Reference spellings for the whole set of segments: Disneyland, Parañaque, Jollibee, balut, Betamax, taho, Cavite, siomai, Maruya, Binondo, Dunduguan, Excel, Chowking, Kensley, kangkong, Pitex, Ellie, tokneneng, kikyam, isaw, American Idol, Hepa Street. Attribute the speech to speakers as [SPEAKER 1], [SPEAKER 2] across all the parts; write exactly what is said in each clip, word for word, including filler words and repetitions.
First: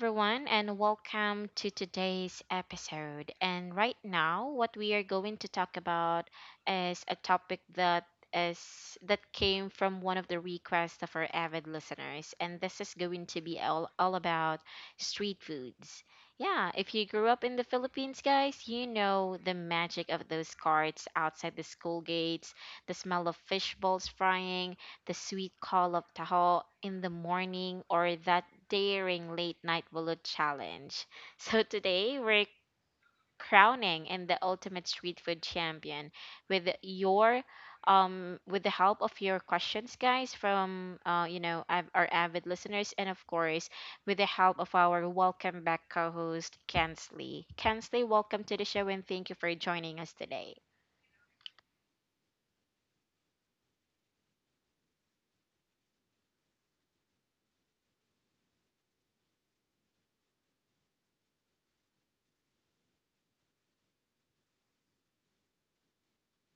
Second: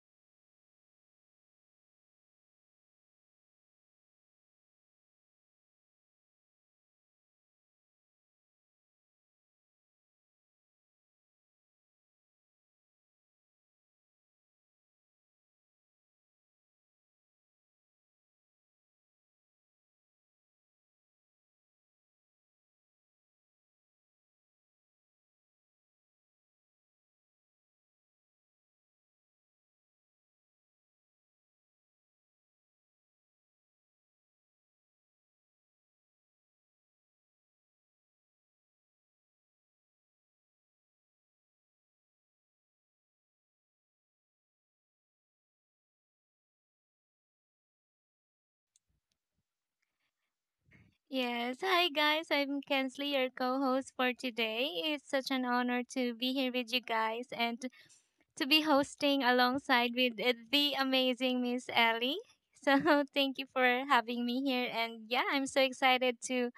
[SPEAKER 1] everyone, and welcome to today's episode. And right now, what we are going to talk about is a topic that is that came from one of the requests of our avid listeners, and this is going to be all, all about street foods. Yeah, if you grew up in the Philippines, guys, you know the magic of those carts outside the school gates, the smell of fish balls frying, the sweet call of taho in the morning, or that daring late night bullet challenge. So today we're crowning in the ultimate street food champion with your um with the help of your questions, guys, from uh you know av- our avid listeners, and of course with the help of our welcome back co-host Kensley. Kensley, welcome to the show and thank you for joining us today.
[SPEAKER 2] Yes. Hi, guys. I'm Kensley, your co host for today. It's such an honor to be here with you guys and to be hosting alongside with uh, the amazing Miss Ellie. So, thank you for having me here. And yeah, I'm so excited to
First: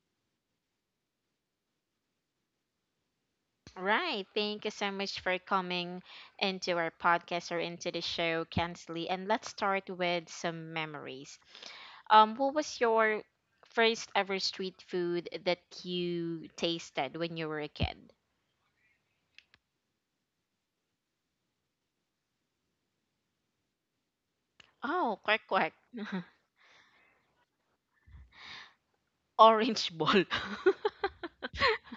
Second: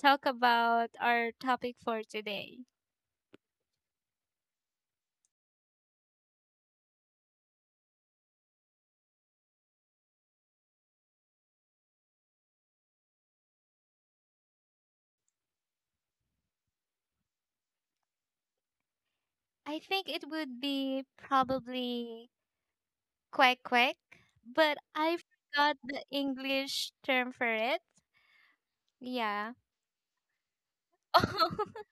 [SPEAKER 2] talk about our topic for today.
[SPEAKER 1] Right. Thank you so much for coming into our podcast or into the show, Kensley. And let's start with some memories. Um, what was your first ever street food that you tasted when you were a kid?
[SPEAKER 2] I think it would be probably quack quack, but
[SPEAKER 1] Oh,
[SPEAKER 2] I
[SPEAKER 1] quack quack.
[SPEAKER 2] forgot the English term for it. Yeah.
[SPEAKER 1] Orange ball.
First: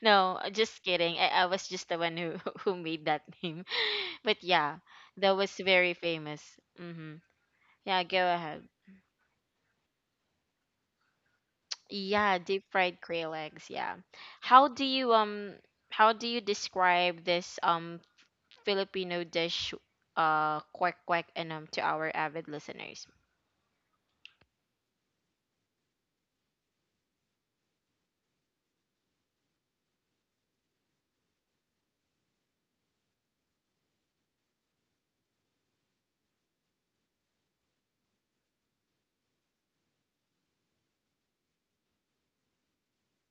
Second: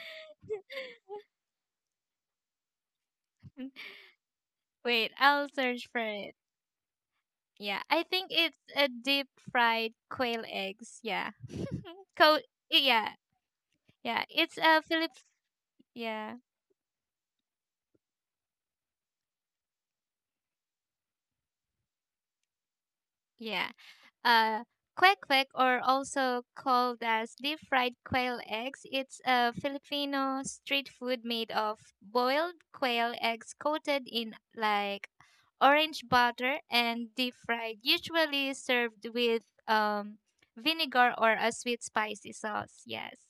[SPEAKER 1] No, just kidding. I, I was just the one who who made that name. But yeah,
[SPEAKER 2] Wait,
[SPEAKER 1] that
[SPEAKER 2] I'll
[SPEAKER 1] was
[SPEAKER 2] search
[SPEAKER 1] very
[SPEAKER 2] for it.
[SPEAKER 1] famous. Mm-hmm.
[SPEAKER 2] Yeah, I
[SPEAKER 1] Yeah, go
[SPEAKER 2] think it's
[SPEAKER 1] ahead.
[SPEAKER 2] a deep fried quail eggs. Yeah. Co
[SPEAKER 1] Yeah, deep fried
[SPEAKER 2] yeah.
[SPEAKER 1] quail eggs, yeah.
[SPEAKER 2] Yeah, it's
[SPEAKER 1] How
[SPEAKER 2] a
[SPEAKER 1] do
[SPEAKER 2] Philip
[SPEAKER 1] you um how do
[SPEAKER 2] yeah.
[SPEAKER 1] you describe this um Filipino dish, uh quack quack, and um to our avid listeners?
[SPEAKER 2] Yeah. Uh quack quack, or also called as deep fried quail eggs. It's a Filipino street food made of boiled quail eggs coated in like orange butter and deep fried, usually served with um vinegar or a sweet spicy sauce. Yes.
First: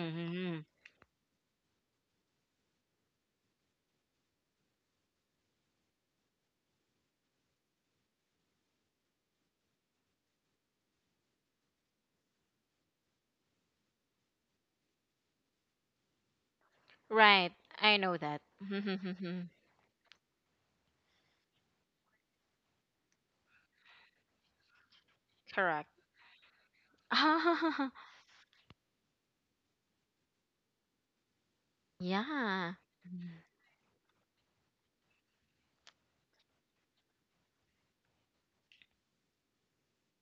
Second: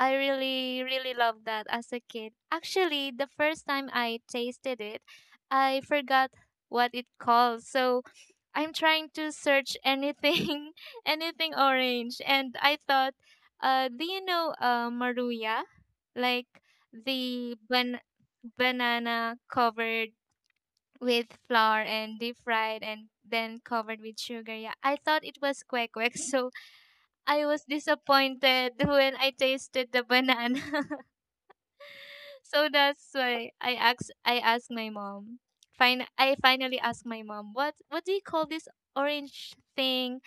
[SPEAKER 2] I really, really love that as a kid. Actually, the first time I tasted it, I forgot what it called. So I'm trying to search anything, anything orange. And I thought, uh, do you know uh, Maruya? Like
[SPEAKER 1] Right,
[SPEAKER 2] the
[SPEAKER 1] I
[SPEAKER 2] ban-
[SPEAKER 1] know that.
[SPEAKER 2] banana covered with flour and deep fried and then covered with sugar. Yeah, I thought it was
[SPEAKER 1] Correct.
[SPEAKER 2] kwek kwek. So I was disappointed when I tasted the banana. So
[SPEAKER 1] Yeah.
[SPEAKER 2] that's
[SPEAKER 1] Mm.
[SPEAKER 2] why I asked I asked my mom. Fin- I finally asked my mom, what what do you call this orange thing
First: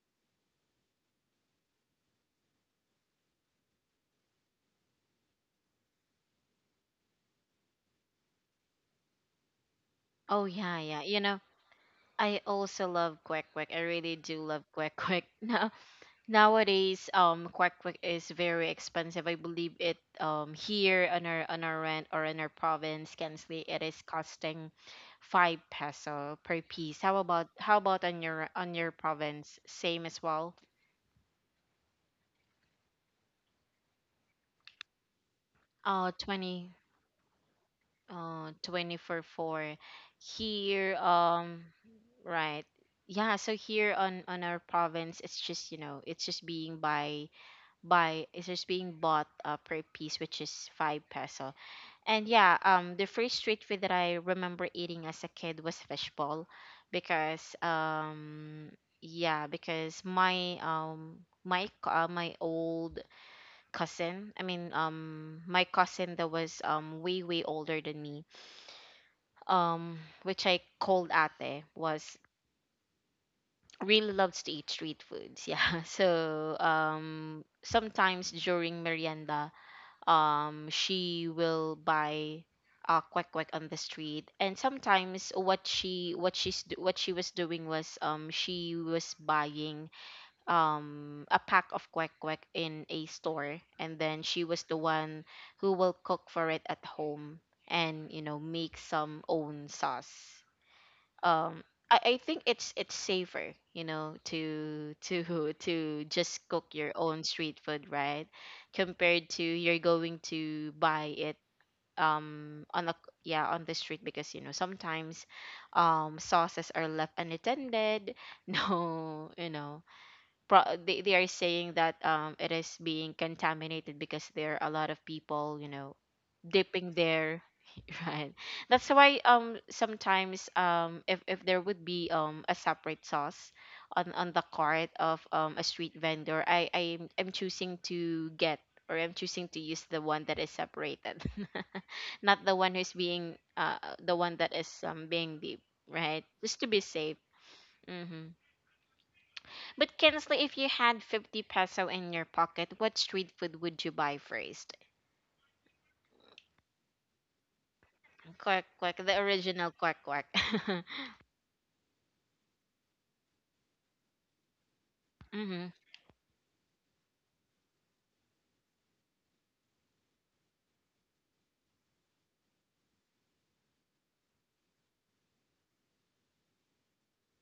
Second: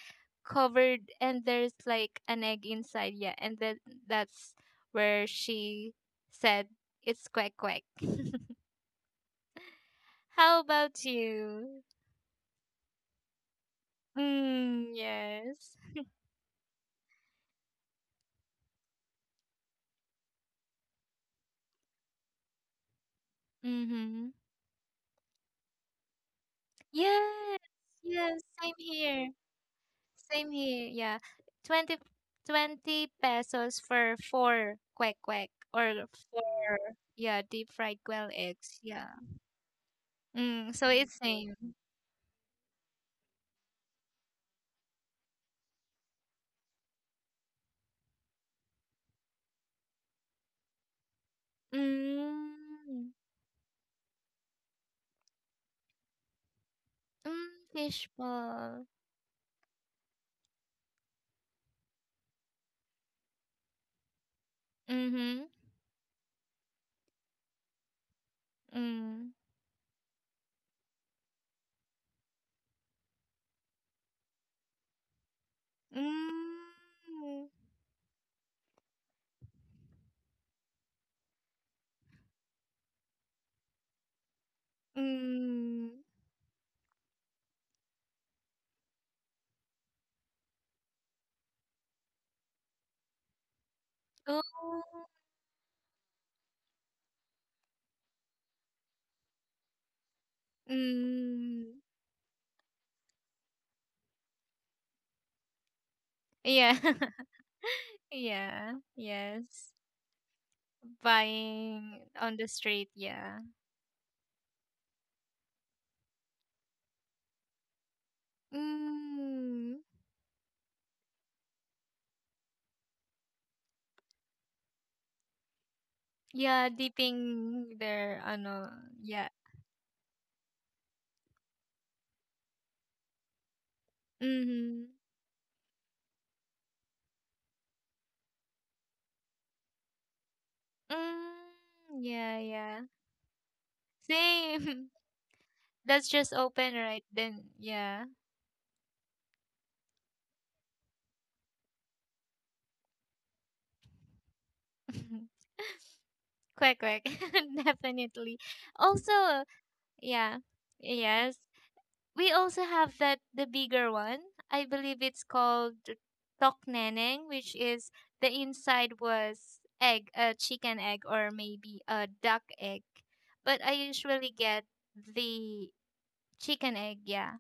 [SPEAKER 2] covered and there's like an egg inside, yeah. And then that's where she said it's quack quack.
[SPEAKER 1] Oh
[SPEAKER 2] How
[SPEAKER 1] yeah, yeah.
[SPEAKER 2] about
[SPEAKER 1] You know,
[SPEAKER 2] you?
[SPEAKER 1] I also love quack quack. I really do love quack
[SPEAKER 2] Mm,
[SPEAKER 1] quack.
[SPEAKER 2] yes.
[SPEAKER 1] Nowadays, um, Quack Quack is very expensive. I believe it, um here on our on our rent or in our province, Kensley, it is
[SPEAKER 2] Mm-hmm.
[SPEAKER 1] costing five peso per piece. How about
[SPEAKER 2] Yes.
[SPEAKER 1] how about on
[SPEAKER 2] Yes,
[SPEAKER 1] your
[SPEAKER 2] same
[SPEAKER 1] on your
[SPEAKER 2] here.
[SPEAKER 1] province? Same as
[SPEAKER 2] Same
[SPEAKER 1] well.
[SPEAKER 2] here. Yeah. Twenty, twenty pesos for four quack quack or
[SPEAKER 1] Uh, twenty
[SPEAKER 2] four, yeah, deep fried quail
[SPEAKER 1] uh
[SPEAKER 2] eggs.
[SPEAKER 1] twenty
[SPEAKER 2] Yeah.
[SPEAKER 1] for four.
[SPEAKER 2] Mm, so
[SPEAKER 1] Here,
[SPEAKER 2] it's same.
[SPEAKER 1] um, right. Yeah, so here on on our province, it's just you know it's just being by by it's just being bought uh, per piece, which is five peso. And yeah, um, the
[SPEAKER 2] Mm,
[SPEAKER 1] first street food that I remember eating as a kid was fishball,
[SPEAKER 2] mm,
[SPEAKER 1] because
[SPEAKER 2] fish
[SPEAKER 1] um,
[SPEAKER 2] ball.
[SPEAKER 1] yeah, because my um my co- uh, my old cousin, I mean um
[SPEAKER 2] Mm-hmm.
[SPEAKER 1] my cousin that was um way way older than me,
[SPEAKER 2] Mm.
[SPEAKER 1] um which I called Ate, was really loves to eat street foods. Yeah, so um
[SPEAKER 2] Mm.
[SPEAKER 1] sometimes during merienda um she will buy uh quack quack on the street, and sometimes what
[SPEAKER 2] Mm.
[SPEAKER 1] she what she's do- what she was doing was, um she was buying um a pack of quack quack in a store, and then she was the
[SPEAKER 2] Oh.
[SPEAKER 1] one who will cook for it at home and you know make some own sauce. um
[SPEAKER 2] Mm.
[SPEAKER 1] I, I think it's it's safer you know to to to just cook
[SPEAKER 2] Yeah.
[SPEAKER 1] your own street food, right,
[SPEAKER 2] Yeah.
[SPEAKER 1] compared to
[SPEAKER 2] Yes.
[SPEAKER 1] you're going to buy it
[SPEAKER 2] Buying on the
[SPEAKER 1] um on
[SPEAKER 2] street.
[SPEAKER 1] a
[SPEAKER 2] Yeah.
[SPEAKER 1] yeah on the street, because you know sometimes um sauces are left unattended, no you know
[SPEAKER 2] Mm.
[SPEAKER 1] pro- they, they are saying that um it is being contaminated because there are a lot of people you know
[SPEAKER 2] Yeah,
[SPEAKER 1] dipping there.
[SPEAKER 2] dipping their
[SPEAKER 1] Right,
[SPEAKER 2] ano,
[SPEAKER 1] that's why
[SPEAKER 2] yeah.
[SPEAKER 1] um sometimes, um if, if there would be um a separate sauce on on the cart
[SPEAKER 2] Mhm.
[SPEAKER 1] of um a street vendor, i i am choosing to get or I'm choosing to use the one that is separated.
[SPEAKER 2] Mm,
[SPEAKER 1] Not
[SPEAKER 2] yeah,
[SPEAKER 1] the one
[SPEAKER 2] yeah.
[SPEAKER 1] who's being uh the one that is
[SPEAKER 2] Same.
[SPEAKER 1] um being deep,
[SPEAKER 2] That's
[SPEAKER 1] right,
[SPEAKER 2] just
[SPEAKER 1] just to be
[SPEAKER 2] open right
[SPEAKER 1] safe.
[SPEAKER 2] then. Yeah.
[SPEAKER 1] Mm-hmm. But Kensley, if you had fifty peso in your pocket, what street food would you buy first?
[SPEAKER 2] Quick, quick. Definitely.
[SPEAKER 1] Quack quack, the
[SPEAKER 2] Also,
[SPEAKER 1] original quack quack.
[SPEAKER 2] yeah. Yes. We also have that the bigger one. I believe it's
[SPEAKER 1] Mm-hmm.
[SPEAKER 2] called tokneneng, which is the inside was egg, a chicken egg or maybe a duck egg. But I usually get the chicken egg, yeah,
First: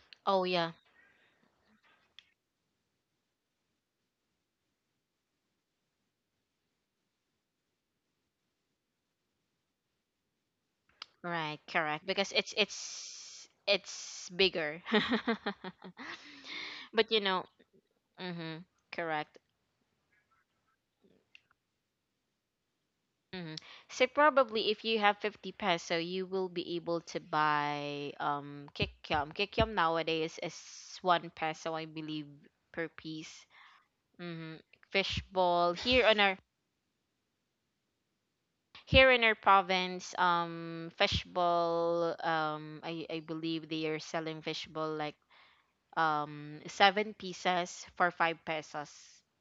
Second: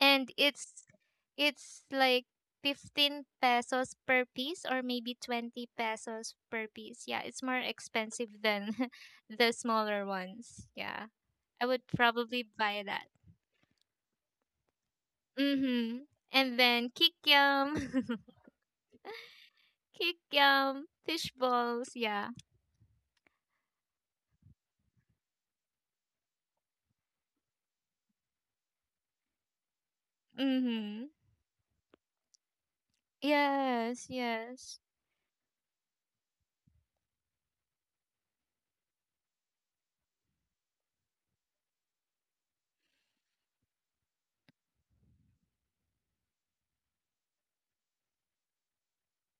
[SPEAKER 2] and
[SPEAKER 1] Oh yeah,
[SPEAKER 2] it's it's like fifteen pesos per piece or maybe twenty pesos per piece, yeah. It's more expensive than the smaller ones, yeah.
[SPEAKER 1] right,
[SPEAKER 2] I would
[SPEAKER 1] correct. Because
[SPEAKER 2] probably
[SPEAKER 1] it's
[SPEAKER 2] buy that.
[SPEAKER 1] it's it's bigger.
[SPEAKER 2] Mm-hmm. And then
[SPEAKER 1] But you know,
[SPEAKER 2] kikyam.
[SPEAKER 1] mm-hmm, correct.
[SPEAKER 2] Kikyam, fish balls, yeah.
[SPEAKER 1] Mm-hmm. So probably if you have fifty peso, you will be able to buy um kikyam. Kikyam nowadays is
[SPEAKER 2] Mm-hmm.
[SPEAKER 1] one peso, I believe, per piece.
[SPEAKER 2] Yes.
[SPEAKER 1] Mm-hmm.
[SPEAKER 2] Yes.
[SPEAKER 1] Fishball here on our here in our province, um, fishball. Um, I I believe they are selling fishball like um seven pieces for five pesos.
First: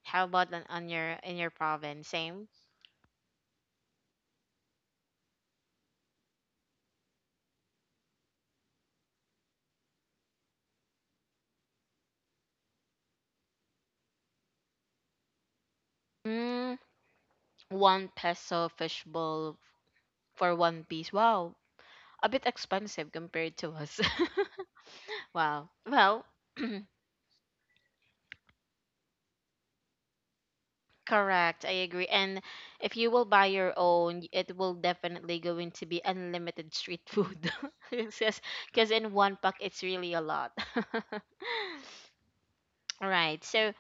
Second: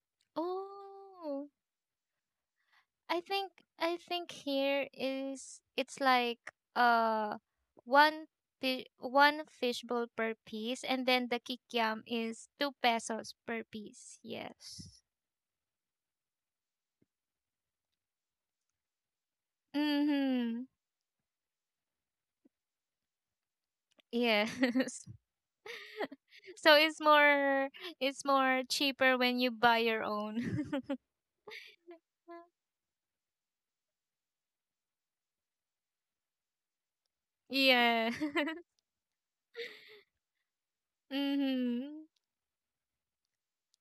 [SPEAKER 1] How about on, on your in
[SPEAKER 2] Oh,
[SPEAKER 1] your province? Same.
[SPEAKER 2] I think I think here is it's like uh one pi- one fishbowl per piece, and then the kikiam is two pesos per piece. Yes.
[SPEAKER 1] Mm, one peso fishbowl for
[SPEAKER 2] Mhm.
[SPEAKER 1] one piece. Wow, a bit expensive compared to us.
[SPEAKER 2] Yes.
[SPEAKER 1] Wow. Well,
[SPEAKER 2] So it's more, it's more cheaper when you buy your own.
[SPEAKER 1] correct. I agree. And if you will buy your own, it will definitely going to be unlimited street food.
[SPEAKER 2] Yeah.
[SPEAKER 1] Because in one pack, it's really a lot.
[SPEAKER 2] Mhm.
[SPEAKER 1] All right. So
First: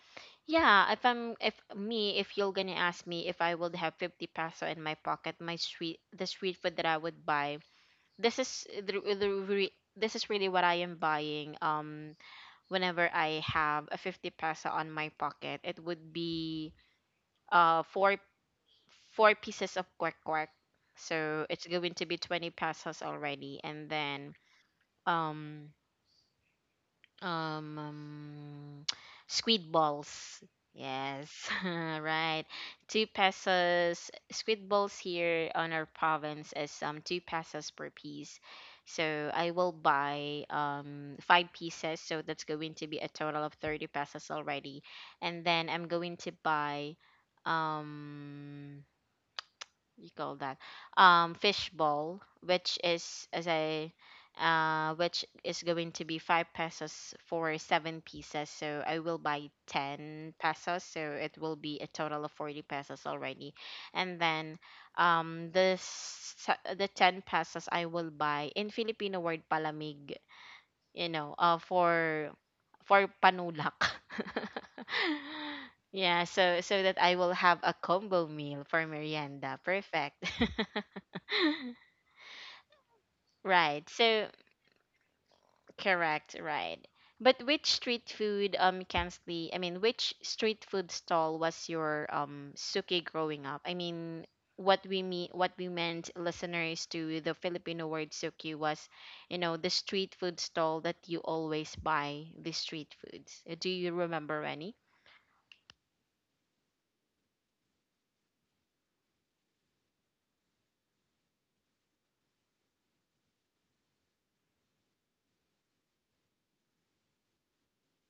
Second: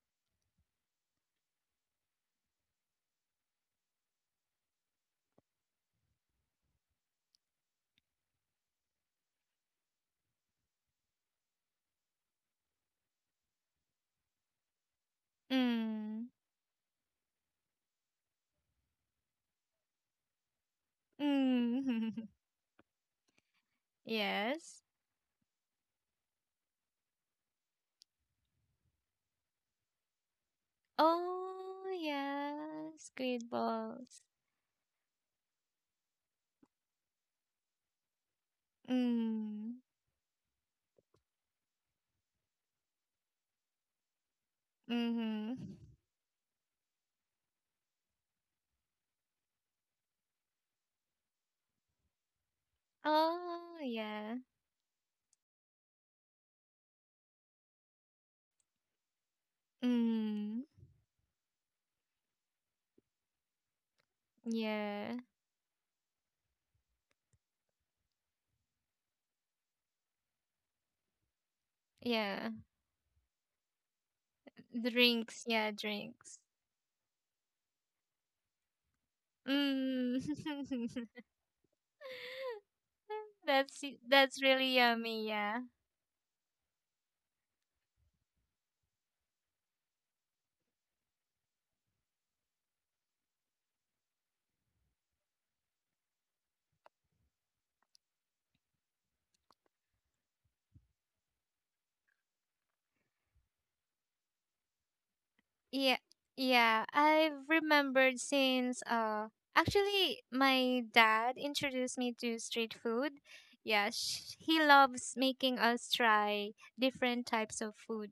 [SPEAKER 1] yeah, if I'm if me if you're gonna ask me, if I would have fifty peso in my pocket, my street the street food that I would buy, this is the, the re, this is really what I am buying. Um, whenever I have a fifty peso on my pocket, it would
[SPEAKER 2] Mm.
[SPEAKER 1] be uh four four pieces of quack quack. So it's going to
[SPEAKER 2] Mm.
[SPEAKER 1] be twenty pesos already, and then
[SPEAKER 2] Yes.
[SPEAKER 1] um um, um, squid balls. Yes,
[SPEAKER 2] Oh,
[SPEAKER 1] right.
[SPEAKER 2] yeah.
[SPEAKER 1] Two
[SPEAKER 2] Squid
[SPEAKER 1] pesos.
[SPEAKER 2] balls.
[SPEAKER 1] Squid balls here on our province is um two pesos per piece. So I will
[SPEAKER 2] Mm.
[SPEAKER 1] buy um five pieces. So that's going to be a total of thirty pesos already. And then
[SPEAKER 2] Mhm.
[SPEAKER 1] I'm going to buy um you call that um fishball, which is as
[SPEAKER 2] Oh,
[SPEAKER 1] I
[SPEAKER 2] yeah.
[SPEAKER 1] uh which is going to be five pesos for seven pieces, so I will buy ten
[SPEAKER 2] Mm.
[SPEAKER 1] pesos, so it will be a total of forty pesos already. And then
[SPEAKER 2] Yeah.
[SPEAKER 1] um this the ten pesos I will buy in Filipino word palamig, you know, uh for
[SPEAKER 2] Yeah.
[SPEAKER 1] for panulak.
[SPEAKER 2] Drinks, yeah,
[SPEAKER 1] Yeah,
[SPEAKER 2] drinks.
[SPEAKER 1] so so that I will have a combo meal for merienda. Perfect.
[SPEAKER 2] Mm. That's
[SPEAKER 1] Right. So
[SPEAKER 2] that's really yummy, yeah.
[SPEAKER 1] correct, right. But which street food, um Kansley, I mean which street food stall was your um suki growing up? I mean what we mean what we meant, listeners, to the Filipino word suki was, you know, the street food stall that you always buy the street foods. Uh, Do you remember any?
[SPEAKER 2] Yeah, yeah. I've remembered since uh actually my dad introduced me to street food. Yeah, sh- he loves making us try different types of food.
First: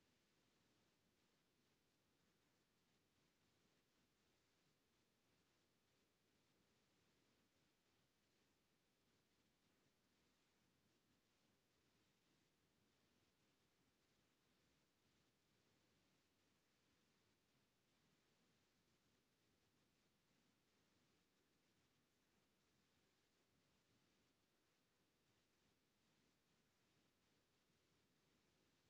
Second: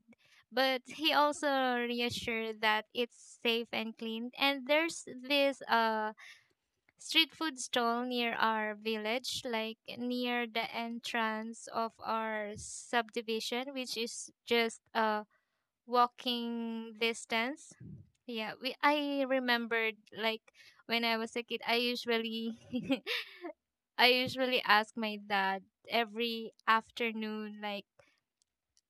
[SPEAKER 2] But he also reassured that it's safe and clean. And there's this uh street food stall near our village, like near the entrance of our subdivision, which is just uh walking distance. Yeah, we I remembered like when I was a kid, I usually I usually ask my dad every afternoon like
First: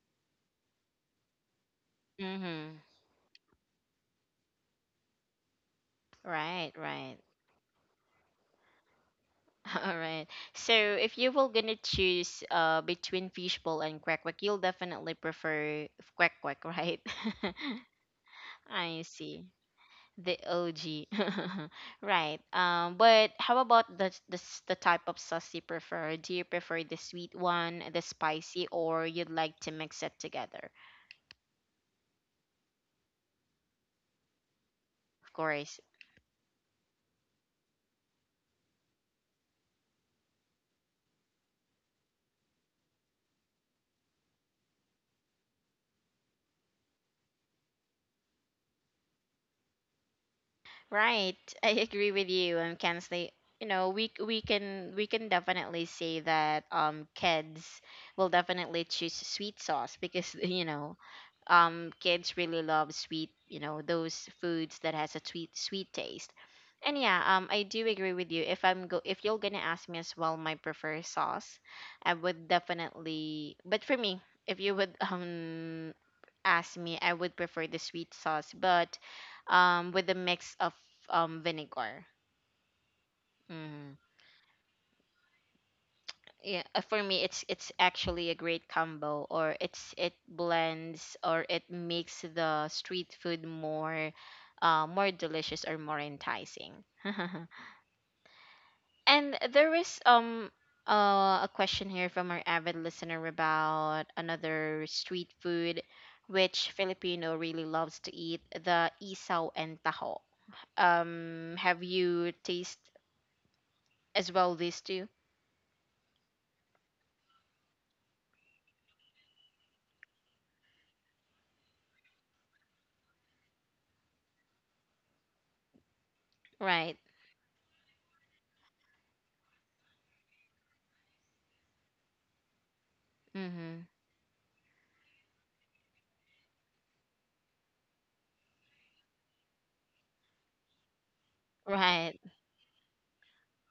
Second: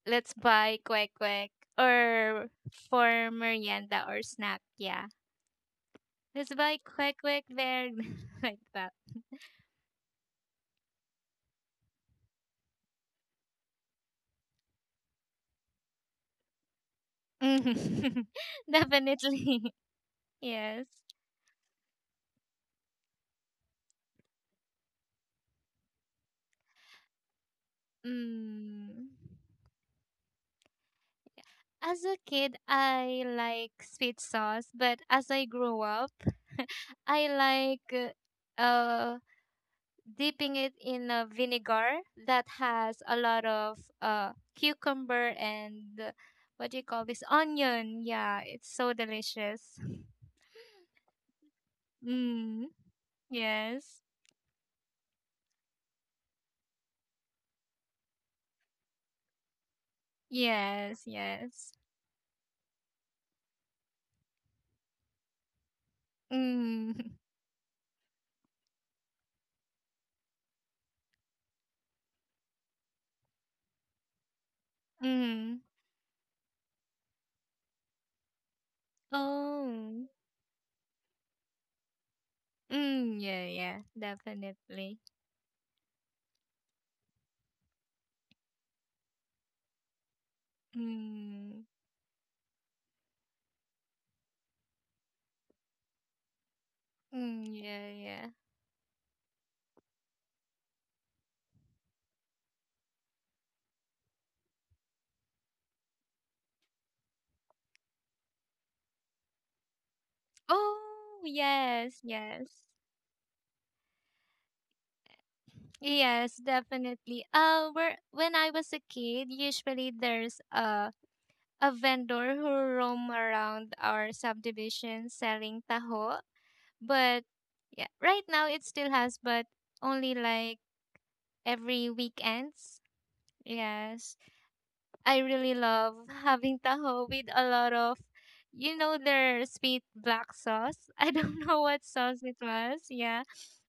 [SPEAKER 2] let's buy kwek kwek or
[SPEAKER 1] Mm-hmm.
[SPEAKER 2] for merienda or snack. Yeah. Let's
[SPEAKER 1] Right,
[SPEAKER 2] buy kwek
[SPEAKER 1] right.
[SPEAKER 2] kwek there like that.
[SPEAKER 1] All right. So if you were gonna choose uh between fishbowl and quack quack, you'll definitely prefer quack quack, right? I see.
[SPEAKER 2] Definitely.
[SPEAKER 1] The
[SPEAKER 2] Yes.
[SPEAKER 1] O G. Right. Um, but how about the, the s- the type of sauce you prefer? Do you prefer the sweet one, the spicy, or
[SPEAKER 2] Mm.
[SPEAKER 1] you'd like to mix it together?
[SPEAKER 2] As a kid, I like sweet sauce, but as
[SPEAKER 1] Of
[SPEAKER 2] I
[SPEAKER 1] course.
[SPEAKER 2] grew up, I like uh, uh, dipping it in a vinegar that has a lot of uh, cucumber and uh, what do you call this? Onion. Yeah, it's so delicious.
[SPEAKER 1] Right. I agree with you.
[SPEAKER 2] Mm,
[SPEAKER 1] Um, can say, you know,
[SPEAKER 2] yes,
[SPEAKER 1] we c- we can we can definitely say that um kids will definitely choose sweet sauce, because you know,
[SPEAKER 2] yes, yes.
[SPEAKER 1] um kids really love sweet, you know, those foods that has a sweet sweet taste. And
[SPEAKER 2] Mm,
[SPEAKER 1] yeah, um I do agree with you. If I'm go if you're gonna ask me as well my preferred sauce, I would definitely but for me, if you would
[SPEAKER 2] mm.
[SPEAKER 1] um asked me, I would prefer the sweet sauce, but um,
[SPEAKER 2] Oh,
[SPEAKER 1] with a mix of um, vinegar.
[SPEAKER 2] mm, yeah, yeah,
[SPEAKER 1] Mm.
[SPEAKER 2] definitely.
[SPEAKER 1] Yeah, uh, for me, it's it's actually a great combo, or it's it blends or
[SPEAKER 2] Mm,
[SPEAKER 1] it makes the street food more, uh, more delicious or more enticing.
[SPEAKER 2] mm, yeah, yeah.
[SPEAKER 1] And there is um uh, a question here from our avid listener about another street food, which Filipino really loves to eat, the isaw and taho.
[SPEAKER 2] Oh,
[SPEAKER 1] um have
[SPEAKER 2] yes,
[SPEAKER 1] you
[SPEAKER 2] yes.
[SPEAKER 1] taste as well these two?
[SPEAKER 2] Yes, definitely. Uh, where when I was a kid, usually there's a a vendor who roam around our subdivision selling taho.
[SPEAKER 1] Right.
[SPEAKER 2] But yeah, right now it still has, but only like every weekends.
[SPEAKER 1] Mm-hmm.
[SPEAKER 2] Yes, I really love having taho with a lot of, you know, their sweet black sauce. I don't know what
[SPEAKER 1] Right.
[SPEAKER 2] sauce it was. Yeah,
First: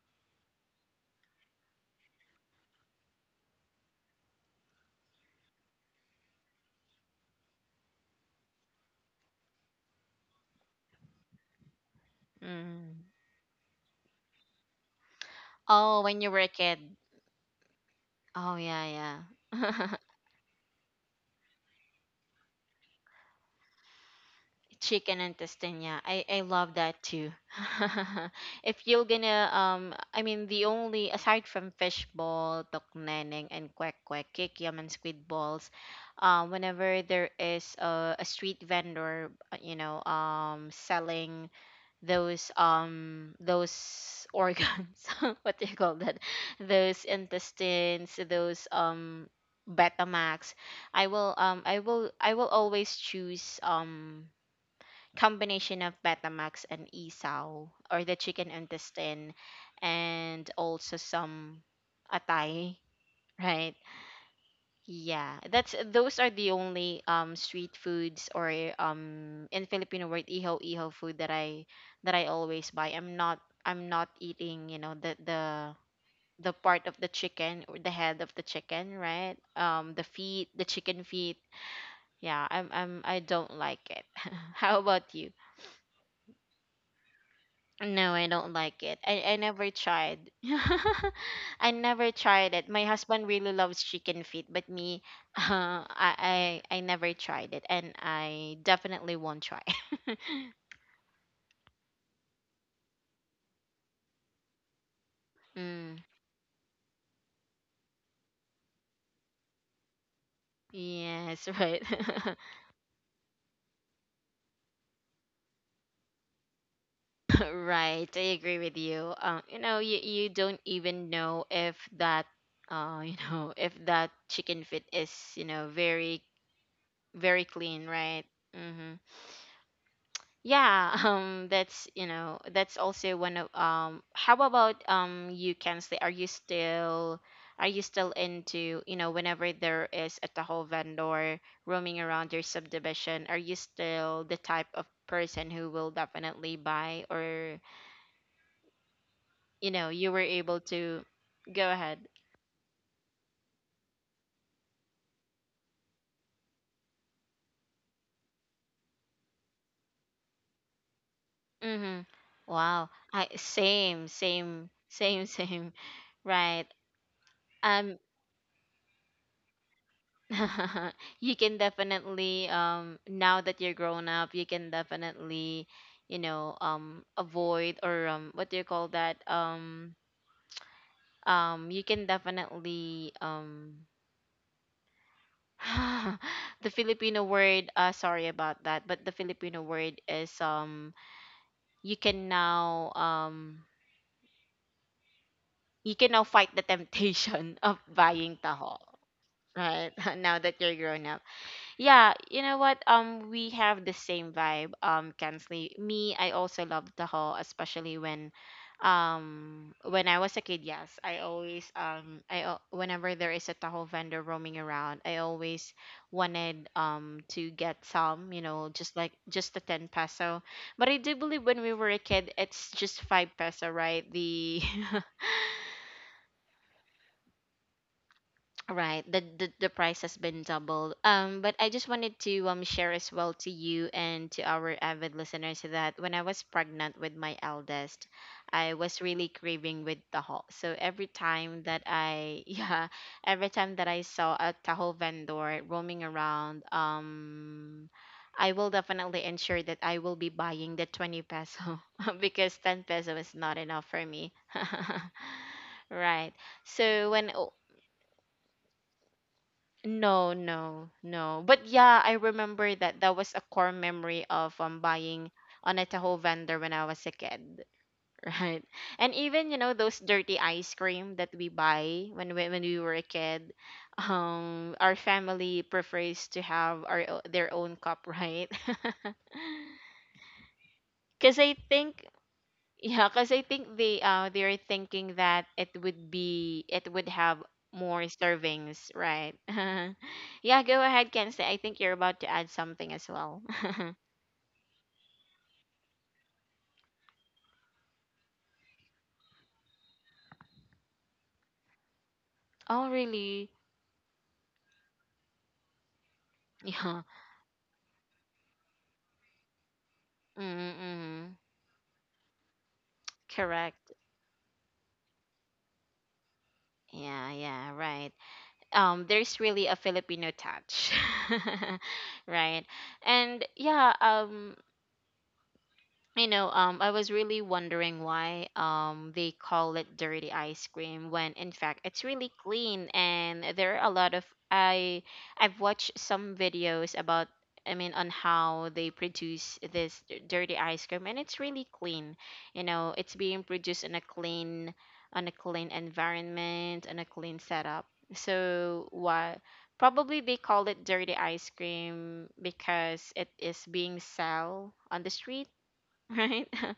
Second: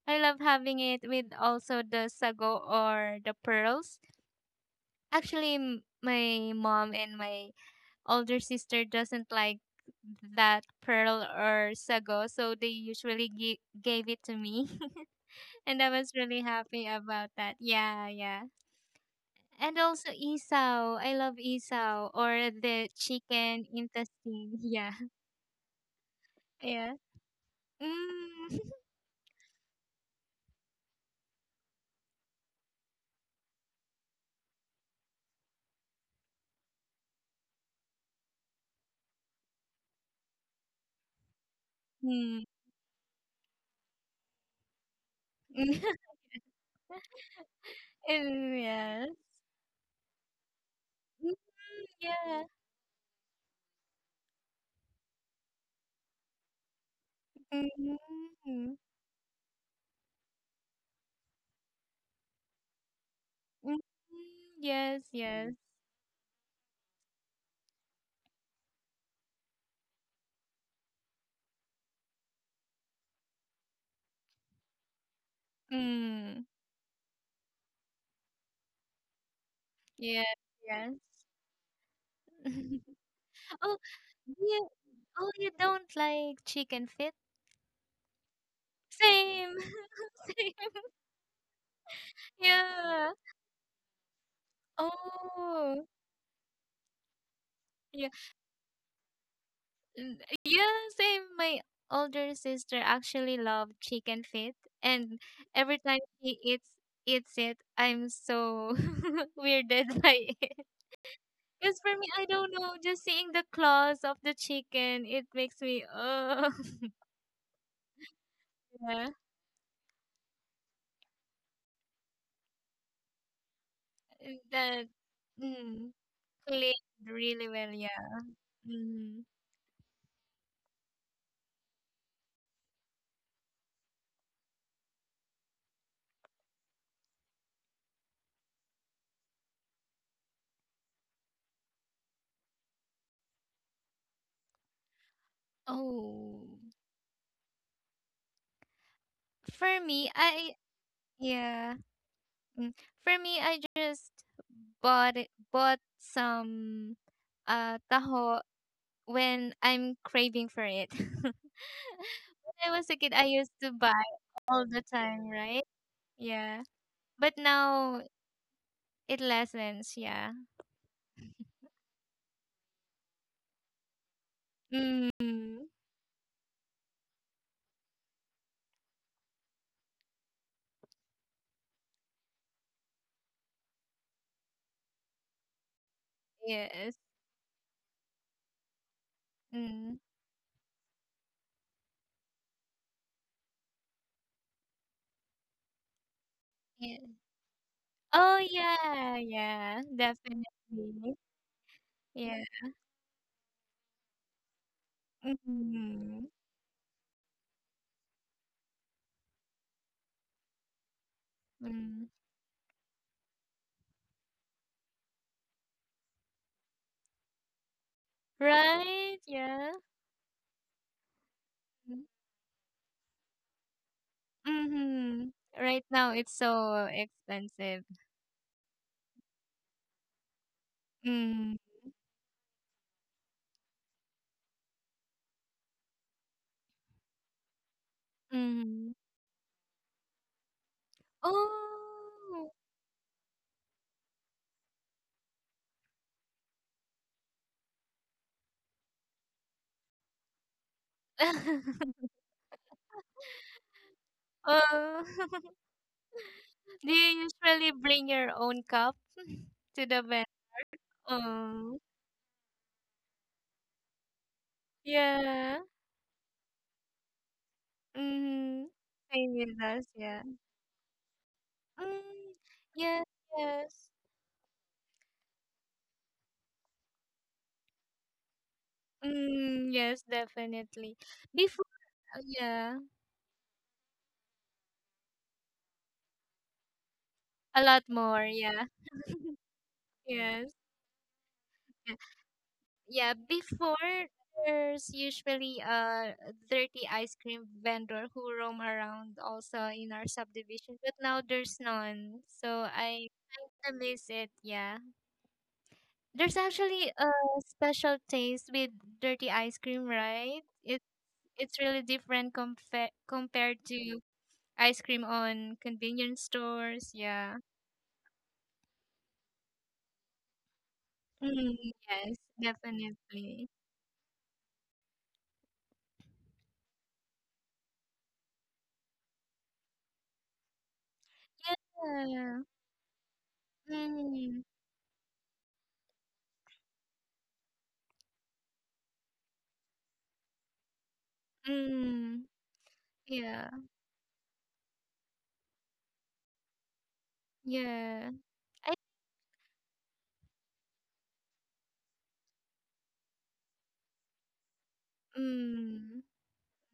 [SPEAKER 2] I love having it with also the sago or the pearls. Actually, m- my mom and my older sister doesn't like that pearl or sago, so they
[SPEAKER 1] Mm.
[SPEAKER 2] usually gi- gave it to me, and I
[SPEAKER 1] Oh,
[SPEAKER 2] was
[SPEAKER 1] when you were
[SPEAKER 2] really
[SPEAKER 1] a
[SPEAKER 2] happy
[SPEAKER 1] kid.
[SPEAKER 2] about that. Yeah, yeah.
[SPEAKER 1] Oh yeah, yeah.
[SPEAKER 2] And also isaw. I love isaw or the chicken intestine. Yeah,
[SPEAKER 1] Chicken intestine, yeah, i i love
[SPEAKER 2] yeah.
[SPEAKER 1] that too.
[SPEAKER 2] Mm.
[SPEAKER 1] If you're gonna um i mean the only, aside from fish ball, tokneneng and quack quack, kikiam and squid balls, uh, whenever there is a, a street vendor, uh, you know um selling
[SPEAKER 2] Mm.
[SPEAKER 1] those um those organs, what do you call that, those intestines, those
[SPEAKER 2] Yes.
[SPEAKER 1] um betamax, I will
[SPEAKER 2] Mm,
[SPEAKER 1] um i will I
[SPEAKER 2] yeah.
[SPEAKER 1] will always choose um combination of betamax and isaw or the chicken
[SPEAKER 2] Mm.
[SPEAKER 1] intestine, and also some atay, right?
[SPEAKER 2] Mm, yes,
[SPEAKER 1] Yeah,
[SPEAKER 2] yes.
[SPEAKER 1] that's those are the only um street foods or um in Filipino word iho iho food that I that I always buy. I'm not I'm not eating, you know, the the
[SPEAKER 2] Mm,
[SPEAKER 1] the part of the chicken or the head of the chicken, right? Um, the
[SPEAKER 2] yes,
[SPEAKER 1] feet, the
[SPEAKER 2] yes.
[SPEAKER 1] chicken feet. Yeah, I'm I'm I don't
[SPEAKER 2] Oh,
[SPEAKER 1] like it.
[SPEAKER 2] you,
[SPEAKER 1] How about you?
[SPEAKER 2] oh, you don't like chicken feet?
[SPEAKER 1] No, I don't like it. I, I
[SPEAKER 2] Same,
[SPEAKER 1] never tried.
[SPEAKER 2] same.
[SPEAKER 1] I never tried it. My
[SPEAKER 2] Yeah.
[SPEAKER 1] husband really loves chicken feet, but me, uh,
[SPEAKER 2] Oh,
[SPEAKER 1] I, I I never tried it, and
[SPEAKER 2] yeah.
[SPEAKER 1] I definitely won't try.
[SPEAKER 2] N- Yeah, same. My older sister actually loved chicken feet, and every
[SPEAKER 1] Mm,
[SPEAKER 2] time she eats eats it, I'm so weirded by it.
[SPEAKER 1] yes, right,
[SPEAKER 2] Because for me, I don't know, just seeing the claws of the chicken, it makes me, oh.
[SPEAKER 1] right. I agree with you.
[SPEAKER 2] Yeah,
[SPEAKER 1] Uh, you know, you you don't even know if that, uh, you know, if that
[SPEAKER 2] uh,
[SPEAKER 1] chicken feet
[SPEAKER 2] that
[SPEAKER 1] is you know
[SPEAKER 2] mm,
[SPEAKER 1] very
[SPEAKER 2] played
[SPEAKER 1] very
[SPEAKER 2] really well.
[SPEAKER 1] clean, right?
[SPEAKER 2] Yeah.
[SPEAKER 1] Mm-hmm.
[SPEAKER 2] Hmm.
[SPEAKER 1] Yeah, um, that's you know that's also one of um. How about um you can stay? Are you still are you still into, you know, whenever there is a Tahoe vendor roaming around your subdivision? Are you still the type of person who will
[SPEAKER 2] Oh,
[SPEAKER 1] definitely buy, or you
[SPEAKER 2] for
[SPEAKER 1] know you
[SPEAKER 2] me,
[SPEAKER 1] were
[SPEAKER 2] I
[SPEAKER 1] able to go
[SPEAKER 2] yeah.
[SPEAKER 1] ahead?
[SPEAKER 2] Mm, for me, I just bought it, bought some uh taho when I'm craving for it. When
[SPEAKER 1] Mm-hmm.
[SPEAKER 2] I was
[SPEAKER 1] Wow.
[SPEAKER 2] a kid, I
[SPEAKER 1] I
[SPEAKER 2] used to buy
[SPEAKER 1] same
[SPEAKER 2] all
[SPEAKER 1] same
[SPEAKER 2] the
[SPEAKER 1] same
[SPEAKER 2] time, right?
[SPEAKER 1] same.
[SPEAKER 2] Yeah.
[SPEAKER 1] Right.
[SPEAKER 2] But
[SPEAKER 1] Um.
[SPEAKER 2] now it lessens. Yeah.
[SPEAKER 1] You can definitely um now that you're grown up you can
[SPEAKER 2] Mm.
[SPEAKER 1] definitely you know um avoid or um what do you call that um um you can definitely um the
[SPEAKER 2] Yes.
[SPEAKER 1] Filipino word, uh sorry about that, but the Filipino
[SPEAKER 2] Mm.
[SPEAKER 1] word is um you can now um you can now fight the temptation of
[SPEAKER 2] Oh,
[SPEAKER 1] buying taho,
[SPEAKER 2] yeah, yeah,
[SPEAKER 1] right? Now that you're grown
[SPEAKER 2] definitely.
[SPEAKER 1] up. Yeah,
[SPEAKER 2] Yeah.
[SPEAKER 1] you know what? Um, we have the same vibe. Um, Kensley, me,
[SPEAKER 2] Mhm.
[SPEAKER 1] I also love Tahoe, especially when, um, when I was a kid. Yes, I always
[SPEAKER 2] Mm.
[SPEAKER 1] um, I al- whenever there is a Tahoe vendor roaming around, I always wanted um to get some. You know, just
[SPEAKER 2] Right,
[SPEAKER 1] like just the
[SPEAKER 2] yeah.
[SPEAKER 1] ten peso. But I do believe when we were a
[SPEAKER 2] Mm.
[SPEAKER 1] kid, it's just five peso, right? The
[SPEAKER 2] Mhm. Right now it's so expensive.
[SPEAKER 1] Right. The, the the price has been doubled. Um, but
[SPEAKER 2] Mm.
[SPEAKER 1] I just wanted to um share as well to you and to our avid listeners that when I was pregnant with my eldest, I
[SPEAKER 2] Mhm.
[SPEAKER 1] was really craving with taho. So every time that I
[SPEAKER 2] Oh.
[SPEAKER 1] yeah, every time that I saw a taho vendor roaming around, um I will definitely ensure that I will be buying the twenty peso because ten peso is not enough for me.
[SPEAKER 2] Oh.
[SPEAKER 1] Right.
[SPEAKER 2] Do
[SPEAKER 1] So
[SPEAKER 2] you
[SPEAKER 1] when
[SPEAKER 2] usually bring your own cup to the vendor?
[SPEAKER 1] no, no, no. But
[SPEAKER 2] Oh.
[SPEAKER 1] yeah, I remember that that was a core memory of um buying
[SPEAKER 2] Yeah.
[SPEAKER 1] on a Tahoe vendor when I was a kid, right?
[SPEAKER 2] Mhm.
[SPEAKER 1] And
[SPEAKER 2] Same
[SPEAKER 1] even you
[SPEAKER 2] with
[SPEAKER 1] know
[SPEAKER 2] us,
[SPEAKER 1] those
[SPEAKER 2] yeah.
[SPEAKER 1] dirty ice cream that we buy when
[SPEAKER 2] Mm.
[SPEAKER 1] we, when we were a
[SPEAKER 2] Yes,
[SPEAKER 1] kid,
[SPEAKER 2] yes.
[SPEAKER 1] um, our family prefers to have our o- their own cup, right?
[SPEAKER 2] Mm, yes, definitely.
[SPEAKER 1] Because I
[SPEAKER 2] Before,
[SPEAKER 1] think
[SPEAKER 2] uh, yeah,
[SPEAKER 1] yeah, because I think they uh they're thinking that it would be it would have
[SPEAKER 2] a lot
[SPEAKER 1] more
[SPEAKER 2] more. Yeah,
[SPEAKER 1] servings, right?
[SPEAKER 2] yes,
[SPEAKER 1] Yeah, go ahead, Kenzie. I think you're
[SPEAKER 2] yeah.
[SPEAKER 1] about to add something as
[SPEAKER 2] Yeah,
[SPEAKER 1] well.
[SPEAKER 2] before, there's usually a dirty ice cream vendor who roam around also in our subdivision, but now there's none. So
[SPEAKER 1] Oh,
[SPEAKER 2] I
[SPEAKER 1] really?
[SPEAKER 2] kind of miss it. Yeah, there's actually
[SPEAKER 1] Yeah.
[SPEAKER 2] a special taste with dirty ice cream, right? It,
[SPEAKER 1] Mm-mm.
[SPEAKER 2] it's really different compa compared
[SPEAKER 1] Correct.
[SPEAKER 2] to ice cream on convenience stores.
[SPEAKER 1] Yeah,
[SPEAKER 2] Yeah.
[SPEAKER 1] yeah, right. Um, there's really a Filipino touch,
[SPEAKER 2] Mm, yes,
[SPEAKER 1] right? And
[SPEAKER 2] definitely.
[SPEAKER 1] yeah, um, you know, um, I was really wondering why um they call it dirty ice cream when in fact it's really
[SPEAKER 2] Yeah.
[SPEAKER 1] clean, and there are a lot of
[SPEAKER 2] Mm,
[SPEAKER 1] I I've watched some videos about I mean on how they produce this d- dirty ice cream, and it's really clean.
[SPEAKER 2] mm,
[SPEAKER 1] You know, it's being
[SPEAKER 2] yeah,
[SPEAKER 1] produced in a clean on a clean environment and a clean setup.
[SPEAKER 2] yeah. I
[SPEAKER 1] So why probably they call it dirty ice cream because it is being sold on the street,
[SPEAKER 2] mm,
[SPEAKER 1] right?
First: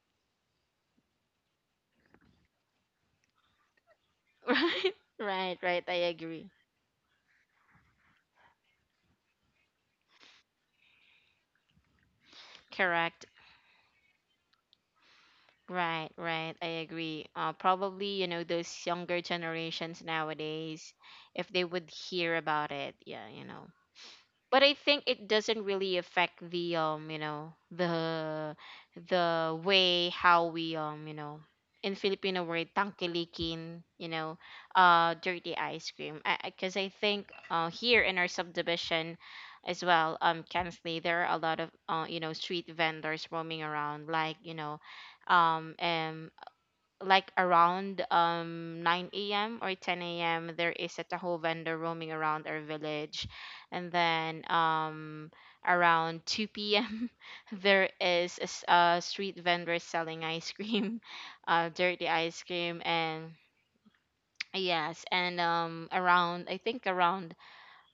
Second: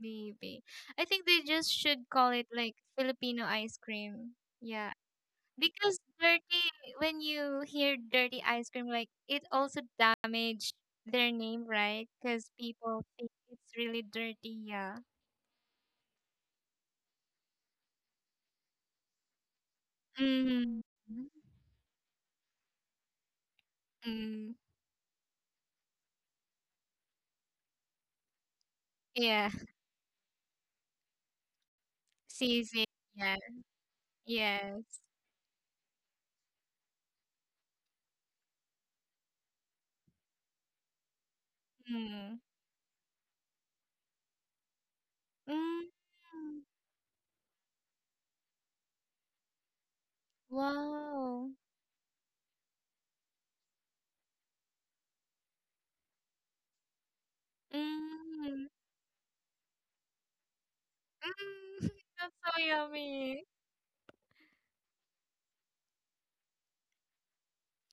[SPEAKER 2] maybe. I think they just should call it like Filipino ice cream. Yeah.
[SPEAKER 1] right, right, right.
[SPEAKER 2] Because
[SPEAKER 1] I agree.
[SPEAKER 2] dirty when you hear dirty ice cream like it also damaged their name, right? Cuz people
[SPEAKER 1] Correct.
[SPEAKER 2] think it's really dirty, yeah.
[SPEAKER 1] Right, right. I agree. Uh, probably, you know, those younger generations
[SPEAKER 2] Mm.
[SPEAKER 1] nowadays, if they would hear about it, yeah, you know,
[SPEAKER 2] Mm.
[SPEAKER 1] but I think it doesn't really affect the um you know the
[SPEAKER 2] Yeah.
[SPEAKER 1] the way how we um you know in Filipino
[SPEAKER 2] See,
[SPEAKER 1] word
[SPEAKER 2] see. Yeah.
[SPEAKER 1] tangkilikin, you know,
[SPEAKER 2] Yes.
[SPEAKER 1] uh dirty ice cream because I, because I 'cause I think uh here in our subdivision as well, um Kensley, there are a lot of uh you know
[SPEAKER 2] Mm.
[SPEAKER 1] street vendors roaming around, like you know um
[SPEAKER 2] Mm.
[SPEAKER 1] and like around um nine a m or ten a m there is a taho
[SPEAKER 2] Wow.
[SPEAKER 1] vendor roaming around our village, and then um around two p m there is a, s-
[SPEAKER 2] Mm.
[SPEAKER 1] a street vendor selling ice cream, uh
[SPEAKER 2] Mm.
[SPEAKER 1] dirty
[SPEAKER 2] That's
[SPEAKER 1] ice
[SPEAKER 2] so
[SPEAKER 1] cream, and
[SPEAKER 2] yummy.
[SPEAKER 1] yes, and um around I think around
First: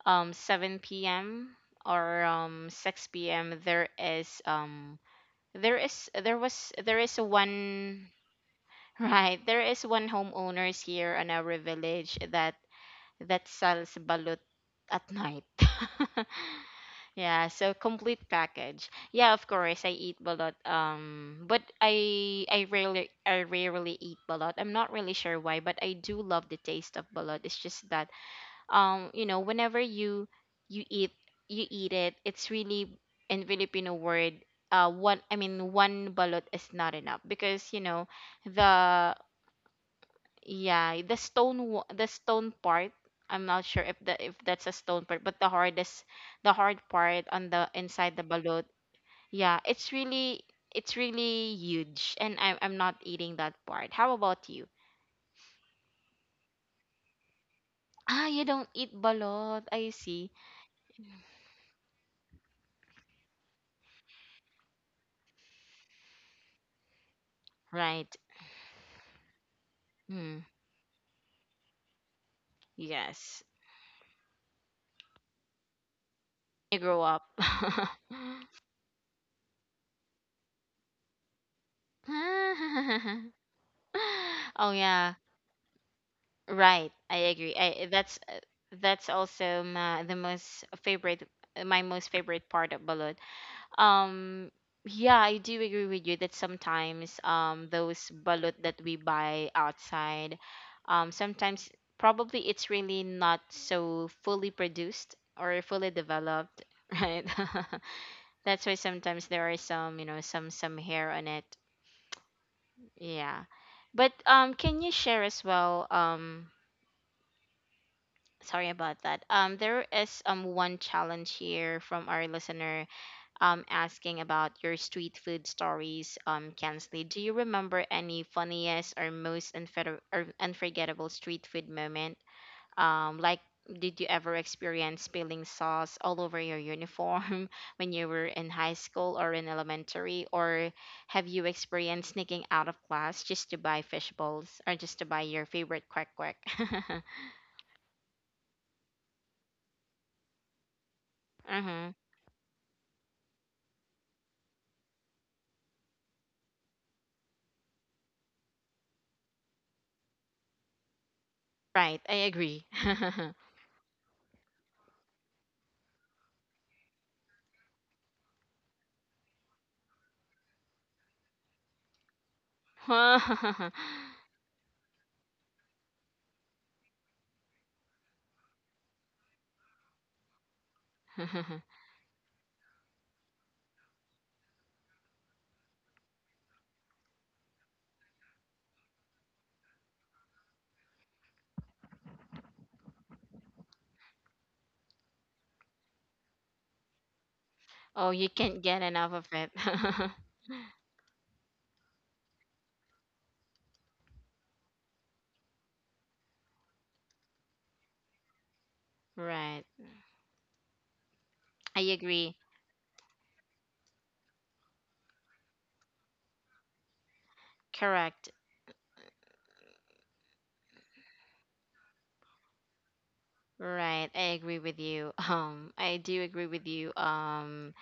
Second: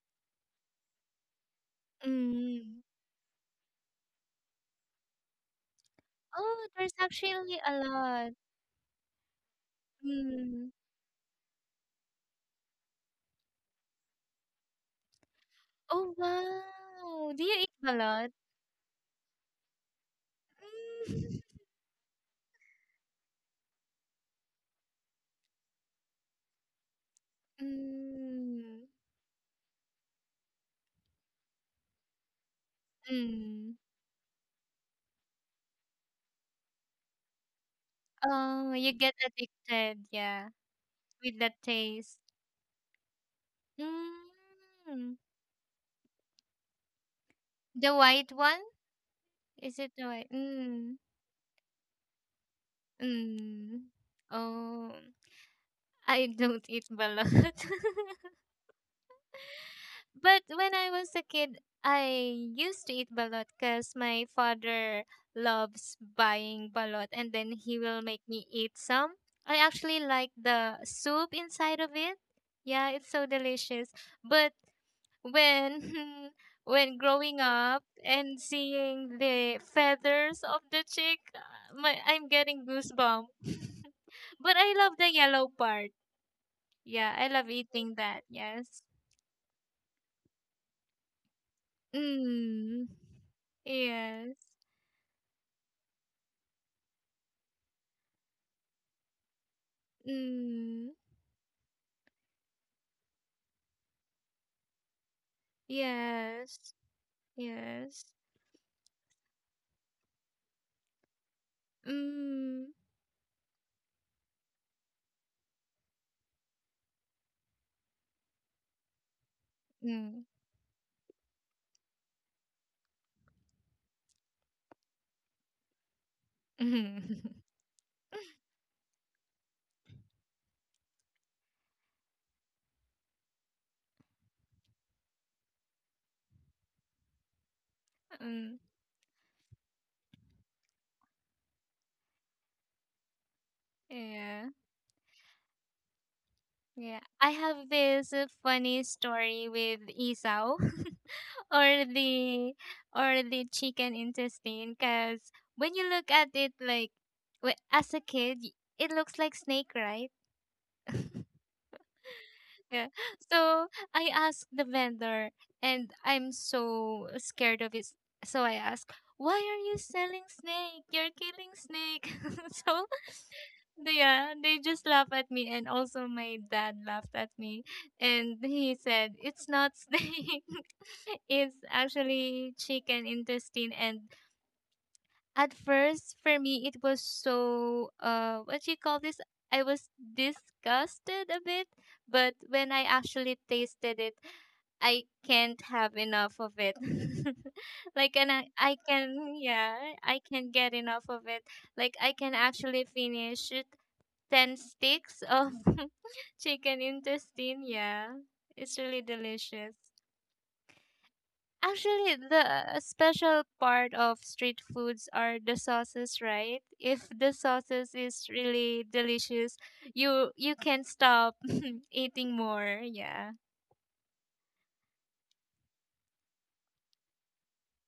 [SPEAKER 1] um seven p m or um
[SPEAKER 2] Mm.
[SPEAKER 1] six p m there is um there is there
[SPEAKER 2] Oh,
[SPEAKER 1] was
[SPEAKER 2] there's
[SPEAKER 1] there is
[SPEAKER 2] actually a
[SPEAKER 1] one.
[SPEAKER 2] lot.
[SPEAKER 1] Right. There is one
[SPEAKER 2] Mm.
[SPEAKER 1] homeowners here in our village that that sells balut at night.
[SPEAKER 2] Oh, wow. Do
[SPEAKER 1] Yeah,
[SPEAKER 2] you eat
[SPEAKER 1] so
[SPEAKER 2] a
[SPEAKER 1] complete
[SPEAKER 2] lot?
[SPEAKER 1] package. Yeah, of course I eat balut.
[SPEAKER 2] Mm.
[SPEAKER 1] Um, but I I rarely I rarely eat balut. I'm not really sure why, but I do love the taste of balut. It's just that
[SPEAKER 2] Mm.
[SPEAKER 1] um, you know, whenever you you eat you eat it, it's really in
[SPEAKER 2] Mm.
[SPEAKER 1] Filipino word, uh one, I mean, one balut is not enough because you know
[SPEAKER 2] Oh, you get
[SPEAKER 1] the
[SPEAKER 2] addicted, yeah,
[SPEAKER 1] yeah, the
[SPEAKER 2] with that
[SPEAKER 1] stone wa- the
[SPEAKER 2] taste.
[SPEAKER 1] stone part. I'm not sure if the if that's a stone
[SPEAKER 2] Mm.
[SPEAKER 1] part, but the hardest the hard part on the
[SPEAKER 2] The
[SPEAKER 1] inside the
[SPEAKER 2] white one?
[SPEAKER 1] balut. Yeah,
[SPEAKER 2] Is
[SPEAKER 1] it's
[SPEAKER 2] it the white?
[SPEAKER 1] really it's
[SPEAKER 2] Mm.
[SPEAKER 1] really huge, and I am I'm not eating that
[SPEAKER 2] Mm.
[SPEAKER 1] part. How about you?
[SPEAKER 2] Oh, I don't eat balut.
[SPEAKER 1] Ah, you don't eat balot. I see.
[SPEAKER 2] But when I was a kid, I used to eat balot because my father loves buying balot and then he will
[SPEAKER 1] Right.
[SPEAKER 2] make me eat some. I actually like
[SPEAKER 1] Hmm.
[SPEAKER 2] the soup inside of it. Yeah, it's so
[SPEAKER 1] Yes.
[SPEAKER 2] delicious. But when
[SPEAKER 1] You
[SPEAKER 2] when
[SPEAKER 1] grow up.
[SPEAKER 2] growing up and seeing the feathers of the chick, uh, my I'm getting goosebumps. But
[SPEAKER 1] Oh
[SPEAKER 2] I love the
[SPEAKER 1] yeah.
[SPEAKER 2] yellow part.
[SPEAKER 1] Right,
[SPEAKER 2] Yeah,
[SPEAKER 1] I
[SPEAKER 2] I love
[SPEAKER 1] agree. I eh,
[SPEAKER 2] eating
[SPEAKER 1] that's
[SPEAKER 2] that.
[SPEAKER 1] uh,
[SPEAKER 2] Yes.
[SPEAKER 1] that's also my the most favorite eh, my most favorite part of
[SPEAKER 2] Mm.
[SPEAKER 1] balut.
[SPEAKER 2] Yes.
[SPEAKER 1] Um yeah, I do agree with you that sometimes um those balut that we buy outside
[SPEAKER 2] Mm,
[SPEAKER 1] um sometimes probably it's really not so fully produced or fully
[SPEAKER 2] yes,
[SPEAKER 1] developed, right?
[SPEAKER 2] yes.
[SPEAKER 1] That's why sometimes there are some, you know, some some hair on it.
[SPEAKER 2] Mm,
[SPEAKER 1] Yeah. But um can you share as well um sorry about that. Um, there is
[SPEAKER 2] mm,
[SPEAKER 1] um one challenge here from our listener um asking about your street food stories. Um, Kensley,
[SPEAKER 2] mm,
[SPEAKER 1] do you remember any funniest or most unfor- or unforgettable street food moment? Um, like did you ever experience spilling sauce all over your uniform when you were in high school or in elementary, or have you experienced sneaking out of class just to buy fish
[SPEAKER 2] yeah,
[SPEAKER 1] balls or just to buy your favorite quack quack? Uh-huh.
[SPEAKER 2] yeah. I have this uh, funny story with Esau or the or the chicken intestine because when you look at it like w- as a kid, y- it looks like snake, right?
[SPEAKER 1] Right, I agree.
[SPEAKER 2] Yeah. So I asked the vendor, and I'm so scared of it. So I asked, "Why are you selling snake? You're killing snake." So they, yeah, they just laugh at me, and also my dad laughed at me, and he said, "It's not snake. It's actually chicken intestine, and at first for me it was so uh what you call this, I was disgusted a bit, but when I actually tasted it, I can't have enough of it.
[SPEAKER 1] Oh,
[SPEAKER 2] Like,
[SPEAKER 1] you
[SPEAKER 2] and I,
[SPEAKER 1] can't
[SPEAKER 2] I
[SPEAKER 1] get enough of
[SPEAKER 2] can
[SPEAKER 1] it.
[SPEAKER 2] yeah I can get enough of it, like I can actually finish it, ten sticks of chicken intestine, yeah, it's really
[SPEAKER 1] Right.
[SPEAKER 2] delicious.
[SPEAKER 1] I
[SPEAKER 2] Actually, the
[SPEAKER 1] agree.
[SPEAKER 2] uh, special part of street foods are the sauces, right? If the sauces is
[SPEAKER 1] Correct.
[SPEAKER 2] really delicious, you you can stop eating more. Yeah.
[SPEAKER 1] Right. I agree with you. Um, I do agree with you. Um,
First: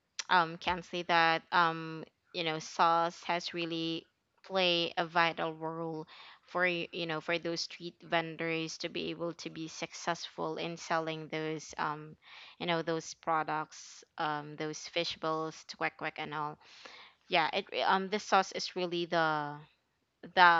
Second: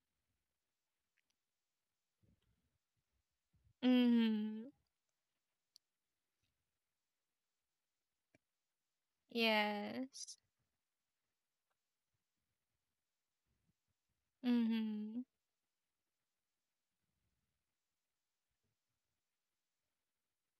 [SPEAKER 1] um, can say that um, you know, sauce has really
[SPEAKER 2] Mhm.
[SPEAKER 1] play a vital role for y- you know for those street vendors to be able to be
[SPEAKER 2] Yes.
[SPEAKER 1] successful in selling those um you know those products, um those fish
[SPEAKER 2] Mhm.
[SPEAKER 1] balls, quack quack, and all. Yeah, it re- um the sauce is really the the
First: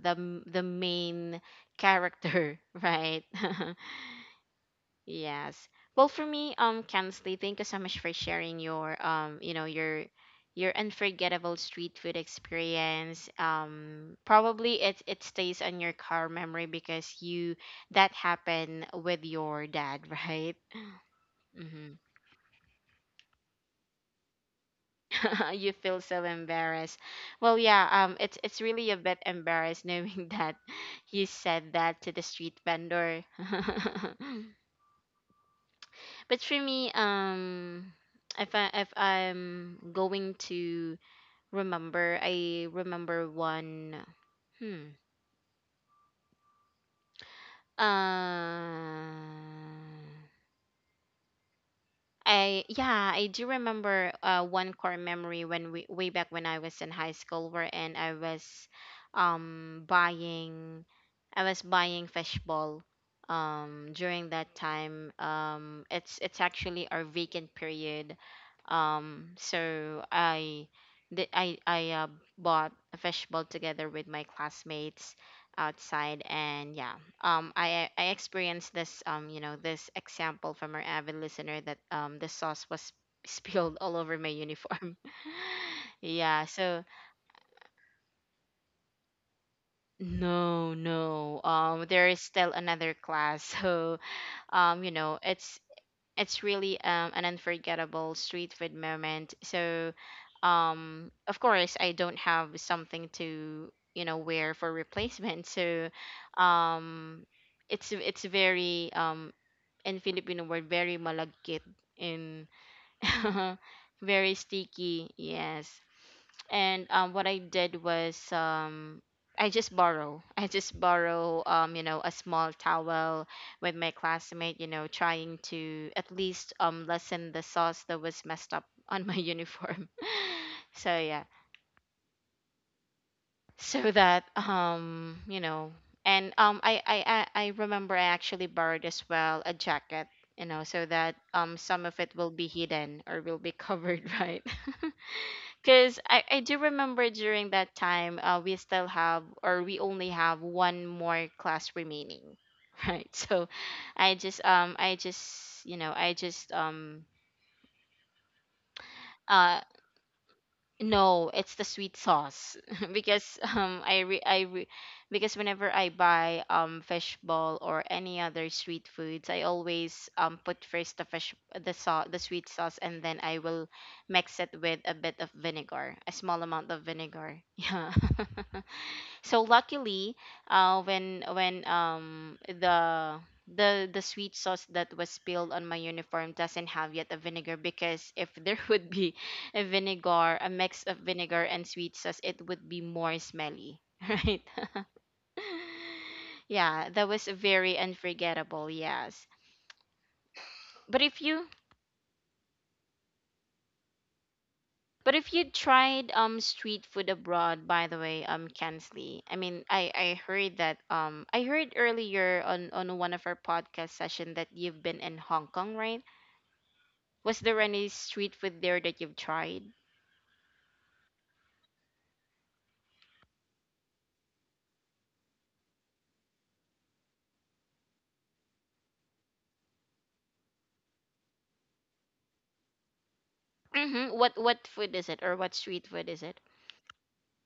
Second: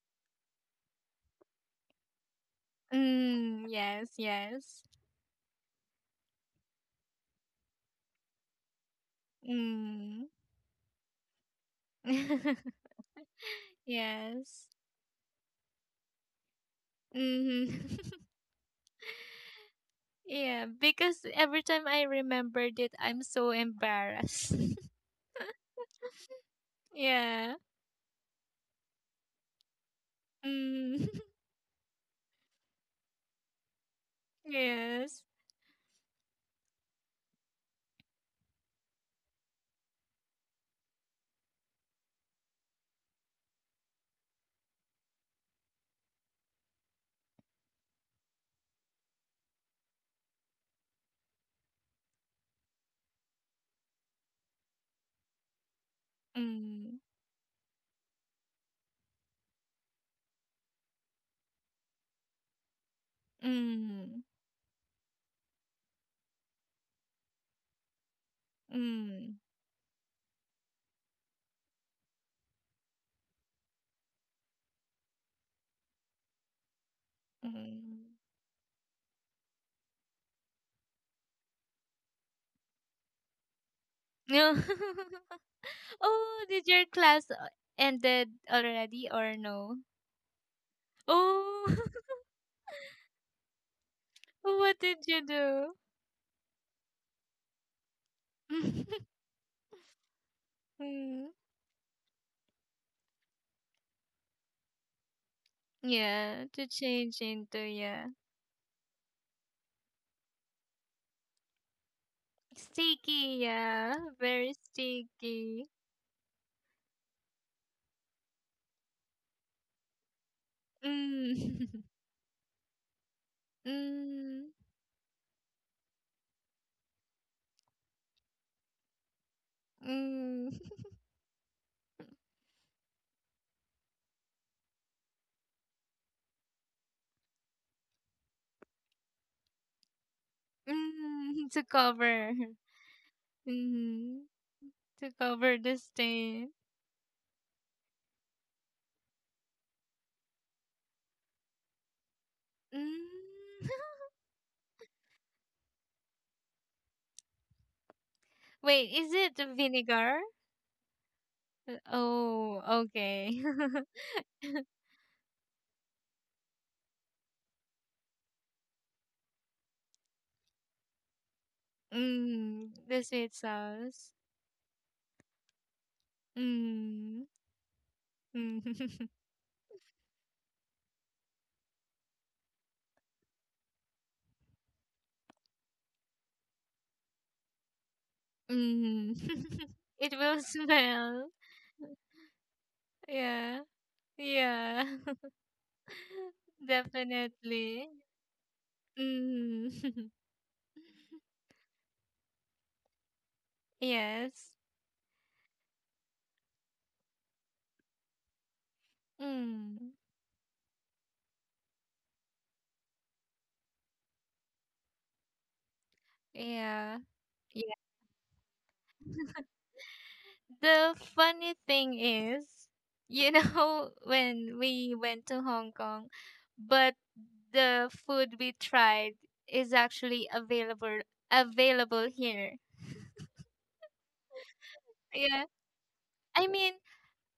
[SPEAKER 1] the m- the main character, right?
[SPEAKER 2] Mm, yes, yes.
[SPEAKER 1] Yes. Well, for me, um, Kansley, thank you so much for sharing your um, you know, your
[SPEAKER 2] Mm.
[SPEAKER 1] your unforgettable street food experience. Um,
[SPEAKER 2] Yes.
[SPEAKER 1] probably it it stays on your car memory because you that
[SPEAKER 2] Mhm.
[SPEAKER 1] happened with your dad, right?
[SPEAKER 2] Yeah, because every time
[SPEAKER 1] Mm-hmm.
[SPEAKER 2] I remembered it, I'm so embarrassed.
[SPEAKER 1] You feel so embarrassed. Well,
[SPEAKER 2] Yeah.
[SPEAKER 1] yeah, um, it's it's really a bit embarrassed knowing that
[SPEAKER 2] Mm.
[SPEAKER 1] you said that to the street vendor.
[SPEAKER 2] Yes.
[SPEAKER 1] But for me, um, if I if I'm going to remember, I remember one. Hmm. Uh, I yeah, I do remember uh, one core memory when we way back when I was in
[SPEAKER 2] Mm,
[SPEAKER 1] high school, wherein I was um buying I was buying fishball um
[SPEAKER 2] mm,
[SPEAKER 1] during that time. Um, it's it's actually our vacant period. Um,
[SPEAKER 2] mm,
[SPEAKER 1] so I did I I uh, bought a fishball together with my classmates outside, and yeah um i i I
[SPEAKER 2] mm.
[SPEAKER 1] experienced this um you know this example from our avid listener that um the sauce was spilled all over my
[SPEAKER 2] No.
[SPEAKER 1] uniform yeah
[SPEAKER 2] Oh, did
[SPEAKER 1] so
[SPEAKER 2] your class uh, ended already or no?
[SPEAKER 1] no no
[SPEAKER 2] Oh,
[SPEAKER 1] um there is still another class so
[SPEAKER 2] what
[SPEAKER 1] um you
[SPEAKER 2] did
[SPEAKER 1] know
[SPEAKER 2] you
[SPEAKER 1] it's
[SPEAKER 2] do?
[SPEAKER 1] it's really um, an unforgettable street food moment. So, um,
[SPEAKER 2] Mm,
[SPEAKER 1] of course, I don't have something to you know wear for replacement. So,
[SPEAKER 2] yeah, to change
[SPEAKER 1] um,
[SPEAKER 2] into
[SPEAKER 1] it's
[SPEAKER 2] yeah.
[SPEAKER 1] it's very um in Filipino word very malagkit in
[SPEAKER 2] Sticky, yeah,
[SPEAKER 1] very
[SPEAKER 2] very
[SPEAKER 1] sticky. Yes,
[SPEAKER 2] sticky.
[SPEAKER 1] and um, what I did was um, I just borrow. I just borrow,
[SPEAKER 2] Mm.
[SPEAKER 1] um, you know, a small towel with my
[SPEAKER 2] Mm.
[SPEAKER 1] classmate. You know, trying to at least um, lessen the sauce that was messed up on my uniform.
[SPEAKER 2] Mm.
[SPEAKER 1] So yeah, so that um, you know, and um, I I I I remember I actually borrowed as well a jacket. You know, so that
[SPEAKER 2] Mm.
[SPEAKER 1] um,
[SPEAKER 2] To
[SPEAKER 1] some of it will
[SPEAKER 2] cover.
[SPEAKER 1] be hidden or will be covered,
[SPEAKER 2] Mm.
[SPEAKER 1] right?
[SPEAKER 2] To cover the
[SPEAKER 1] Because I, I
[SPEAKER 2] stain.
[SPEAKER 1] do remember during that time, uh, we still have, or we only have one more class remaining, right? So
[SPEAKER 2] Mm.
[SPEAKER 1] I just, um, I just, you know, I just, um,
[SPEAKER 2] Wait, is it
[SPEAKER 1] uh,
[SPEAKER 2] vinegar?
[SPEAKER 1] No, it's the
[SPEAKER 2] Uh,
[SPEAKER 1] sweet sauce
[SPEAKER 2] Oh,
[SPEAKER 1] because
[SPEAKER 2] okay.
[SPEAKER 1] um I re I re because whenever I buy um fishball or any other sweet foods, I always um put first the fish the sauce the sweet
[SPEAKER 2] Mm,
[SPEAKER 1] sauce, and
[SPEAKER 2] the
[SPEAKER 1] then I
[SPEAKER 2] sweet
[SPEAKER 1] will
[SPEAKER 2] sauce.
[SPEAKER 1] mix it with a bit of vinegar, a small amount of
[SPEAKER 2] Mm,
[SPEAKER 1] vinegar. Yeah,
[SPEAKER 2] mm,
[SPEAKER 1] so luckily uh when when um the the the sweet sauce that was spilled on my uniform doesn't have yet a vinegar, because if there would be
[SPEAKER 2] mm.
[SPEAKER 1] a
[SPEAKER 2] It
[SPEAKER 1] vinegar
[SPEAKER 2] will
[SPEAKER 1] a mix of
[SPEAKER 2] smell.
[SPEAKER 1] vinegar and sweet sauce it would be more
[SPEAKER 2] Yeah,
[SPEAKER 1] smelly right
[SPEAKER 2] yeah,
[SPEAKER 1] yeah that was very
[SPEAKER 2] definitely.
[SPEAKER 1] unforgettable, yes,
[SPEAKER 2] Mm.
[SPEAKER 1] but if you
[SPEAKER 2] Yes.
[SPEAKER 1] but if you tried um street food abroad, by the way, um Kensley, I mean I
[SPEAKER 2] Mm.
[SPEAKER 1] I heard that um I heard earlier on on one of our podcast session that you've been in Hong Kong, right?
[SPEAKER 2] Yeah.
[SPEAKER 1] Was there any street food there that you've tried?
[SPEAKER 2] The funny thing is, you know, when we went to Hong Kong, but the food we tried is actually available available here.
[SPEAKER 1] Mm-hmm. What what food is it, or
[SPEAKER 2] Yeah.
[SPEAKER 1] what street food is it?
[SPEAKER 2] I mean,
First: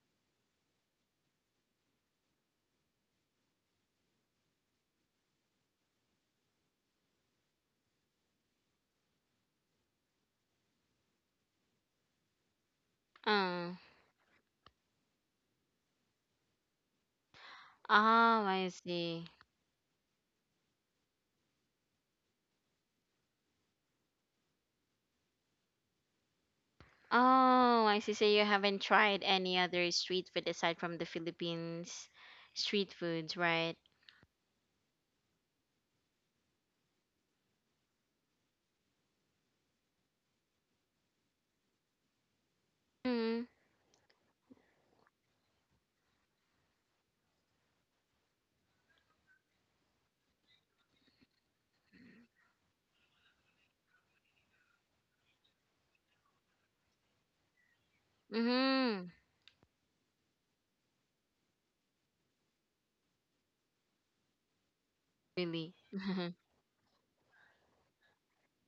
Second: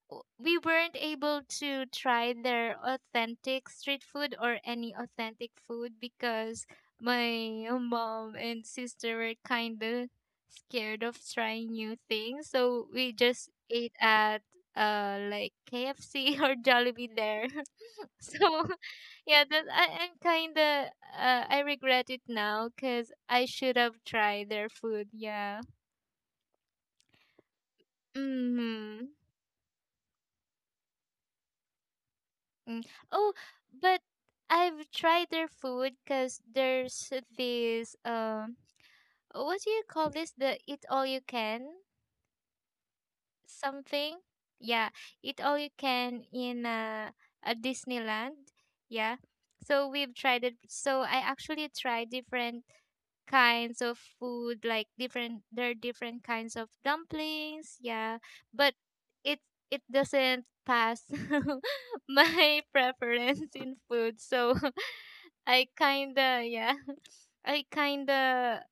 [SPEAKER 2] w- we weren't able to try their authentic street food or any authentic food because my mom and sister were kind of scared of trying new things, so we just
[SPEAKER 1] Oh,
[SPEAKER 2] ate at uh like K F C or Jollibee there.
[SPEAKER 1] oh,
[SPEAKER 2] So
[SPEAKER 1] I see.
[SPEAKER 2] yeah, that I, I'm kind of uh, I regret it now cuz I should have tried their food. Yeah,
[SPEAKER 1] Oh, I see. So you haven't
[SPEAKER 2] mhm.
[SPEAKER 1] tried any other street food aside from the Philippines
[SPEAKER 2] Mm.
[SPEAKER 1] street
[SPEAKER 2] Oh,
[SPEAKER 1] foods, right?
[SPEAKER 2] but I've tried their food because there's this um, oh, what do you call this? The eat all you can
[SPEAKER 1] Mm-hmm.
[SPEAKER 2] something? Yeah, eat all you can in uh, a Disneyland. Yeah, so we've tried it. So I actually tried different kinds of food, like different there are different kinds of dumplings. Yeah, but
[SPEAKER 1] Mm-hmm.
[SPEAKER 2] it it doesn't pass my preference in food. So I
[SPEAKER 1] Really?
[SPEAKER 2] kinda, yeah, I kinda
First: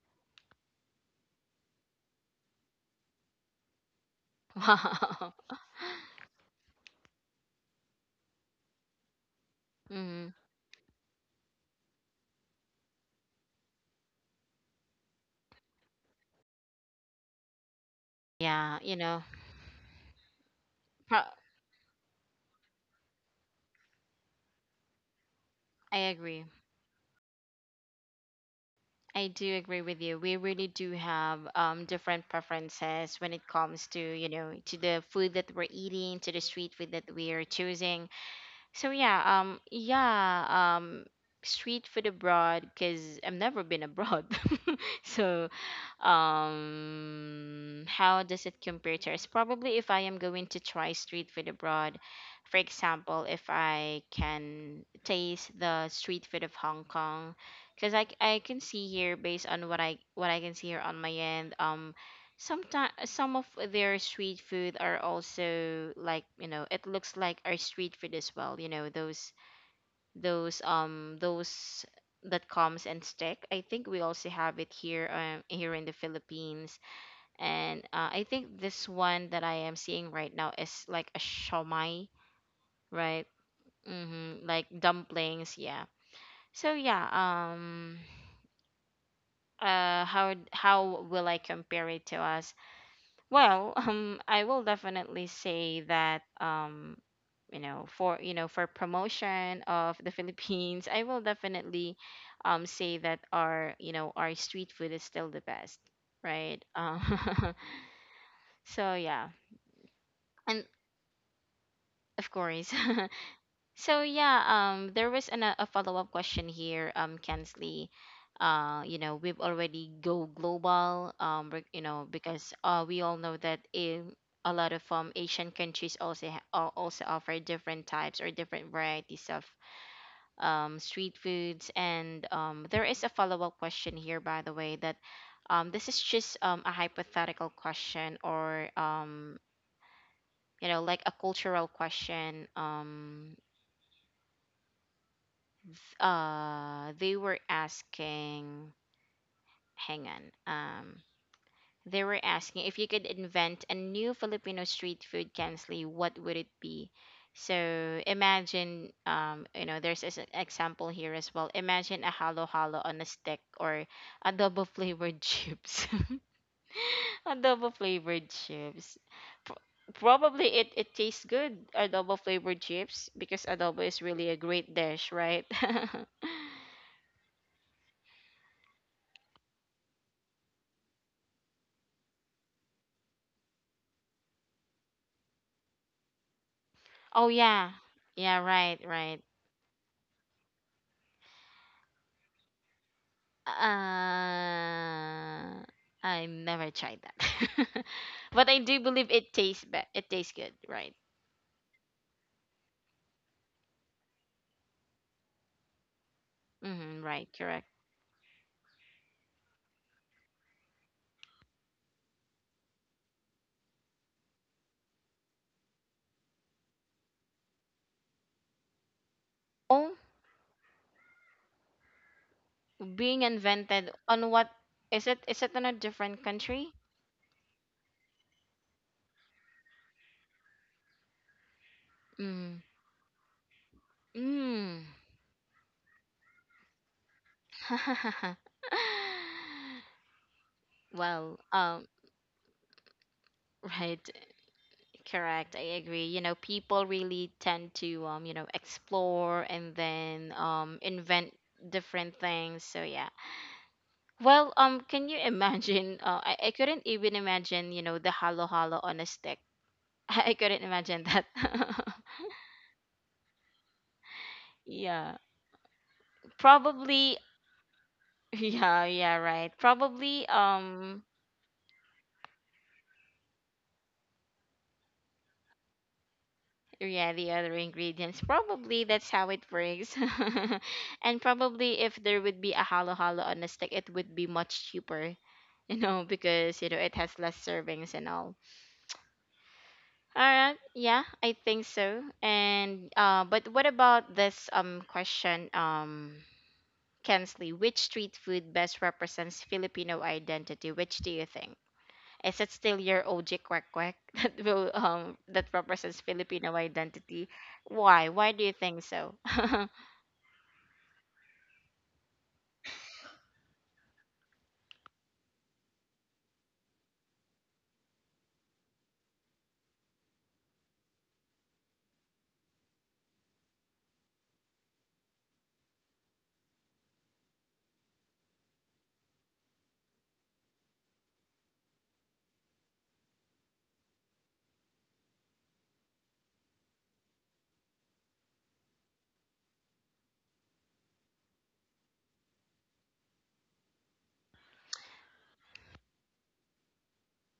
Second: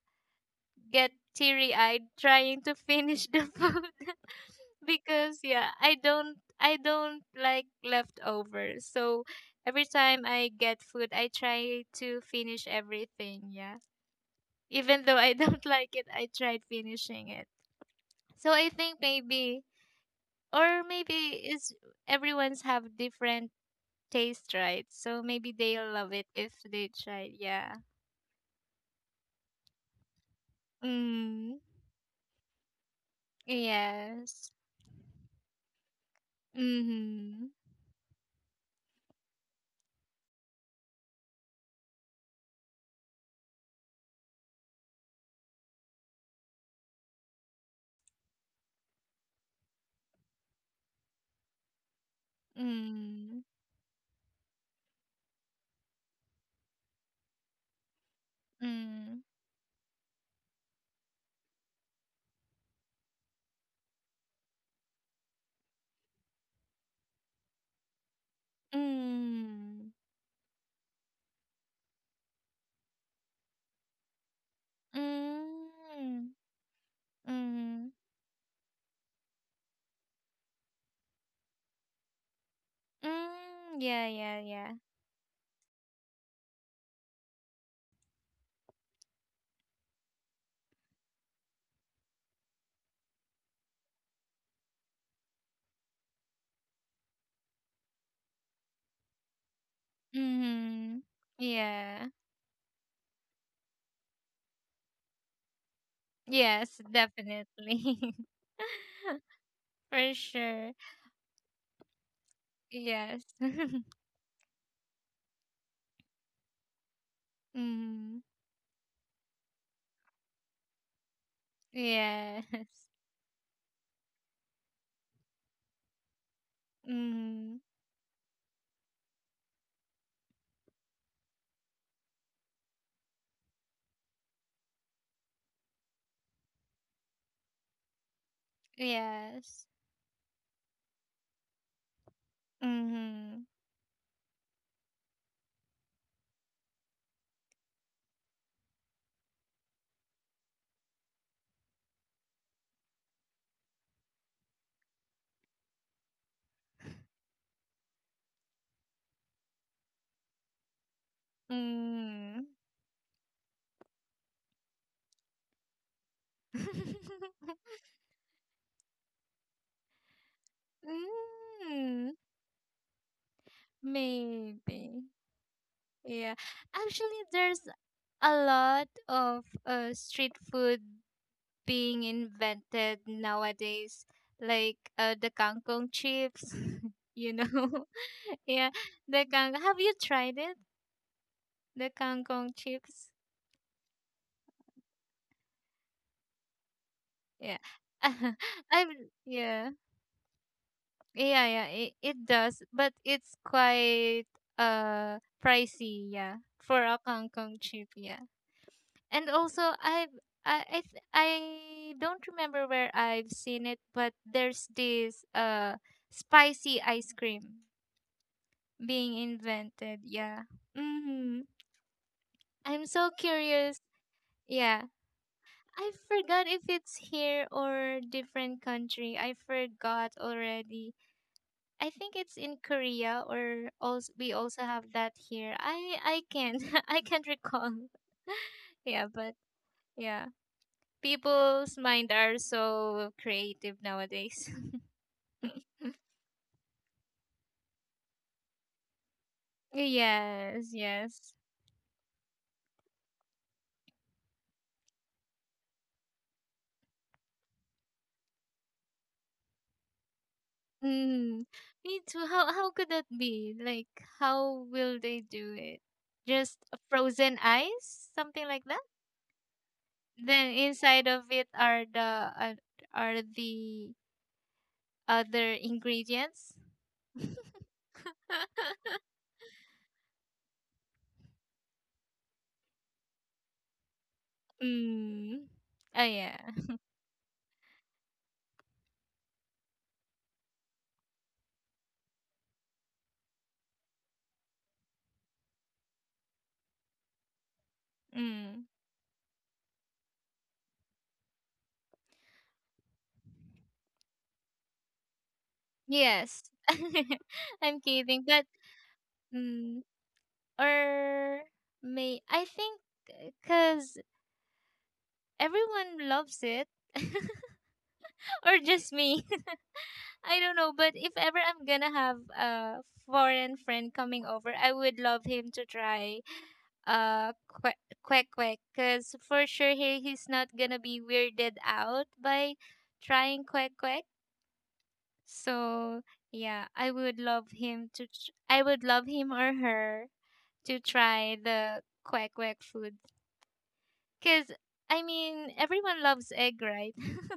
[SPEAKER 2] get teary eyed trying to finish the food.
[SPEAKER 1] Wow.
[SPEAKER 2] Because yeah, I don't, I don't like leftovers. So every
[SPEAKER 1] Hmm.
[SPEAKER 2] time I get food, I try to finish everything. Yeah, even though I don't like it, I tried finishing it. So
[SPEAKER 1] Yeah,
[SPEAKER 2] I
[SPEAKER 1] you
[SPEAKER 2] think
[SPEAKER 1] know,
[SPEAKER 2] maybe, or maybe
[SPEAKER 1] pro-
[SPEAKER 2] is everyone's have different taste, right? So maybe
[SPEAKER 1] I
[SPEAKER 2] they'll love it
[SPEAKER 1] agree.
[SPEAKER 2] if they try. Yeah.
[SPEAKER 1] I do agree with you. We really do have
[SPEAKER 2] Mm.
[SPEAKER 1] um, different preferences when it comes to, you know,
[SPEAKER 2] Yes.
[SPEAKER 1] to the food that we're eating, to the street food that we are
[SPEAKER 2] Mhm.
[SPEAKER 1] choosing. So yeah, um, yeah, um, street food abroad because I've never been abroad. so um how does it compare to us? Probably if I am going to try street food abroad, for example, if
[SPEAKER 2] Mm.
[SPEAKER 1] I can taste the street food of Hong Kong, because I, c- I can see here
[SPEAKER 2] Mm.
[SPEAKER 1] based on what I what I can see here on my end, um, sometimes some of their street food are also like, you know, it looks like our street food as well. You know those
[SPEAKER 2] Mm.
[SPEAKER 1] those um those that comes and stick. I think we also have it here um here in the
[SPEAKER 2] Mm.
[SPEAKER 1] Philippines, and
[SPEAKER 2] Mm.
[SPEAKER 1] uh, I think this one that I am seeing right now is like a shawmai, right?
[SPEAKER 2] Mm. Yeah, yeah,
[SPEAKER 1] Mm-hmm, like
[SPEAKER 2] yeah.
[SPEAKER 1] dumplings, yeah. So yeah, um, uh, how d- how will I compare it to us? Well, um, I will definitely say that um you know, for you know for promotion of the Philippines, I
[SPEAKER 2] Mhm.
[SPEAKER 1] will definitely
[SPEAKER 2] Yeah.
[SPEAKER 1] um say that, our you know, our street food is still the best, right?
[SPEAKER 2] Yes,
[SPEAKER 1] Um
[SPEAKER 2] definitely.
[SPEAKER 1] so yeah,
[SPEAKER 2] For
[SPEAKER 1] and
[SPEAKER 2] sure.
[SPEAKER 1] of course.
[SPEAKER 2] Yes.
[SPEAKER 1] So yeah um there was an, uh, a follow-up question here, um Kensley.
[SPEAKER 2] Mhm.
[SPEAKER 1] Uh you know, we've already go global. Um we're- you know, because uh
[SPEAKER 2] Yes.
[SPEAKER 1] we all know that in a lot of um Asian countries also ha- al- also offer
[SPEAKER 2] Mhm.
[SPEAKER 1] different types or different varieties of um, street foods. And um, there is a follow up question here, by the way, that um, this is just um, a hypothetical question, or um,
[SPEAKER 2] Yes.
[SPEAKER 1] you know, like a cultural question. Um,
[SPEAKER 2] Mhm.
[SPEAKER 1] uh, they were asking, hang on. Um, They were asking, if you could invent a new Filipino street food, Kensley, what would it be? So imagine, um, you know, there's an example here as well. Imagine a
[SPEAKER 2] Mm.
[SPEAKER 1] halo halo on a stick, or adobo flavored chips. Adobo flavored chips. Pro- Probably it, it tastes good,
[SPEAKER 2] Mm.
[SPEAKER 1] adobo flavored chips, because adobo is really a great
[SPEAKER 2] Maybe.
[SPEAKER 1] dish, right?
[SPEAKER 2] Yeah, actually, there's a lot of uh, street food being invented nowadays, like uh, the kangkong chips.
[SPEAKER 1] Oh,
[SPEAKER 2] You
[SPEAKER 1] yeah.
[SPEAKER 2] know,
[SPEAKER 1] Yeah,
[SPEAKER 2] yeah,
[SPEAKER 1] right, right.
[SPEAKER 2] the kang. Have you tried it? The kangkong chips.
[SPEAKER 1] Uh, I never tried that.
[SPEAKER 2] Yeah,
[SPEAKER 1] But I do
[SPEAKER 2] I've
[SPEAKER 1] believe it tastes
[SPEAKER 2] yeah
[SPEAKER 1] be- it tastes good, right?
[SPEAKER 2] yeah yeah. It, it does, but it's quite uh pricey. Yeah, for
[SPEAKER 1] Mm-hmm,
[SPEAKER 2] a
[SPEAKER 1] right,
[SPEAKER 2] kangkong
[SPEAKER 1] correct.
[SPEAKER 2] chip. Yeah. And also I've I I, th- I don't remember where I've seen it, but there's this uh spicy ice cream being
[SPEAKER 1] Oh,
[SPEAKER 2] invented. Yeah. Mm-hmm. I'm so
[SPEAKER 1] being
[SPEAKER 2] curious.
[SPEAKER 1] invented on what?
[SPEAKER 2] Yeah.
[SPEAKER 1] Is it is it in a
[SPEAKER 2] I
[SPEAKER 1] different
[SPEAKER 2] forgot if
[SPEAKER 1] country?
[SPEAKER 2] it's here or different country. I forgot already. I think it's in
[SPEAKER 1] Mm.
[SPEAKER 2] Korea, or also we also
[SPEAKER 1] Mm.
[SPEAKER 2] have that here. I I can't I can't recall. Yeah, but yeah.
[SPEAKER 1] Well,
[SPEAKER 2] People's
[SPEAKER 1] um
[SPEAKER 2] mind are so creative
[SPEAKER 1] right,
[SPEAKER 2] nowadays.
[SPEAKER 1] correct. I agree. You know, people really tend to, um, you know, explore and then
[SPEAKER 2] Yes,
[SPEAKER 1] um invent
[SPEAKER 2] yes.
[SPEAKER 1] different things. So yeah. Well, um, can you imagine? Uh, I, I couldn't even imagine, you know, the halo halo on a stick. I couldn't imagine that.
[SPEAKER 2] Mm, me too. How how could that be? Like, how will
[SPEAKER 1] Yeah,
[SPEAKER 2] they do it? Just a
[SPEAKER 1] probably.
[SPEAKER 2] frozen ice, something like that.
[SPEAKER 1] Yeah, yeah, right. Probably.
[SPEAKER 2] Then
[SPEAKER 1] Um,
[SPEAKER 2] inside of it are the uh, are the other ingredients.
[SPEAKER 1] yeah, the other ingredients. Probably that's how it works. And probably if there would be a halo halo on a stick, it would be much cheaper.
[SPEAKER 2] Mm.
[SPEAKER 1] You
[SPEAKER 2] Oh
[SPEAKER 1] know,
[SPEAKER 2] yeah.
[SPEAKER 1] because you know it has less servings and all. All right. Yeah, I think so. And uh, but what about this um question, um, Kensley? Which street food
[SPEAKER 2] Mm.
[SPEAKER 1] best represents Filipino identity? Which do you think? Is it still your O G quack quack that will um that represents
[SPEAKER 2] Yes.
[SPEAKER 1] Filipino identity?
[SPEAKER 2] I'm
[SPEAKER 1] Why?
[SPEAKER 2] kidding,
[SPEAKER 1] Why do
[SPEAKER 2] but
[SPEAKER 1] you think so?
[SPEAKER 2] mm, or may I think because everyone loves it. Or just me. I don't know, but if ever I'm gonna have a foreign friend coming over, I would love him to try uh que- quack quack, because for sure he, he's not gonna be weirded out by trying quack quack. So yeah, i would love him to tr- I would love him or her to try the quack quack food. Because, I mean, everyone loves egg, right?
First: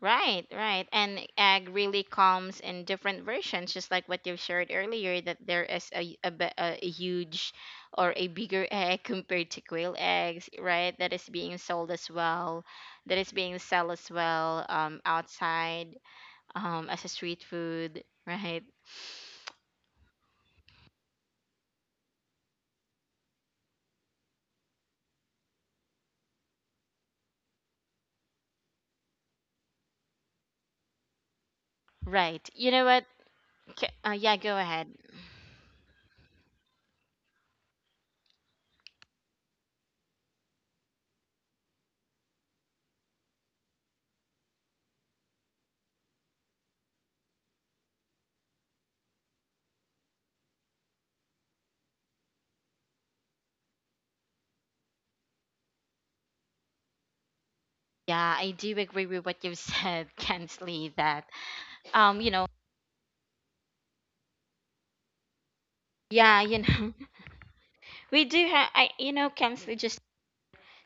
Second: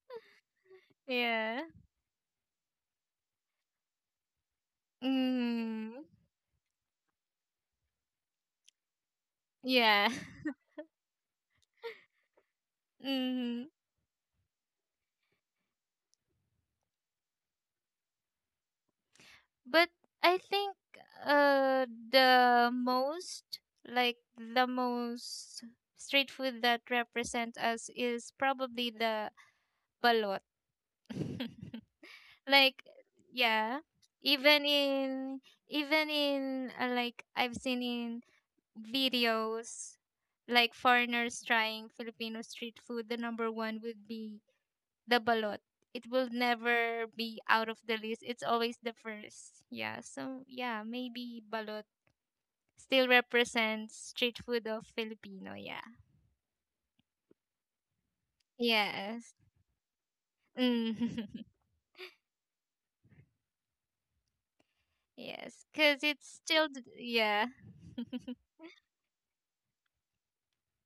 [SPEAKER 1] Right, right. And
[SPEAKER 2] Yeah.
[SPEAKER 1] egg really comes in different versions, just like what you shared earlier, that there is
[SPEAKER 2] Mm,
[SPEAKER 1] a, a, bi- a a huge or a bigger egg compared to quail
[SPEAKER 2] yeah.
[SPEAKER 1] eggs, right? That is being sold as well, that is being
[SPEAKER 2] Mm,
[SPEAKER 1] sold as well, um, outside, um, as a street food, right?
[SPEAKER 2] but I think uh, the most, like, the most street food that represents us is probably the balot.
[SPEAKER 1] Right. You
[SPEAKER 2] Like,
[SPEAKER 1] know what?
[SPEAKER 2] yeah.
[SPEAKER 1] K- Uh, yeah, go
[SPEAKER 2] Even
[SPEAKER 1] ahead.
[SPEAKER 2] in, Even in, uh, like, I've seen in videos like foreigners trying Filipino street food, the number one would be the balot. It will never be out of the list. It's always the first. Yeah. So yeah, maybe balot still represents street food of Filipino. Yeah.
[SPEAKER 1] Yeah, I do agree with
[SPEAKER 2] Yes.
[SPEAKER 1] what you've said, Kensley, that,
[SPEAKER 2] Mm.
[SPEAKER 1] um, you know,
[SPEAKER 2] Yes. Cause it's
[SPEAKER 1] yeah, you
[SPEAKER 2] still d-
[SPEAKER 1] know,
[SPEAKER 2] yeah.
[SPEAKER 1] we do have, I, you know, Kensley, just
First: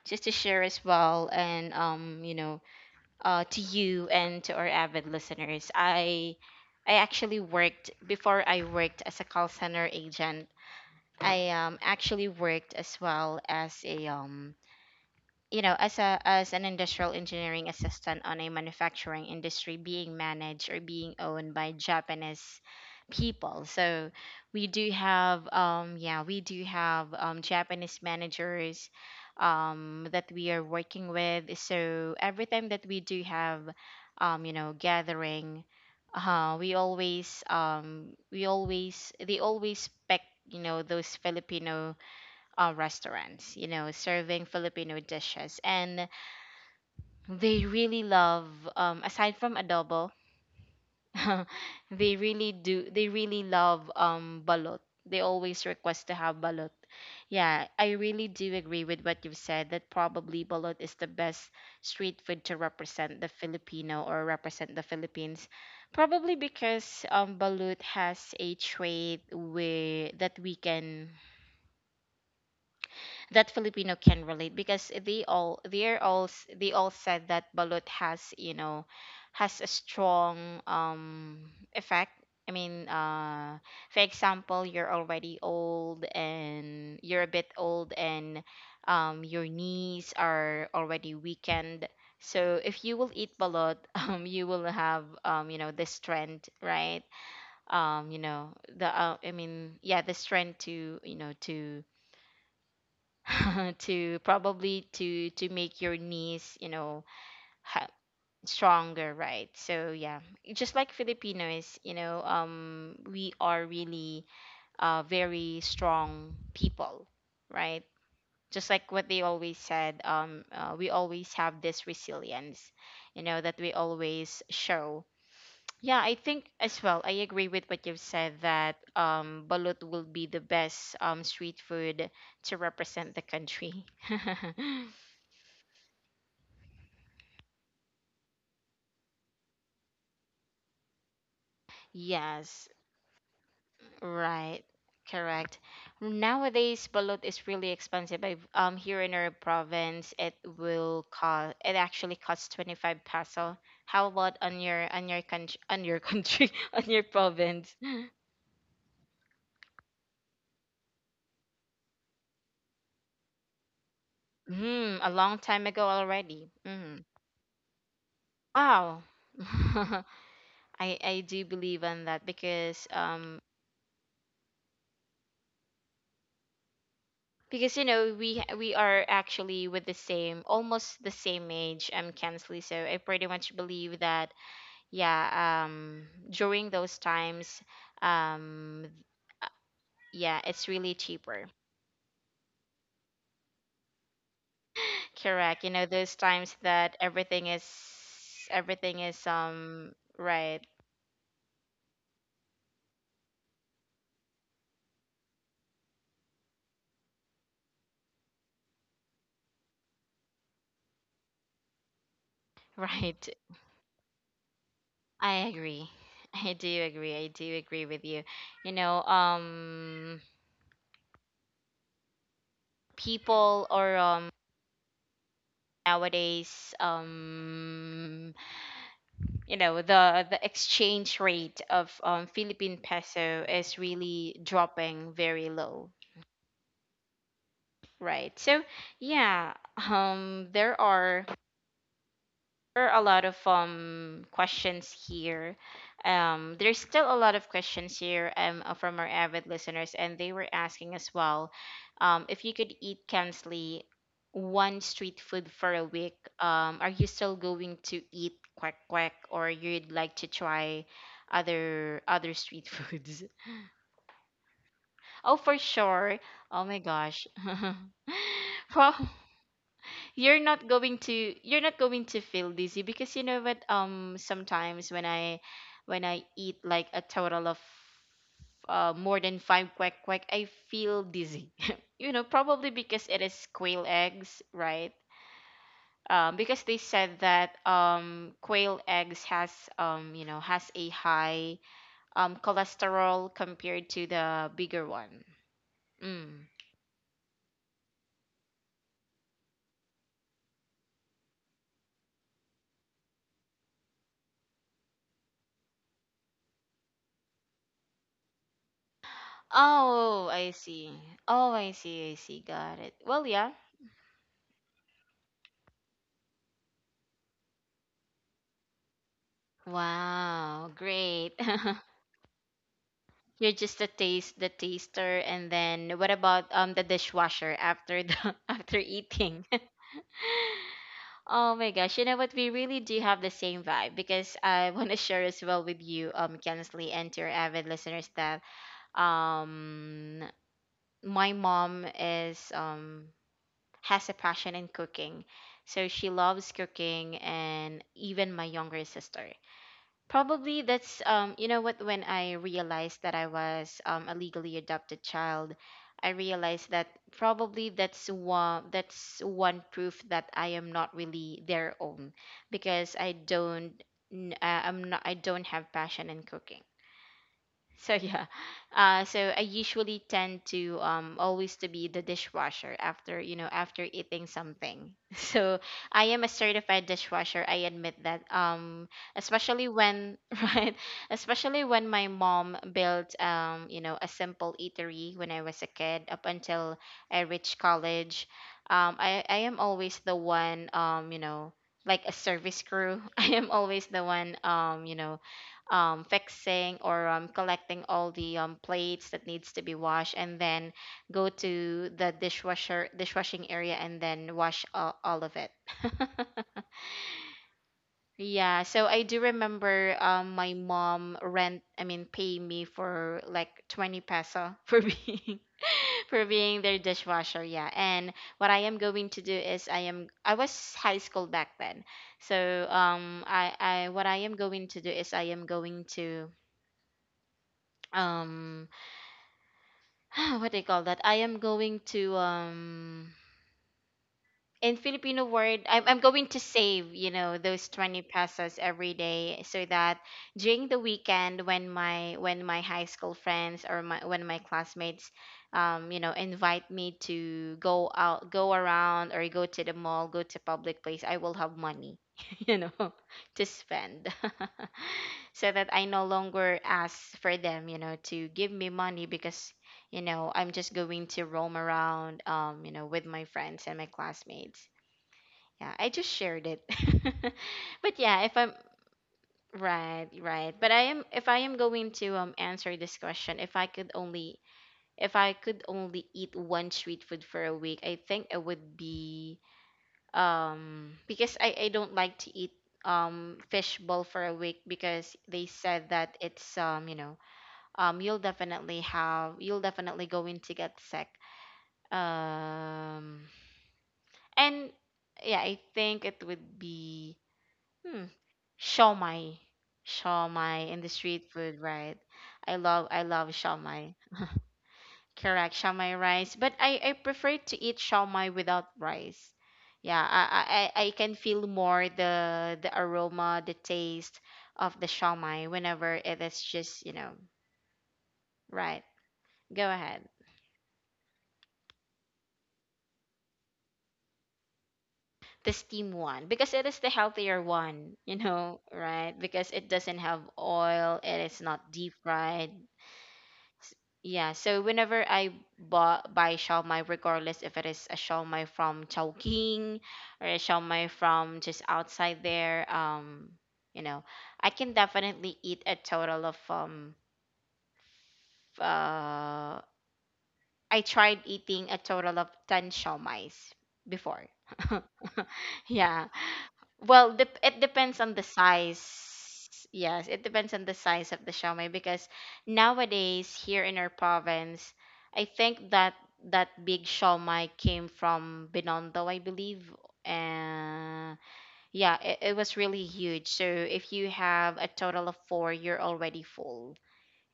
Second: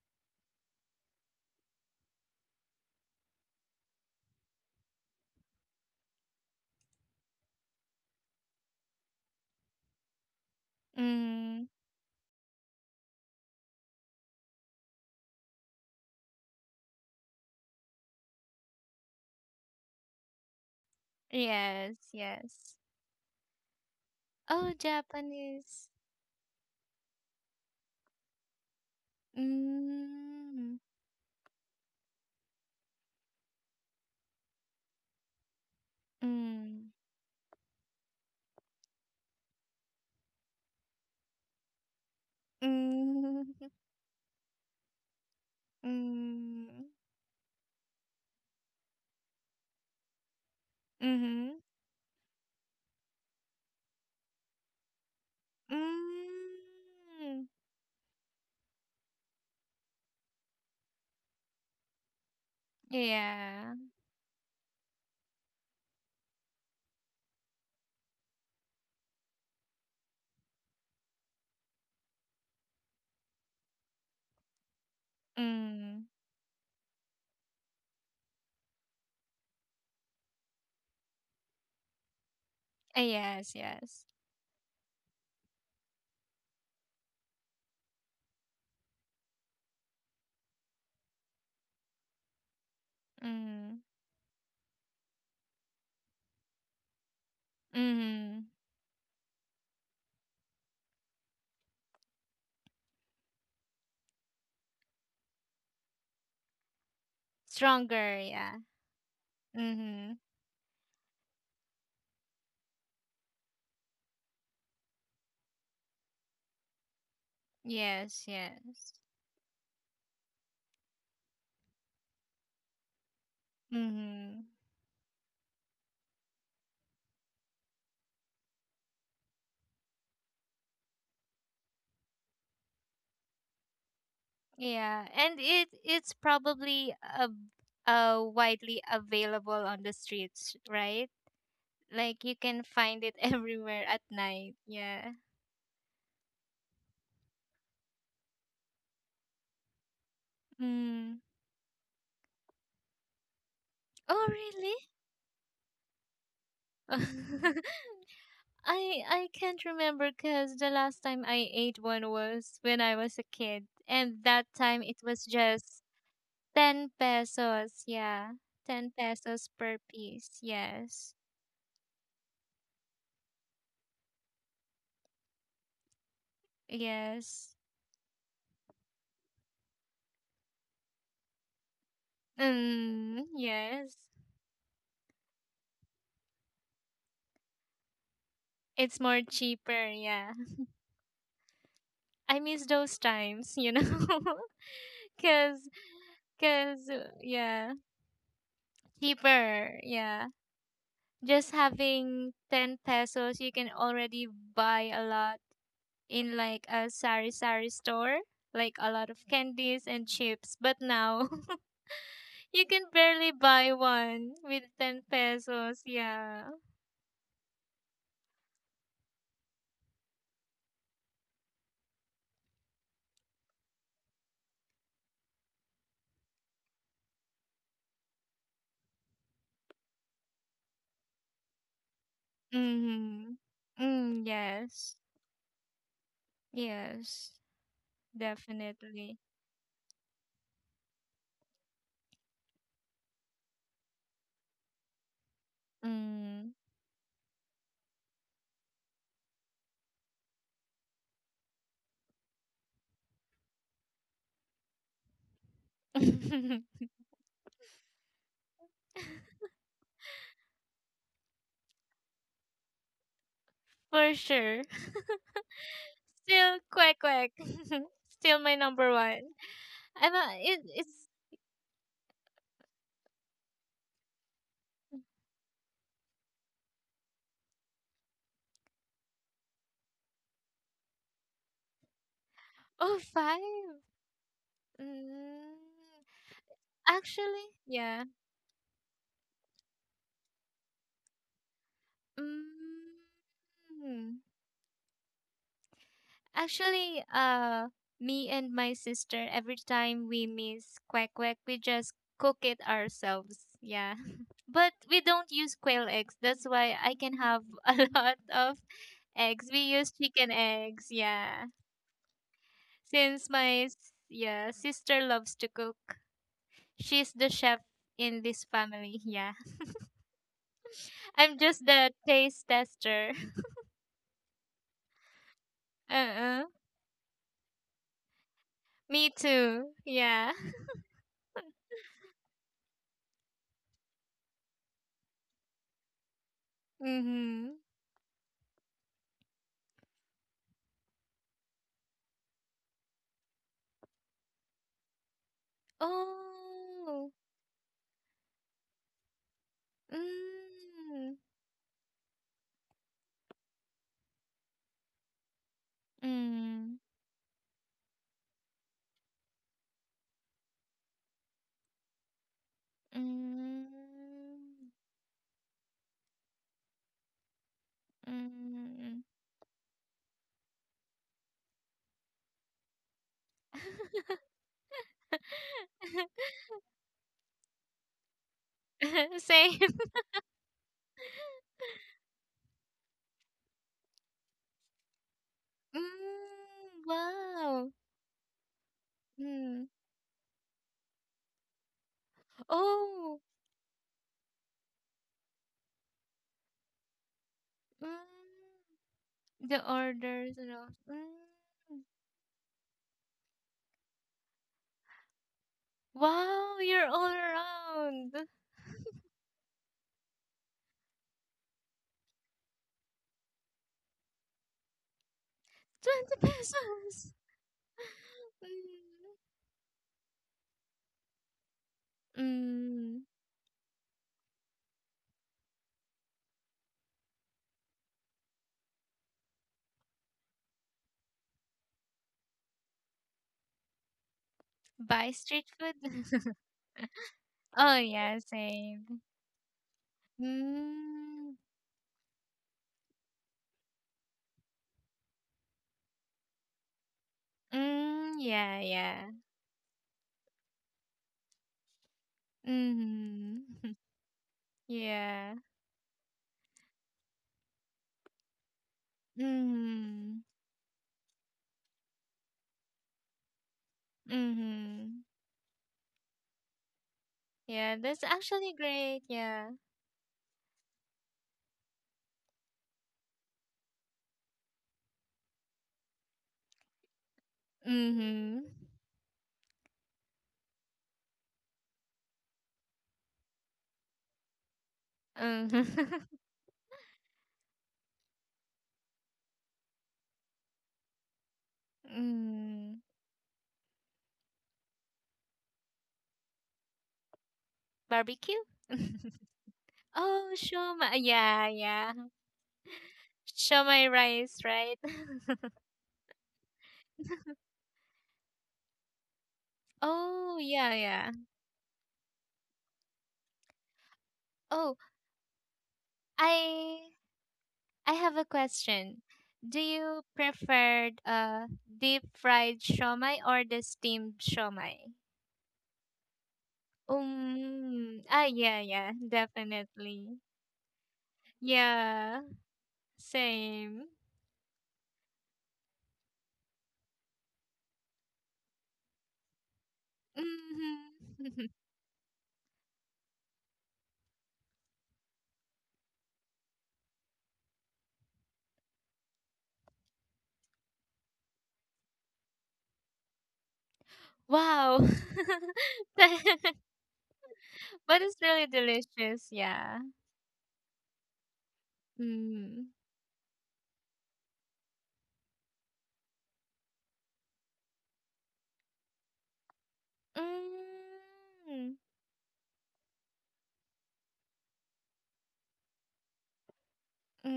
[SPEAKER 1] just to share as well, and um you know uh to you and to our avid listeners. i i actually worked before. I worked as a call center agent. I
[SPEAKER 2] Mm.
[SPEAKER 1] um actually worked as well as a um you know as a as an industrial engineering assistant on a manufacturing industry being managed or being owned by
[SPEAKER 2] Yes.
[SPEAKER 1] Japanese
[SPEAKER 2] Yes.
[SPEAKER 1] people. So we
[SPEAKER 2] Oh,
[SPEAKER 1] do have
[SPEAKER 2] Japanese.
[SPEAKER 1] um yeah, we do have um Japanese managers um that we are
[SPEAKER 2] Mm.
[SPEAKER 1] working with. So every time that we do have, um you know gathering, uh we
[SPEAKER 2] Mm.
[SPEAKER 1] always um we always they always pick, you know, those Filipino uh,
[SPEAKER 2] Mm.
[SPEAKER 1] restaurants, you know, serving Filipino dishes. And
[SPEAKER 2] Mm.
[SPEAKER 1] they really love, um, aside from adobo,
[SPEAKER 2] Mhm.
[SPEAKER 1] they really do, they really love, um, balot. They always request to have balot.
[SPEAKER 2] Mm.
[SPEAKER 1] Yeah, I really do agree with what you've said that probably balot is the best street food to represent the
[SPEAKER 2] Yeah.
[SPEAKER 1] Filipino or represent the Philippines. Probably because um, balut has a trait where that we can, that Filipino can relate, because they all they're
[SPEAKER 2] Mm.
[SPEAKER 1] all s- they all said that balut has, you know, has a strong um effect. I mean,
[SPEAKER 2] Ah, yes,
[SPEAKER 1] uh, for
[SPEAKER 2] yes.
[SPEAKER 1] example, you're already old, and you're a bit old, and um, your knees are already weakened. So if you will eat balut,
[SPEAKER 2] Mm.
[SPEAKER 1] um, you will have, um, you know the strength, right? Um, you
[SPEAKER 2] Mhm.
[SPEAKER 1] know the uh, I mean, yeah, the strength to, you know, to to probably to to make your knees, you know, ha-
[SPEAKER 2] Stronger, yeah.
[SPEAKER 1] stronger, right? So
[SPEAKER 2] Mhm.
[SPEAKER 1] yeah, just like Filipinos, you know, um we are really uh very strong people, right?
[SPEAKER 2] Yes,
[SPEAKER 1] Just like
[SPEAKER 2] yes.
[SPEAKER 1] what they always said, um uh, we always have this resilience, you know, that we always
[SPEAKER 2] Mhm.
[SPEAKER 1] show. Yeah, I think as well, I agree with what you've said that um balut will be the best um street food to represent the country.
[SPEAKER 2] Yeah, and it it's probably uh, uh widely available on the streets, right? Like you can
[SPEAKER 1] Yes,
[SPEAKER 2] find it everywhere at night.
[SPEAKER 1] right,
[SPEAKER 2] Yeah.
[SPEAKER 1] correct. Nowadays, balut is really expensive. I um here in our province, it will
[SPEAKER 2] Mm.
[SPEAKER 1] cost, it actually costs twenty five peso. How
[SPEAKER 2] Oh,
[SPEAKER 1] about on
[SPEAKER 2] really?
[SPEAKER 1] your, on your country, on your country, on your province?
[SPEAKER 2] I I can't remember because the last time I ate one was when I was a kid, and that time it
[SPEAKER 1] Hmm, a
[SPEAKER 2] was
[SPEAKER 1] long time
[SPEAKER 2] just
[SPEAKER 1] ago already.
[SPEAKER 2] ten
[SPEAKER 1] Mm.
[SPEAKER 2] pesos. Yeah, ten
[SPEAKER 1] Wow.
[SPEAKER 2] pesos per piece.
[SPEAKER 1] I
[SPEAKER 2] Yes,
[SPEAKER 1] I do believe on that, because um
[SPEAKER 2] yes,
[SPEAKER 1] because you know we we are actually with the same, almost the same age, um Kensley, so I
[SPEAKER 2] mm,
[SPEAKER 1] pretty much
[SPEAKER 2] yes.
[SPEAKER 1] believe that. yeah um During those times, um
[SPEAKER 2] It's more
[SPEAKER 1] uh,
[SPEAKER 2] cheaper. Yeah,
[SPEAKER 1] yeah, it's really cheaper.
[SPEAKER 2] I miss those times. You know,
[SPEAKER 1] Correct, you
[SPEAKER 2] because
[SPEAKER 1] know, those times
[SPEAKER 2] because
[SPEAKER 1] that everything is,
[SPEAKER 2] yeah,
[SPEAKER 1] everything is
[SPEAKER 2] cheaper.
[SPEAKER 1] um
[SPEAKER 2] Yeah,
[SPEAKER 1] right.
[SPEAKER 2] just having ten pesos, you can already buy a lot in like a sari sari store, like a lot of candies and chips. But now you can
[SPEAKER 1] Right,
[SPEAKER 2] barely buy one with ten
[SPEAKER 1] I
[SPEAKER 2] pesos.
[SPEAKER 1] agree.
[SPEAKER 2] Yeah.
[SPEAKER 1] i do agree I do agree with you. You know, um people or um nowadays, um you know, the the exchange rate of um philippine
[SPEAKER 2] Mm-hmm.
[SPEAKER 1] peso is
[SPEAKER 2] Mm,
[SPEAKER 1] really
[SPEAKER 2] yes.
[SPEAKER 1] dropping very low.
[SPEAKER 2] Yes.
[SPEAKER 1] Right. So
[SPEAKER 2] Definitely.
[SPEAKER 1] yeah, um, there are there are a lot of um questions here.
[SPEAKER 2] Mm.
[SPEAKER 1] Um, there's still a lot of questions here, um uh, from our avid listeners, and they were asking as well, um, if you could eat, Kensley, one street food for a week, um, are you still going to eat quack quack, or you'd like to try other other street foods?
[SPEAKER 2] For sure.
[SPEAKER 1] Oh, for sure.
[SPEAKER 2] Still
[SPEAKER 1] Oh my
[SPEAKER 2] quack
[SPEAKER 1] gosh.
[SPEAKER 2] quack. Still my number
[SPEAKER 1] Prob
[SPEAKER 2] one. I'm a,
[SPEAKER 1] You're
[SPEAKER 2] it,
[SPEAKER 1] not going
[SPEAKER 2] it's
[SPEAKER 1] to, you're not going to feel dizzy, because you know what, um sometimes when I when I eat like a total of uh, more than five quack quack, I feel dizzy. You know, probably
[SPEAKER 2] oh
[SPEAKER 1] because it is
[SPEAKER 2] five.
[SPEAKER 1] quail eggs, right?
[SPEAKER 2] Mm,
[SPEAKER 1] Um, because they said
[SPEAKER 2] actually,
[SPEAKER 1] that,
[SPEAKER 2] yeah.
[SPEAKER 1] um, quail eggs has um, you know has a high um, cholesterol compared to
[SPEAKER 2] Mm.
[SPEAKER 1] the bigger one. Mm.
[SPEAKER 2] Actually, uh, me and my sister, every time we miss quack quack, we just cook it ourselves. Yeah. But we don't use quail eggs. That's why I can have a lot of eggs. We use
[SPEAKER 1] Oh,
[SPEAKER 2] chicken
[SPEAKER 1] I
[SPEAKER 2] eggs.
[SPEAKER 1] see.
[SPEAKER 2] Yeah.
[SPEAKER 1] oh i see I see, got it. Well,
[SPEAKER 2] Since
[SPEAKER 1] yeah.
[SPEAKER 2] my s- yeah, sister loves to cook. She's the chef in this family. Yeah.
[SPEAKER 1] Wow, great.
[SPEAKER 2] I'm just the taste tester.
[SPEAKER 1] You're just a taste, the taster, and then what
[SPEAKER 2] Uh-uh.
[SPEAKER 1] about um the dishwasher after the after
[SPEAKER 2] Me
[SPEAKER 1] eating?
[SPEAKER 2] too. Yeah.
[SPEAKER 1] Oh my gosh, you know what? We really do have the same vibe, because I want to share as well with you, um, Kensley, and to your
[SPEAKER 2] Mhm.
[SPEAKER 1] avid listeners, that um my mom is um has a passion in cooking. So she loves
[SPEAKER 2] Oh.
[SPEAKER 1] cooking, and even my younger sister. Probably that's
[SPEAKER 2] Mm,
[SPEAKER 1] um you know what, when I realized that I was um a legally adopted child, I realized
[SPEAKER 2] mm,
[SPEAKER 1] that probably that's one, that's one proof that I am not really their own, because I
[SPEAKER 2] mm,
[SPEAKER 1] don't n- uh, I'm not I don't have passion in cooking. So yeah, uh,
[SPEAKER 2] mm.
[SPEAKER 1] so I usually tend to um always to be the dishwasher after, you know, after eating something. So I am a certified dishwasher. I admit that. Um,
[SPEAKER 2] Same.
[SPEAKER 1] especially when right, especially when my mom built um you know a simple eatery when I was a kid, up
[SPEAKER 2] Mm,
[SPEAKER 1] until I reached
[SPEAKER 2] wow.
[SPEAKER 1] college. Um, I I am
[SPEAKER 2] Mm.
[SPEAKER 1] always the one, um you know like a service crew.
[SPEAKER 2] Oh.
[SPEAKER 1] I am always the one um you know um, fixing or um, collecting all the um,
[SPEAKER 2] Mm.
[SPEAKER 1] plates that needs
[SPEAKER 2] The
[SPEAKER 1] to be washed and
[SPEAKER 2] orders and all.
[SPEAKER 1] then go
[SPEAKER 2] Mm.
[SPEAKER 1] to the dishwasher dishwashing area and then wash all, all of it.
[SPEAKER 2] Wow, you're all around. twenty
[SPEAKER 1] Yeah, so I do remember, um, my mom rent I mean pay me for like twenty peso for being for being their
[SPEAKER 2] pesos.
[SPEAKER 1] dishwasher. Yeah, and what I am going to do is i am I was high school back then.
[SPEAKER 2] Mm.
[SPEAKER 1] So
[SPEAKER 2] Mm.
[SPEAKER 1] um I I what I am going to do is I am going to, um what do you call that, I am going to, um, in
[SPEAKER 2] Buy
[SPEAKER 1] Filipino
[SPEAKER 2] street
[SPEAKER 1] word, I'm, I'm
[SPEAKER 2] food.
[SPEAKER 1] going to save, you know, those
[SPEAKER 2] Oh
[SPEAKER 1] twenty
[SPEAKER 2] yeah,
[SPEAKER 1] pesos every
[SPEAKER 2] same.
[SPEAKER 1] day so that during the
[SPEAKER 2] Mm.
[SPEAKER 1] weekend when my when my high school friends or my when my classmates um you know invite me to go
[SPEAKER 2] Mm,
[SPEAKER 1] out, go
[SPEAKER 2] yeah, yeah.
[SPEAKER 1] around, or go to the mall, go to public place, I will have money you know to
[SPEAKER 2] Mm.
[SPEAKER 1] spend.
[SPEAKER 2] Yeah.
[SPEAKER 1] So that I no longer ask for them, you know, to give me money, because you
[SPEAKER 2] Mhm.
[SPEAKER 1] know, I'm just going to roam around, um, you know, with my friends and my classmates.
[SPEAKER 2] Mhm.
[SPEAKER 1] Yeah, I just shared it.
[SPEAKER 2] Yeah,
[SPEAKER 1] But
[SPEAKER 2] that's
[SPEAKER 1] yeah, if
[SPEAKER 2] actually
[SPEAKER 1] I'm
[SPEAKER 2] great. Yeah.
[SPEAKER 1] right, right. But I am, if I am going to um answer this question, if I could only if I could only eat one street food for a week, I think
[SPEAKER 2] Mhm.
[SPEAKER 1] it would be, um, because I I don't like to eat um fish bowl for a week because they said
[SPEAKER 2] Mhm.
[SPEAKER 1] that it's um you know um you'll definitely have, you'll definitely going to get sick.
[SPEAKER 2] Mhm.
[SPEAKER 1] Um, and yeah, I think it would be, hmm,
[SPEAKER 2] Barbecue.
[SPEAKER 1] shawmai,
[SPEAKER 2] Oh, show
[SPEAKER 1] shawmai in the
[SPEAKER 2] my
[SPEAKER 1] street
[SPEAKER 2] yeah,
[SPEAKER 1] food,
[SPEAKER 2] yeah.
[SPEAKER 1] right? I love, I love
[SPEAKER 2] Show my
[SPEAKER 1] shawmai.
[SPEAKER 2] rice, right?
[SPEAKER 1] Correct, shawmai rice, but I I prefer to eat shawmai without rice. Yeah,
[SPEAKER 2] Oh,
[SPEAKER 1] I
[SPEAKER 2] yeah,
[SPEAKER 1] I I I
[SPEAKER 2] yeah.
[SPEAKER 1] can feel more the the aroma, the taste
[SPEAKER 2] Oh,
[SPEAKER 1] of the shawmai whenever it is
[SPEAKER 2] I
[SPEAKER 1] just you know.
[SPEAKER 2] I have a
[SPEAKER 1] Right.
[SPEAKER 2] question. Do
[SPEAKER 1] Go
[SPEAKER 2] you
[SPEAKER 1] ahead.
[SPEAKER 2] prefer uh deep fried shomai or the steamed shomai?
[SPEAKER 1] The steam one because it is the healthier one,
[SPEAKER 2] Um,
[SPEAKER 1] you
[SPEAKER 2] ah, yeah,
[SPEAKER 1] know,
[SPEAKER 2] yeah,
[SPEAKER 1] right? Because it doesn't
[SPEAKER 2] definitely.
[SPEAKER 1] have oil, it is not deep
[SPEAKER 2] Yeah,
[SPEAKER 1] fried. S-
[SPEAKER 2] same.
[SPEAKER 1] Yeah, so whenever I bought, buy shawmai, regardless if it is a shawmai from Chowking or a
[SPEAKER 2] Hmm.
[SPEAKER 1] shawmai from just outside there, um, you know, I can definitely eat a total of um uh I tried eating a total of ten shawmais before.
[SPEAKER 2] Wow.
[SPEAKER 1] Yeah.
[SPEAKER 2] That-
[SPEAKER 1] Well, dep it
[SPEAKER 2] but
[SPEAKER 1] depends
[SPEAKER 2] it's
[SPEAKER 1] on the
[SPEAKER 2] really
[SPEAKER 1] size.
[SPEAKER 2] delicious, yeah.
[SPEAKER 1] Yes, it depends on the size of the siomai because
[SPEAKER 2] Mm.
[SPEAKER 1] nowadays here in our province, I think that that big siomai came from Binondo, I believe. Uh,
[SPEAKER 2] Mm.
[SPEAKER 1] yeah, it, it was really huge. So if you have a total of four, you're already full.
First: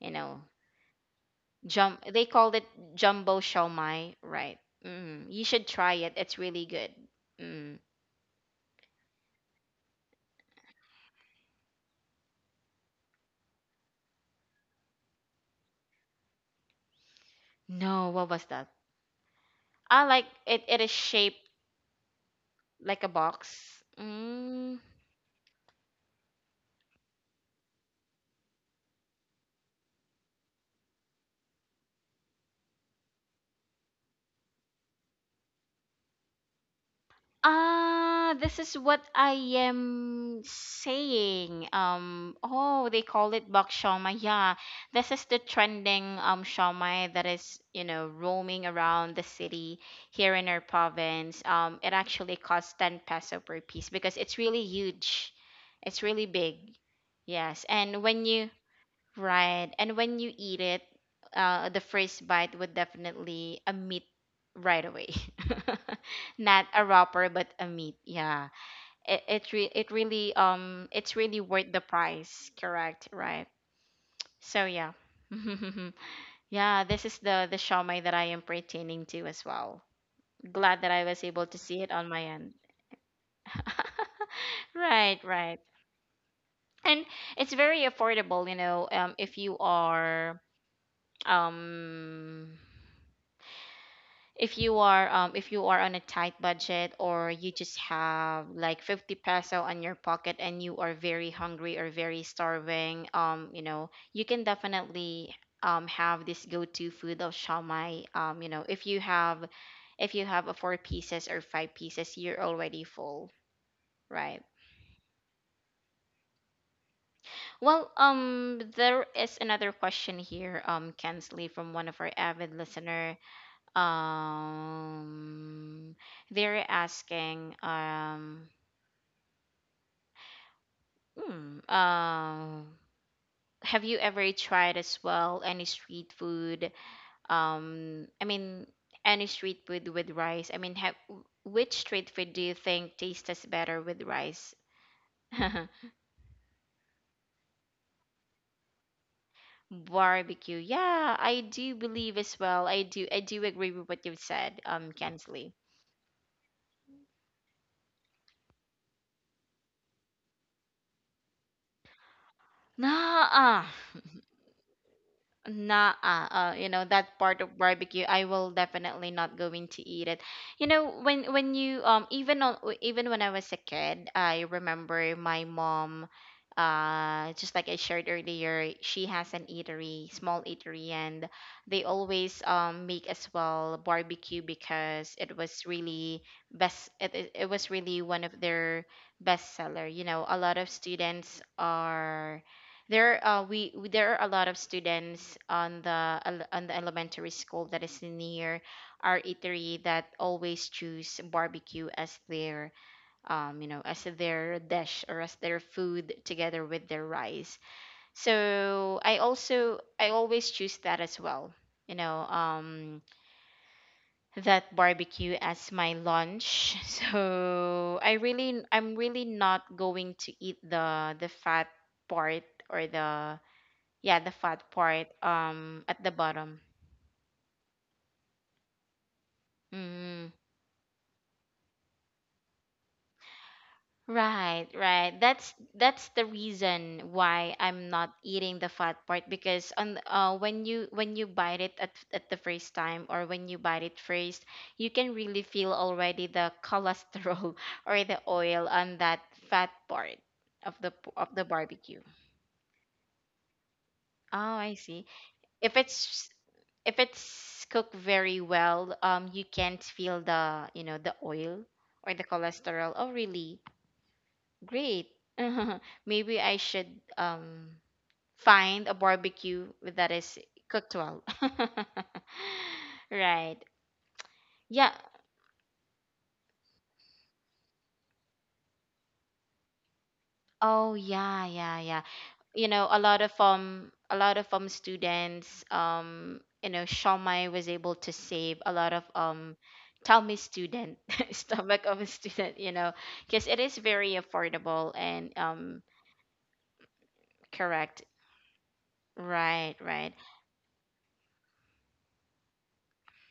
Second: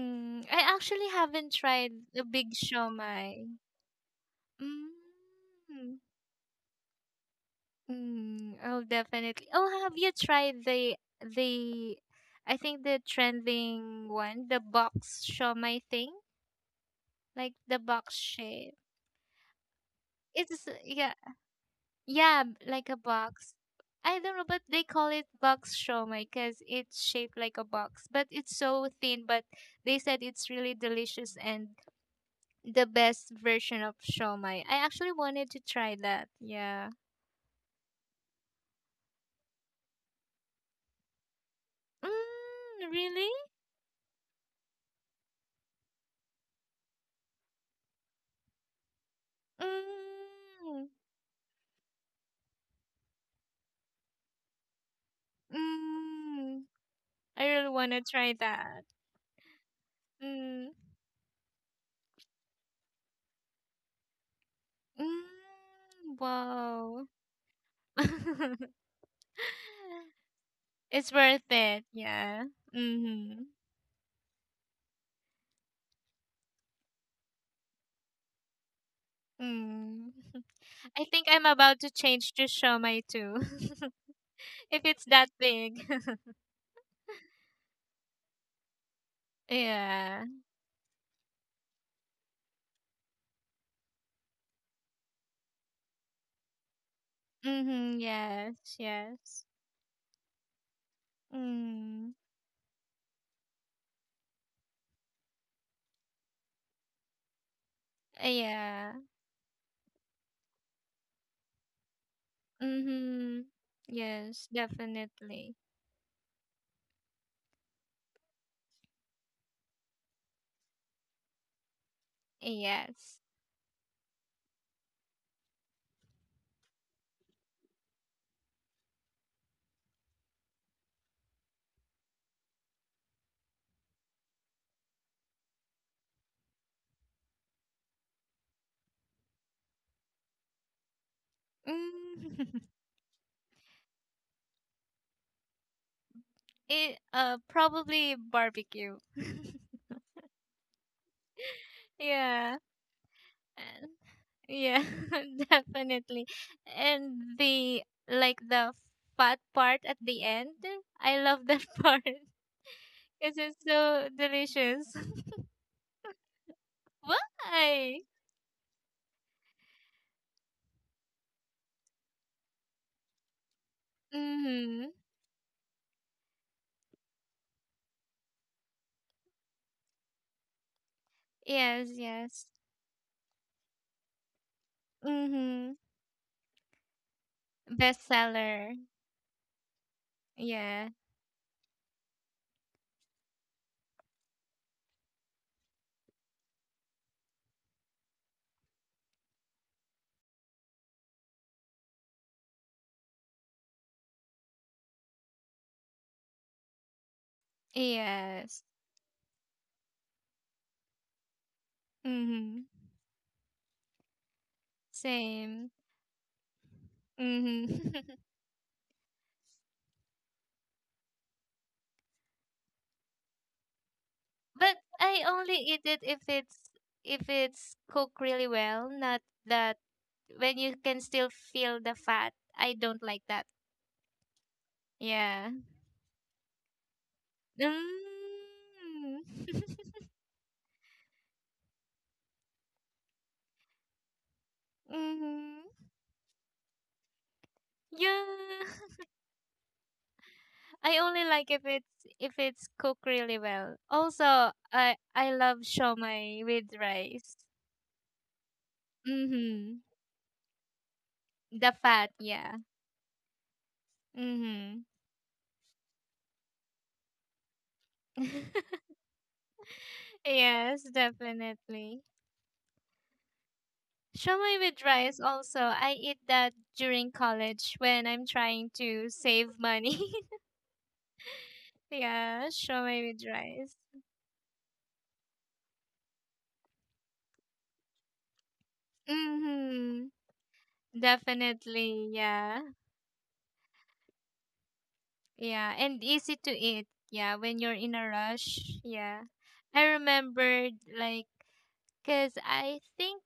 [SPEAKER 1] You know,
[SPEAKER 2] I actually haven't tried
[SPEAKER 1] jum
[SPEAKER 2] the
[SPEAKER 1] they called
[SPEAKER 2] big
[SPEAKER 1] it jumbo
[SPEAKER 2] shawmai.
[SPEAKER 1] siomai, right? Mm, you should try
[SPEAKER 2] Mm.
[SPEAKER 1] it. It's really good. Mm.
[SPEAKER 2] Mm. Oh, definitely. Oh, have you tried the the I think the trending one, the box shawmai thing? Like the
[SPEAKER 1] No,
[SPEAKER 2] box
[SPEAKER 1] what was that?
[SPEAKER 2] shape.
[SPEAKER 1] Ah, like it,
[SPEAKER 2] It's
[SPEAKER 1] it is
[SPEAKER 2] yeah,
[SPEAKER 1] shaped
[SPEAKER 2] yeah, b- like a
[SPEAKER 1] like a
[SPEAKER 2] box.
[SPEAKER 1] box.
[SPEAKER 2] I don't know, but
[SPEAKER 1] Mm.
[SPEAKER 2] they call it box shomai because it's shaped like a box, but it's so thin. But they said it's really delicious and the best version of shomai. I actually wanted to try that. Yeah.
[SPEAKER 1] Ah, this is what I am saying. Um, oh,
[SPEAKER 2] Mm,
[SPEAKER 1] they
[SPEAKER 2] really?
[SPEAKER 1] call it bak shawmai. Yeah, this is the trending um shawmai that is, you know, roaming around the city here in our
[SPEAKER 2] Mm,
[SPEAKER 1] province. Um, it actually costs ten peso per piece because it's really huge. It's really
[SPEAKER 2] mm,
[SPEAKER 1] big.
[SPEAKER 2] I
[SPEAKER 1] Yes,
[SPEAKER 2] really want to
[SPEAKER 1] and when
[SPEAKER 2] try
[SPEAKER 1] you.
[SPEAKER 2] that.
[SPEAKER 1] Right. And when you eat
[SPEAKER 2] Mm,
[SPEAKER 1] it, uh, the first bite would definitely a meat right away.
[SPEAKER 2] mm,
[SPEAKER 1] Not a
[SPEAKER 2] wow.
[SPEAKER 1] wrapper, but a meat. Yeah. It it, re- it really um
[SPEAKER 2] It's
[SPEAKER 1] it's
[SPEAKER 2] worth
[SPEAKER 1] really worth the
[SPEAKER 2] it. Yeah.
[SPEAKER 1] price. Correct.
[SPEAKER 2] Mm-hmm.
[SPEAKER 1] Right. So yeah. Yeah, this is the the shawmai that I am pertaining to as well.
[SPEAKER 2] Mm.
[SPEAKER 1] Glad that I
[SPEAKER 2] I
[SPEAKER 1] was
[SPEAKER 2] think
[SPEAKER 1] able
[SPEAKER 2] I'm
[SPEAKER 1] to see
[SPEAKER 2] about
[SPEAKER 1] it
[SPEAKER 2] to
[SPEAKER 1] on my
[SPEAKER 2] change to
[SPEAKER 1] end.
[SPEAKER 2] shomai too. If it's
[SPEAKER 1] Right,
[SPEAKER 2] that
[SPEAKER 1] right.
[SPEAKER 2] big.
[SPEAKER 1] And it's very affordable, you know, um if you
[SPEAKER 2] Yeah.
[SPEAKER 1] are, um if you are, um if you are on a tight budget or you just
[SPEAKER 2] Mhm.
[SPEAKER 1] have
[SPEAKER 2] Yes,
[SPEAKER 1] like fifty
[SPEAKER 2] yes.
[SPEAKER 1] peso on your pocket and you are very hungry or
[SPEAKER 2] Mm.
[SPEAKER 1] very starving, um you know you can definitely um have this go-to food of shamai, um you know, if
[SPEAKER 2] Yeah.
[SPEAKER 1] you have if you have a four pieces or five pieces, you're already full,
[SPEAKER 2] Mhm.
[SPEAKER 1] right.
[SPEAKER 2] Yes, definitely.
[SPEAKER 1] Well, um there is another question here, um, Kensley, from one of our avid listener.
[SPEAKER 2] Yes.
[SPEAKER 1] Um, they're asking, um, hmm, um, have you ever tried as well any street food? Um, I mean, any street food with rice? I mean, have, which street food do you
[SPEAKER 2] Mm.
[SPEAKER 1] think tastes better with rice?
[SPEAKER 2] It uh probably barbecue.
[SPEAKER 1] Barbecue. Yeah, I do believe as
[SPEAKER 2] Yeah.
[SPEAKER 1] well. I do, I do agree
[SPEAKER 2] Uh,
[SPEAKER 1] with what you've said,
[SPEAKER 2] yeah,
[SPEAKER 1] um, Kensley.
[SPEAKER 2] definitely. And the like the fat part at the end. I love that part. It is
[SPEAKER 1] Nah,
[SPEAKER 2] so delicious.
[SPEAKER 1] nah, uh, you know that part of
[SPEAKER 2] Why?
[SPEAKER 1] barbecue, I will definitely not going to eat it. You know, when when you, um even on w- even when I was a kid, I
[SPEAKER 2] Mm-hmm.
[SPEAKER 1] remember my mom, uh, just like I shared earlier, she has an eatery, small eatery, and they
[SPEAKER 2] Yes,
[SPEAKER 1] always
[SPEAKER 2] yes.
[SPEAKER 1] um make as well barbecue because it was
[SPEAKER 2] Mm-hmm.
[SPEAKER 1] really best. It it it was really one of
[SPEAKER 2] Bestseller.
[SPEAKER 1] their best seller. You know, a lot of
[SPEAKER 2] Yeah.
[SPEAKER 1] students are there, uh, we we- there are a lot of students on the ele- on the elementary school that is near our eatery that always choose barbecue as their um you know as their dish or as their food together with their rice.
[SPEAKER 2] Yes.
[SPEAKER 1] So I also I always choose that as well. You know,
[SPEAKER 2] Mm-hmm.
[SPEAKER 1] um, that barbecue as
[SPEAKER 2] Same.
[SPEAKER 1] my lunch.
[SPEAKER 2] Mm-hmm.
[SPEAKER 1] So I really I'm really not going to eat the the fat part or the, yeah, the fat
[SPEAKER 2] But
[SPEAKER 1] part
[SPEAKER 2] I only
[SPEAKER 1] um
[SPEAKER 2] eat
[SPEAKER 1] at
[SPEAKER 2] it
[SPEAKER 1] the
[SPEAKER 2] if
[SPEAKER 1] bottom.
[SPEAKER 2] it's if it's cooked really well, not that
[SPEAKER 1] Mm,
[SPEAKER 2] when you can still feel the fat. I don't like that.
[SPEAKER 1] right, right. That's
[SPEAKER 2] Yeah.
[SPEAKER 1] that's the reason why I'm not eating the fat
[SPEAKER 2] Mm.
[SPEAKER 1] part, because on uh when you when you bite it at at the first time, or when you bite it first, you can really
[SPEAKER 2] Hmm.
[SPEAKER 1] feel already the cholesterol or the oil
[SPEAKER 2] Yeah.
[SPEAKER 1] on that fat part of the
[SPEAKER 2] I
[SPEAKER 1] p-
[SPEAKER 2] only
[SPEAKER 1] of the
[SPEAKER 2] like if
[SPEAKER 1] barbecue.
[SPEAKER 2] it's if it's cooked really well.
[SPEAKER 1] Oh,
[SPEAKER 2] Also,
[SPEAKER 1] I
[SPEAKER 2] I
[SPEAKER 1] see.
[SPEAKER 2] I love
[SPEAKER 1] If it's,
[SPEAKER 2] shawmai with
[SPEAKER 1] if
[SPEAKER 2] rice.
[SPEAKER 1] it's cooked very well, um, you can't
[SPEAKER 2] Mhm.
[SPEAKER 1] feel the you know the oil
[SPEAKER 2] The
[SPEAKER 1] or the
[SPEAKER 2] fat, yeah.
[SPEAKER 1] cholesterol. Oh, really?
[SPEAKER 2] Mhm.
[SPEAKER 1] Great. Maybe I should, um, find a barbecue that is
[SPEAKER 2] Yes,
[SPEAKER 1] cooked well.
[SPEAKER 2] definitely.
[SPEAKER 1] Right.
[SPEAKER 2] Shawmai with
[SPEAKER 1] Yeah.
[SPEAKER 2] rice also. I eat that during college when I'm trying to save money.
[SPEAKER 1] Oh yeah, yeah, yeah.
[SPEAKER 2] Yeah,
[SPEAKER 1] You know a
[SPEAKER 2] shawmai
[SPEAKER 1] lot
[SPEAKER 2] with
[SPEAKER 1] of
[SPEAKER 2] rice.
[SPEAKER 1] um a lot of um students, um you know, Shomai was able to save a lot of um
[SPEAKER 2] Mm-hmm.
[SPEAKER 1] tummy student stomach of a
[SPEAKER 2] Definitely,
[SPEAKER 1] student,
[SPEAKER 2] yeah.
[SPEAKER 1] you know, because it is very affordable and
[SPEAKER 2] Yeah,
[SPEAKER 1] um,
[SPEAKER 2] and easy to eat. Yeah, when you're in
[SPEAKER 1] correct,
[SPEAKER 2] a rush. Yeah.
[SPEAKER 1] right,
[SPEAKER 2] I
[SPEAKER 1] right.
[SPEAKER 2] remembered like cuz I think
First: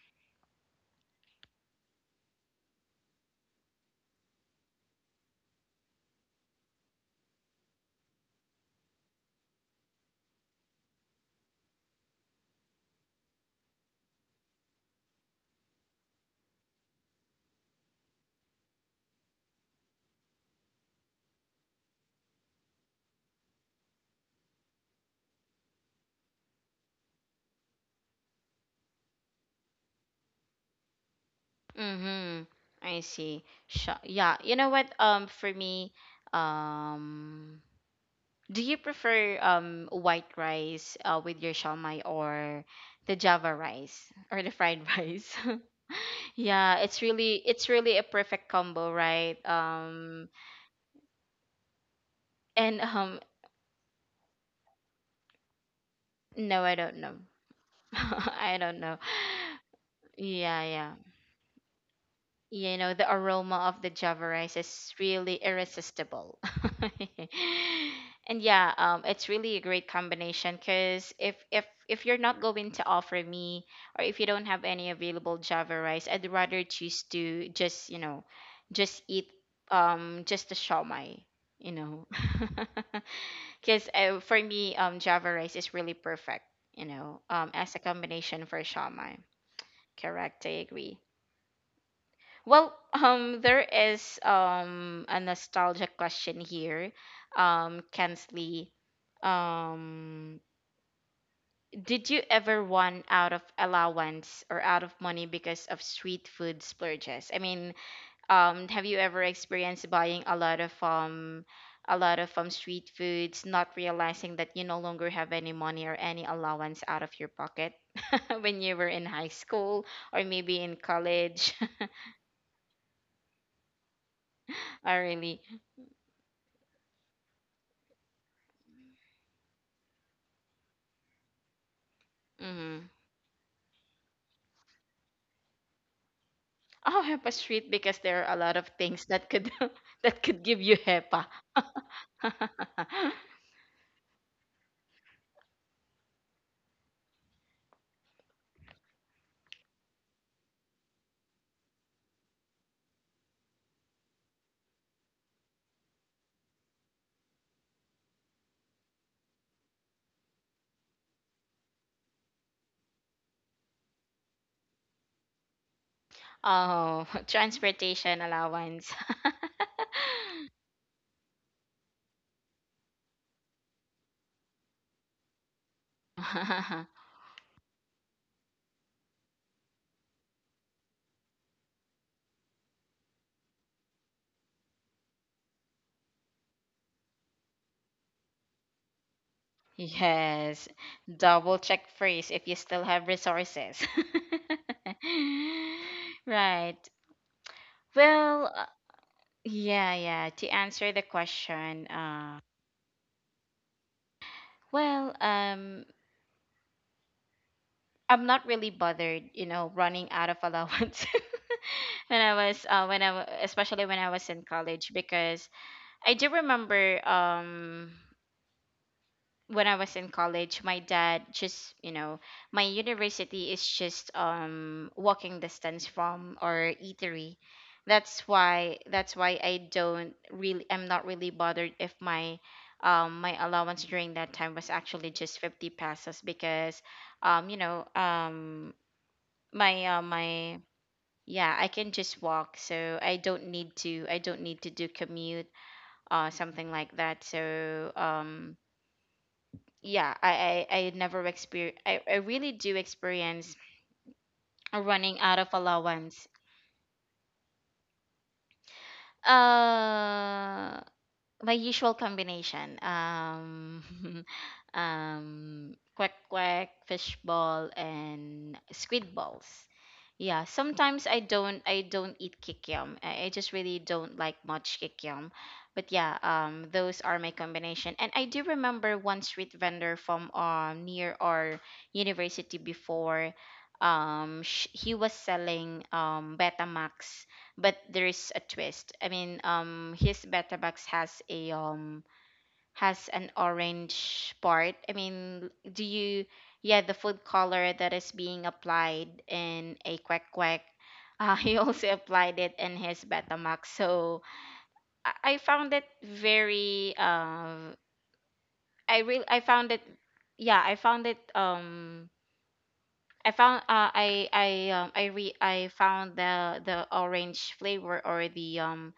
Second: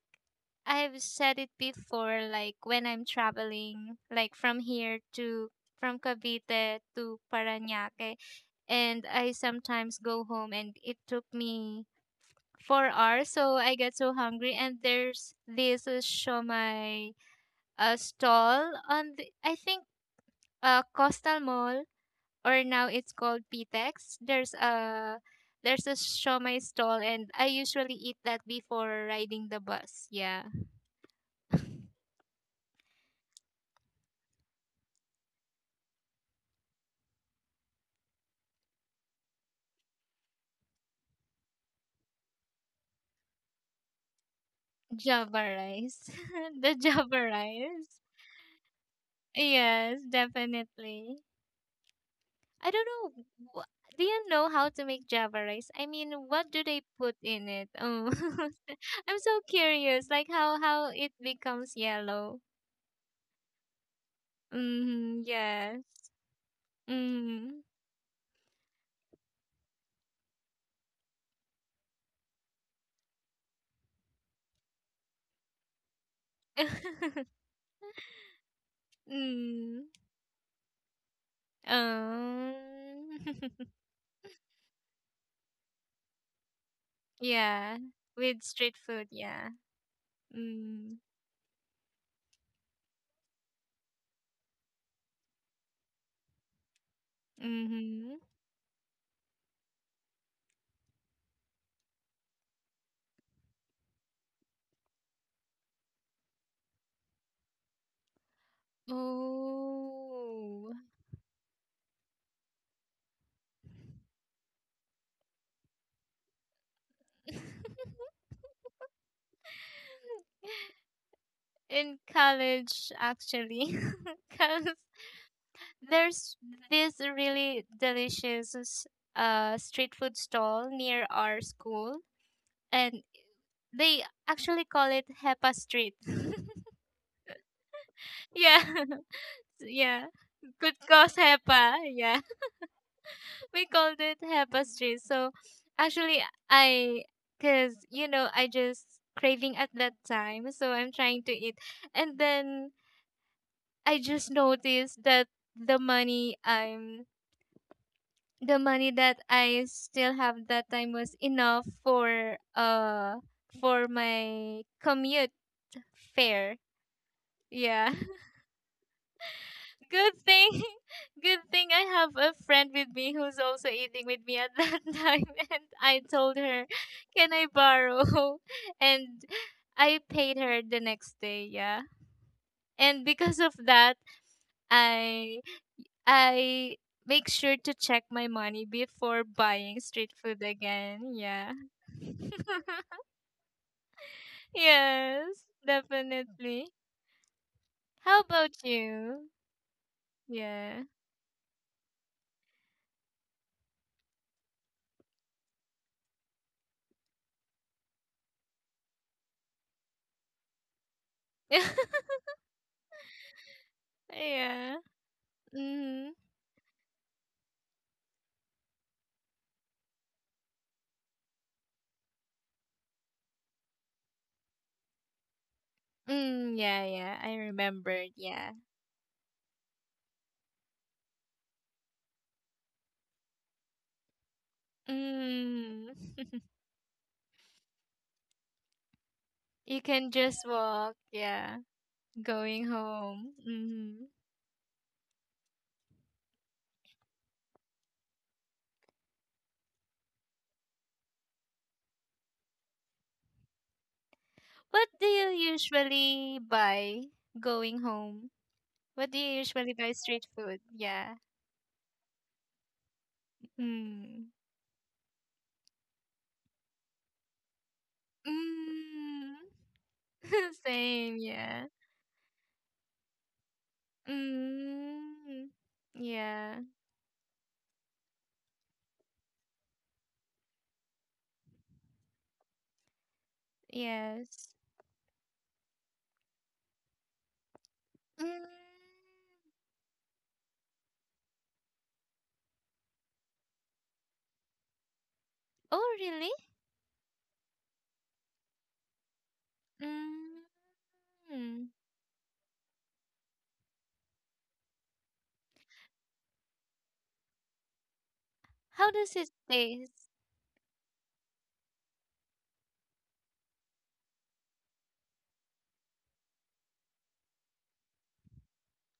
[SPEAKER 2] I've said it before, like when I'm traveling like from here to from Cavite to Parañaque, and I sometimes go home and it took me four hours, so I get so hungry, and there's this uh, shomai a stall on the, I think uh, Coastal Mall, or now it's called Pitex. There's a there's a shomai stall, and I usually eat that before riding the bus. Yeah,
[SPEAKER 1] Mm-hmm. I see. Sho- yeah, you know what, um, for me, um, do you prefer um white rice uh, with your Shomai, or the Java rice, or the fried rice?
[SPEAKER 2] Java rice, the
[SPEAKER 1] Yeah, it's
[SPEAKER 2] Java
[SPEAKER 1] really, it's
[SPEAKER 2] rice.
[SPEAKER 1] really a perfect combo, right?
[SPEAKER 2] Yes,
[SPEAKER 1] Um,
[SPEAKER 2] definitely. I
[SPEAKER 1] and
[SPEAKER 2] don't
[SPEAKER 1] um,
[SPEAKER 2] know. Wh- do you know how to make Java rice? I mean, what do
[SPEAKER 1] no, I
[SPEAKER 2] they
[SPEAKER 1] don't
[SPEAKER 2] put
[SPEAKER 1] know.
[SPEAKER 2] in it? Oh,
[SPEAKER 1] I don't know.
[SPEAKER 2] I'm so curious. Like how
[SPEAKER 1] Yeah,
[SPEAKER 2] how
[SPEAKER 1] yeah.
[SPEAKER 2] it becomes yellow.
[SPEAKER 1] You know, the aroma of the java rice is
[SPEAKER 2] Mm,
[SPEAKER 1] really
[SPEAKER 2] yes.
[SPEAKER 1] irresistible.
[SPEAKER 2] Mm.
[SPEAKER 1] And yeah, um, it's really a great combination cuz if if if you're not going to offer me, or if you don't have any available java rice, I'd rather choose to just, you know, just eat,
[SPEAKER 2] Mm.
[SPEAKER 1] um, just the shawmai, you know.
[SPEAKER 2] Um,
[SPEAKER 1] Because uh, for me, um, Java rice is really perfect, you know, um, as
[SPEAKER 2] yeah,
[SPEAKER 1] a
[SPEAKER 2] with
[SPEAKER 1] combination for
[SPEAKER 2] street food,
[SPEAKER 1] shawmai.
[SPEAKER 2] yeah.
[SPEAKER 1] Correct, I
[SPEAKER 2] Mm,
[SPEAKER 1] agree. Well, um, there is um a nostalgia question here, um,
[SPEAKER 2] mm-hmm.
[SPEAKER 1] Kensley. Um, did you ever run out of allowance or out of money because of street food splurges? I mean, um, have you ever experienced buying a lot of
[SPEAKER 2] Oh.
[SPEAKER 1] um a lot of um street foods, not realizing that you no longer have any money or any allowance out of your pocket when you were in high school or maybe in college?
[SPEAKER 2] In college, actually, because
[SPEAKER 1] I really
[SPEAKER 2] there's this really delicious s- uh street food stall near our school,
[SPEAKER 1] mm.
[SPEAKER 2] and they actually call it Hepa Street.
[SPEAKER 1] Oh, HEPA street because there are a lot
[SPEAKER 2] Yeah,
[SPEAKER 1] of things that could
[SPEAKER 2] yeah.
[SPEAKER 1] that could give
[SPEAKER 2] Good
[SPEAKER 1] you
[SPEAKER 2] cause
[SPEAKER 1] HEPA.
[SPEAKER 2] Hepa. Yeah. We called it tapestry. So actually, I, cause you know, I just craving at that time, so I'm trying to eat, and then I just noticed that the money I'm the money that I still have that time was enough for uh for my commute fare.
[SPEAKER 1] Oh,
[SPEAKER 2] Yeah.
[SPEAKER 1] transportation allowance.
[SPEAKER 2] Good thing good thing I have a friend with me who's also eating with me at that time, and I told her, can I borrow? And I paid her the next day. Yeah, and because of that, I I make sure to check my money before buying street food
[SPEAKER 1] Yes,
[SPEAKER 2] again. Yeah.
[SPEAKER 1] double check first if you still have resources.
[SPEAKER 2] Yes, definitely.
[SPEAKER 1] Right.
[SPEAKER 2] How
[SPEAKER 1] Well,
[SPEAKER 2] about
[SPEAKER 1] uh,
[SPEAKER 2] you?
[SPEAKER 1] yeah, yeah. To
[SPEAKER 2] Yeah.
[SPEAKER 1] answer the question, uh, well, um, I'm not really bothered, you know, running out of allowance when I was, uh, when I, wa- especially when I was in
[SPEAKER 2] Yeah.
[SPEAKER 1] college, because
[SPEAKER 2] Hmm.
[SPEAKER 1] I do remember, um, when I was in college, my dad just, you know, my university is just um walking distance from
[SPEAKER 2] Mm,
[SPEAKER 1] our
[SPEAKER 2] yeah, yeah. I
[SPEAKER 1] eatery.
[SPEAKER 2] remembered.
[SPEAKER 1] That's
[SPEAKER 2] Yeah.
[SPEAKER 1] why that's why I don't really, I'm not really bothered if my um my allowance during that time was actually just fifty
[SPEAKER 2] Mm.
[SPEAKER 1] pesos because um you know um
[SPEAKER 2] You
[SPEAKER 1] my uh,
[SPEAKER 2] can just
[SPEAKER 1] my,
[SPEAKER 2] walk.
[SPEAKER 1] yeah,
[SPEAKER 2] Yeah.
[SPEAKER 1] I can just walk,
[SPEAKER 2] Going
[SPEAKER 1] so I
[SPEAKER 2] home.
[SPEAKER 1] don't need
[SPEAKER 2] Mm-hmm.
[SPEAKER 1] to, I don't need to do commute uh something like that. So um, yeah, I I, I never experience. I, I really do experience
[SPEAKER 2] What do
[SPEAKER 1] running
[SPEAKER 2] you
[SPEAKER 1] out of allowance.
[SPEAKER 2] usually buy going home? What do you usually buy street food?
[SPEAKER 1] Uh,
[SPEAKER 2] Yeah.
[SPEAKER 1] my usual combination um
[SPEAKER 2] Mm.
[SPEAKER 1] um, quack quack, fish ball, and squid
[SPEAKER 2] Mm.
[SPEAKER 1] balls. Yeah, sometimes
[SPEAKER 2] Same.
[SPEAKER 1] i don't
[SPEAKER 2] Yeah.
[SPEAKER 1] I don't eat kikiam. i, I just really don't like much kikiam.
[SPEAKER 2] Mm.
[SPEAKER 1] But yeah,
[SPEAKER 2] Yeah.
[SPEAKER 1] um, those are my combination. And I do remember one street vendor from um near our university before, um
[SPEAKER 2] Yes.
[SPEAKER 1] sh- he was selling um betamax, but there is a
[SPEAKER 2] Mm.
[SPEAKER 1] twist. I mean, um, his beta has a um has an orange part. I mean, do
[SPEAKER 2] Oh,
[SPEAKER 1] you?
[SPEAKER 2] really?
[SPEAKER 1] Yeah, the food color that is being applied in a quack
[SPEAKER 2] Mm.
[SPEAKER 1] quack. Uh, he also applied it in his Betamax, so I, I found it very. Uh,
[SPEAKER 2] How
[SPEAKER 1] I
[SPEAKER 2] does
[SPEAKER 1] really
[SPEAKER 2] it
[SPEAKER 1] I found it.
[SPEAKER 2] taste?
[SPEAKER 1] Yeah, I found it. Um, I found. Uh, I I um, I re I found the the orange flavor or the um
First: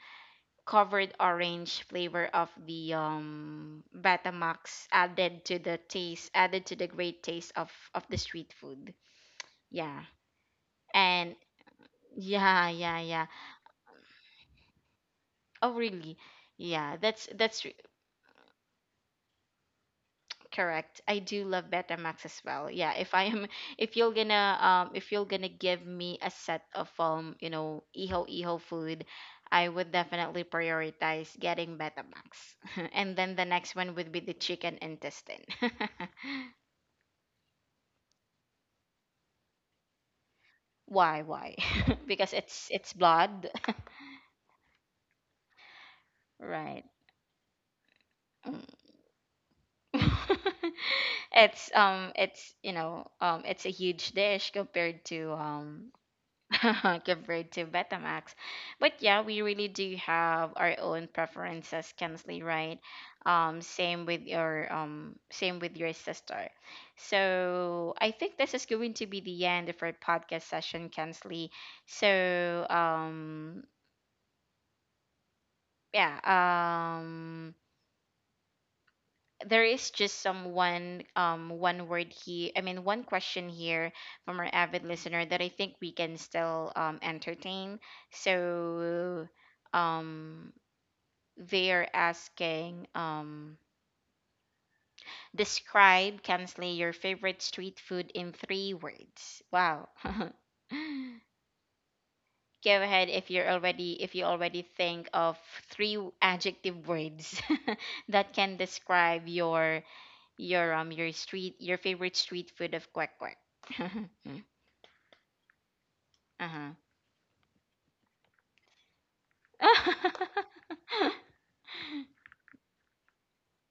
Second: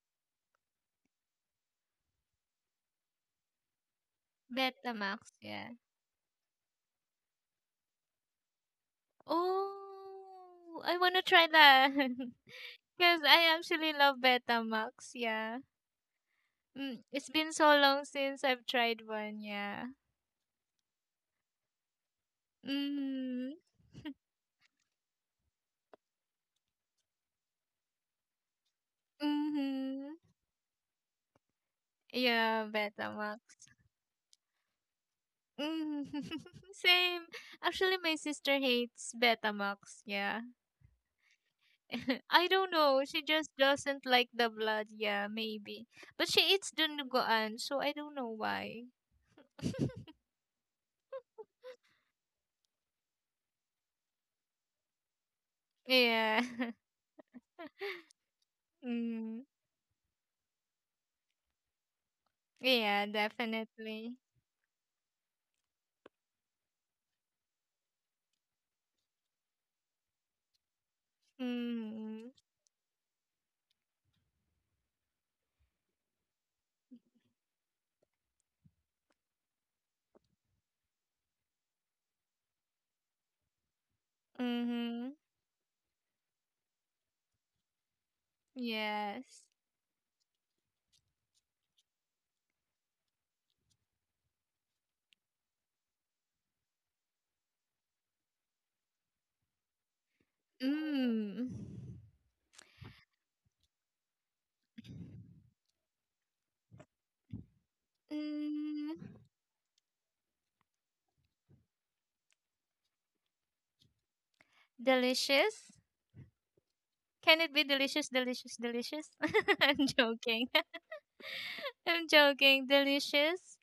[SPEAKER 1] covered orange flavor of the um Betamax
[SPEAKER 2] Betamax.
[SPEAKER 1] added to
[SPEAKER 2] Yeah.
[SPEAKER 1] the taste added to the great taste of of the street food. Yeah.
[SPEAKER 2] Oh, I wanna
[SPEAKER 1] And
[SPEAKER 2] try that because
[SPEAKER 1] yeah, yeah, yeah.
[SPEAKER 2] I actually love Betamax, yeah.
[SPEAKER 1] Oh really? Yeah,
[SPEAKER 2] Mm,
[SPEAKER 1] that's
[SPEAKER 2] it's been
[SPEAKER 1] that's re-
[SPEAKER 2] so long since I've tried one, yeah.
[SPEAKER 1] correct. I do love Betamax as well. Yeah, if I am
[SPEAKER 2] Mm-hmm.
[SPEAKER 1] if you're gonna um if you're gonna give me a set of um, you know, iho iho food, I would
[SPEAKER 2] Mm-hmm.
[SPEAKER 1] definitely prioritize getting Betamax.
[SPEAKER 2] Yeah,
[SPEAKER 1] And then
[SPEAKER 2] Betamax.
[SPEAKER 1] the next one would be the chicken intestine.
[SPEAKER 2] Mm-hmm. Same. Actually, my sister hates Betamax, yeah.
[SPEAKER 1] Why? Why? because
[SPEAKER 2] I
[SPEAKER 1] it's
[SPEAKER 2] don't
[SPEAKER 1] it's
[SPEAKER 2] know. She
[SPEAKER 1] blood,
[SPEAKER 2] just doesn't like the blood, yeah, maybe. But she eats
[SPEAKER 1] right?
[SPEAKER 2] Dunduguan, so I don't know why.
[SPEAKER 1] Mm. it's um it's you know um it's a huge dish compared to um
[SPEAKER 2] Yeah.
[SPEAKER 1] compared to Betamax, but yeah,
[SPEAKER 2] Mm.
[SPEAKER 1] we really do have our own preferences, Kensley, right?
[SPEAKER 2] Yeah,
[SPEAKER 1] Um, same
[SPEAKER 2] definitely.
[SPEAKER 1] with your um same with your sister. So I think this is going to be the end of our podcast session, Kensley. So
[SPEAKER 2] Mm.
[SPEAKER 1] um yeah um there is just some one um one word here I mean one question here from our avid
[SPEAKER 2] Mhm.
[SPEAKER 1] listener that I think we can still um entertain. so
[SPEAKER 2] Yes.
[SPEAKER 1] um they are asking, um, describe, Kensley, your favorite street food in three words. Wow. Go
[SPEAKER 2] Mm.
[SPEAKER 1] ahead if you're already if you already think of three adjective words that can
[SPEAKER 2] Mm.
[SPEAKER 1] describe your your um your street your favorite street food of quack quack.
[SPEAKER 2] Delicious?
[SPEAKER 1] Uh-huh.
[SPEAKER 2] Can it be delicious, delicious, delicious? I'm joking. I'm joking. Delicious.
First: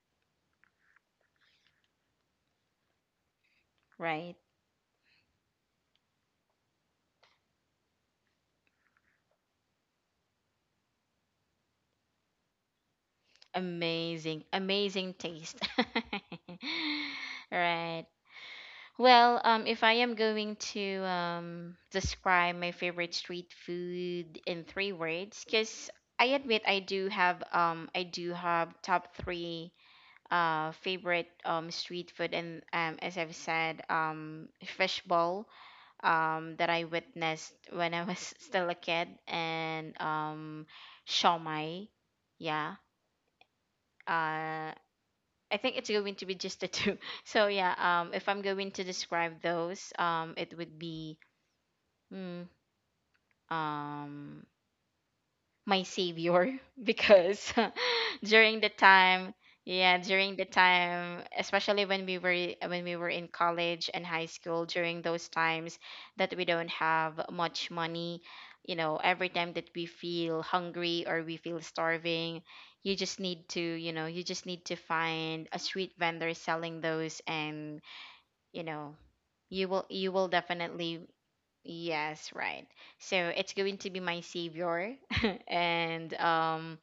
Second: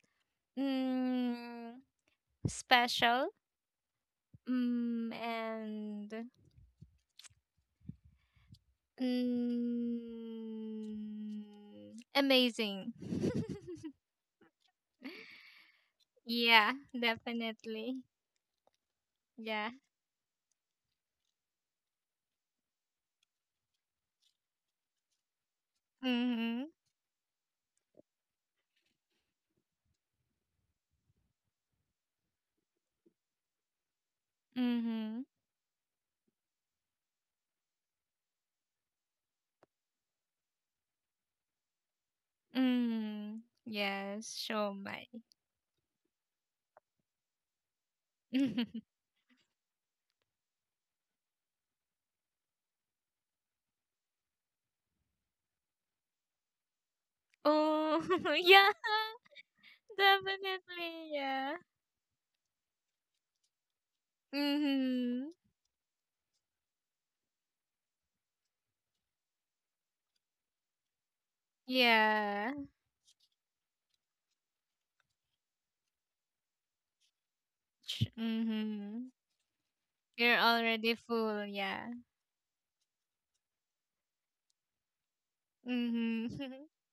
[SPEAKER 2] Mm. Special.
[SPEAKER 1] Right.
[SPEAKER 2] Mm. And mm. Amazing.
[SPEAKER 1] Amazing. Amazing taste.
[SPEAKER 2] Yeah, definitely.
[SPEAKER 1] Right. Well, um
[SPEAKER 2] Yeah.
[SPEAKER 1] if I am going to um describe my favorite street food in three words, cuz I
[SPEAKER 2] Mhm.
[SPEAKER 1] admit I do have um I do have top three uh favorite um street food. And um as I've said, um
[SPEAKER 2] Mhm.
[SPEAKER 1] fishbowl, um, that I witnessed when I was still a kid, and um, shawmai. Yeah,
[SPEAKER 2] Mm, yes,
[SPEAKER 1] uh,
[SPEAKER 2] siomai.
[SPEAKER 1] I think it's going to be just the two. So yeah, um, if I'm going to describe those, um, it would be hmm, um, my savior, because
[SPEAKER 2] Oh,
[SPEAKER 1] during
[SPEAKER 2] yeah,
[SPEAKER 1] the time, yeah, during the
[SPEAKER 2] definitely,
[SPEAKER 1] time,
[SPEAKER 2] yeah.
[SPEAKER 1] especially when we were when we were in college and high school during
[SPEAKER 2] Mm-hmm.
[SPEAKER 1] those times that we don't have much money. You know, every time that we feel hungry or we feel starving,
[SPEAKER 2] Yeah.
[SPEAKER 1] you just need to you know you just need to find a street vendor selling those, and
[SPEAKER 2] Ch-
[SPEAKER 1] you know,
[SPEAKER 2] mm-hmm.
[SPEAKER 1] you will you
[SPEAKER 2] You're
[SPEAKER 1] will
[SPEAKER 2] already
[SPEAKER 1] definitely.
[SPEAKER 2] full, yeah.
[SPEAKER 1] Yes, right. So it's going to be my savior, and
[SPEAKER 2] Mm-hmm.
[SPEAKER 1] um,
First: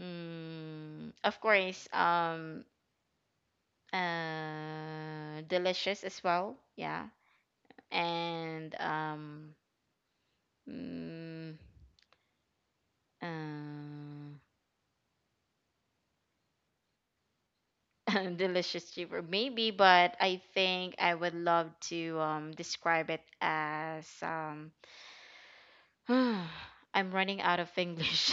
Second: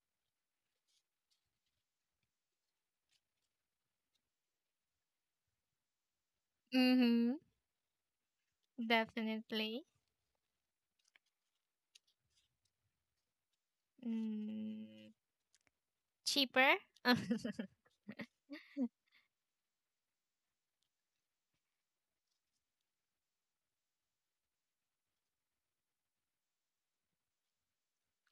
[SPEAKER 1] mm, of course, um, uh, delicious as well. Yeah,
[SPEAKER 2] Mm-hmm.
[SPEAKER 1] and um,
[SPEAKER 2] Definitely.
[SPEAKER 1] mm, uh,
[SPEAKER 2] Mm. Cheaper?
[SPEAKER 1] delicious, cheaper maybe, but I think I would love to um describe it as um. I'm running out of English.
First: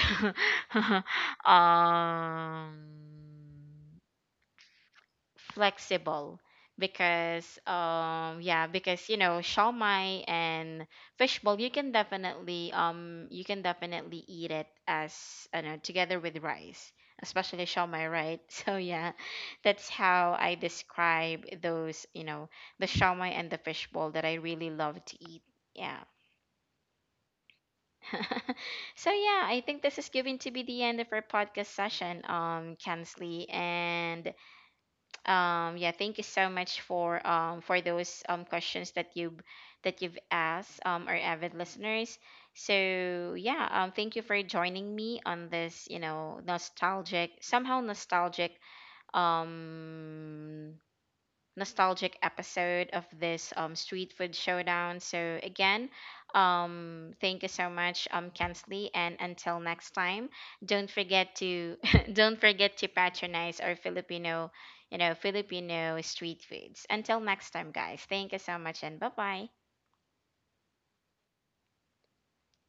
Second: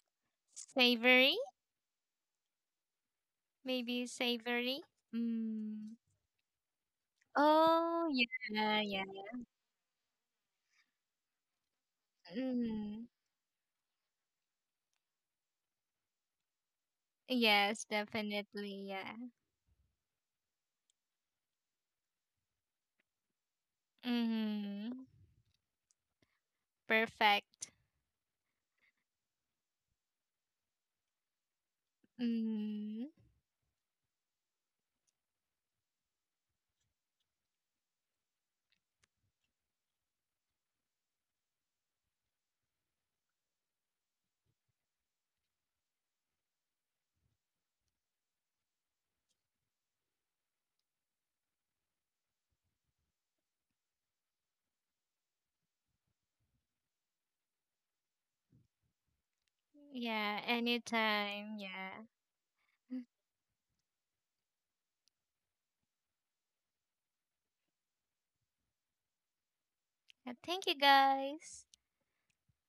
[SPEAKER 2] Savory?
[SPEAKER 1] Um.
[SPEAKER 2] Maybe savory? Mm.
[SPEAKER 1] Flexible, because
[SPEAKER 2] Oh,
[SPEAKER 1] um yeah,
[SPEAKER 2] yeah, yeah.
[SPEAKER 1] because you know, shawmai and fishbowl, you can definitely
[SPEAKER 2] Mm.
[SPEAKER 1] um you can definitely eat it, as I know, together with rice, especially
[SPEAKER 2] Yes,
[SPEAKER 1] shawmai, right?
[SPEAKER 2] definitely,
[SPEAKER 1] So yeah,
[SPEAKER 2] yeah.
[SPEAKER 1] that's how I describe those, you know, the shawmai and the fishbowl that I really
[SPEAKER 2] Mm-hmm.
[SPEAKER 1] love to eat, yeah.
[SPEAKER 2] Perfect.
[SPEAKER 1] So yeah, I think this is going to be the end of our podcast session, um,
[SPEAKER 2] Hmm.
[SPEAKER 1] Kansley. And um, yeah, thank you so much for um for those um questions that you that you've asked, um, our avid listeners. So yeah, um, thank you for joining me on this, you know, nostalgic, somehow nostalgic um nostalgic episode of this, um, Street Food Showdown. So again, um, thank you so much, um, Kensley. And until next time,
[SPEAKER 2] Yeah,
[SPEAKER 1] don't forget
[SPEAKER 2] anytime.
[SPEAKER 1] to
[SPEAKER 2] Yeah.
[SPEAKER 1] don't forget to patronize our Filipino, you know, Filipino street foods. Until next time, guys. Thank you so much, and bye bye.
[SPEAKER 2] Uh, thank you, guys.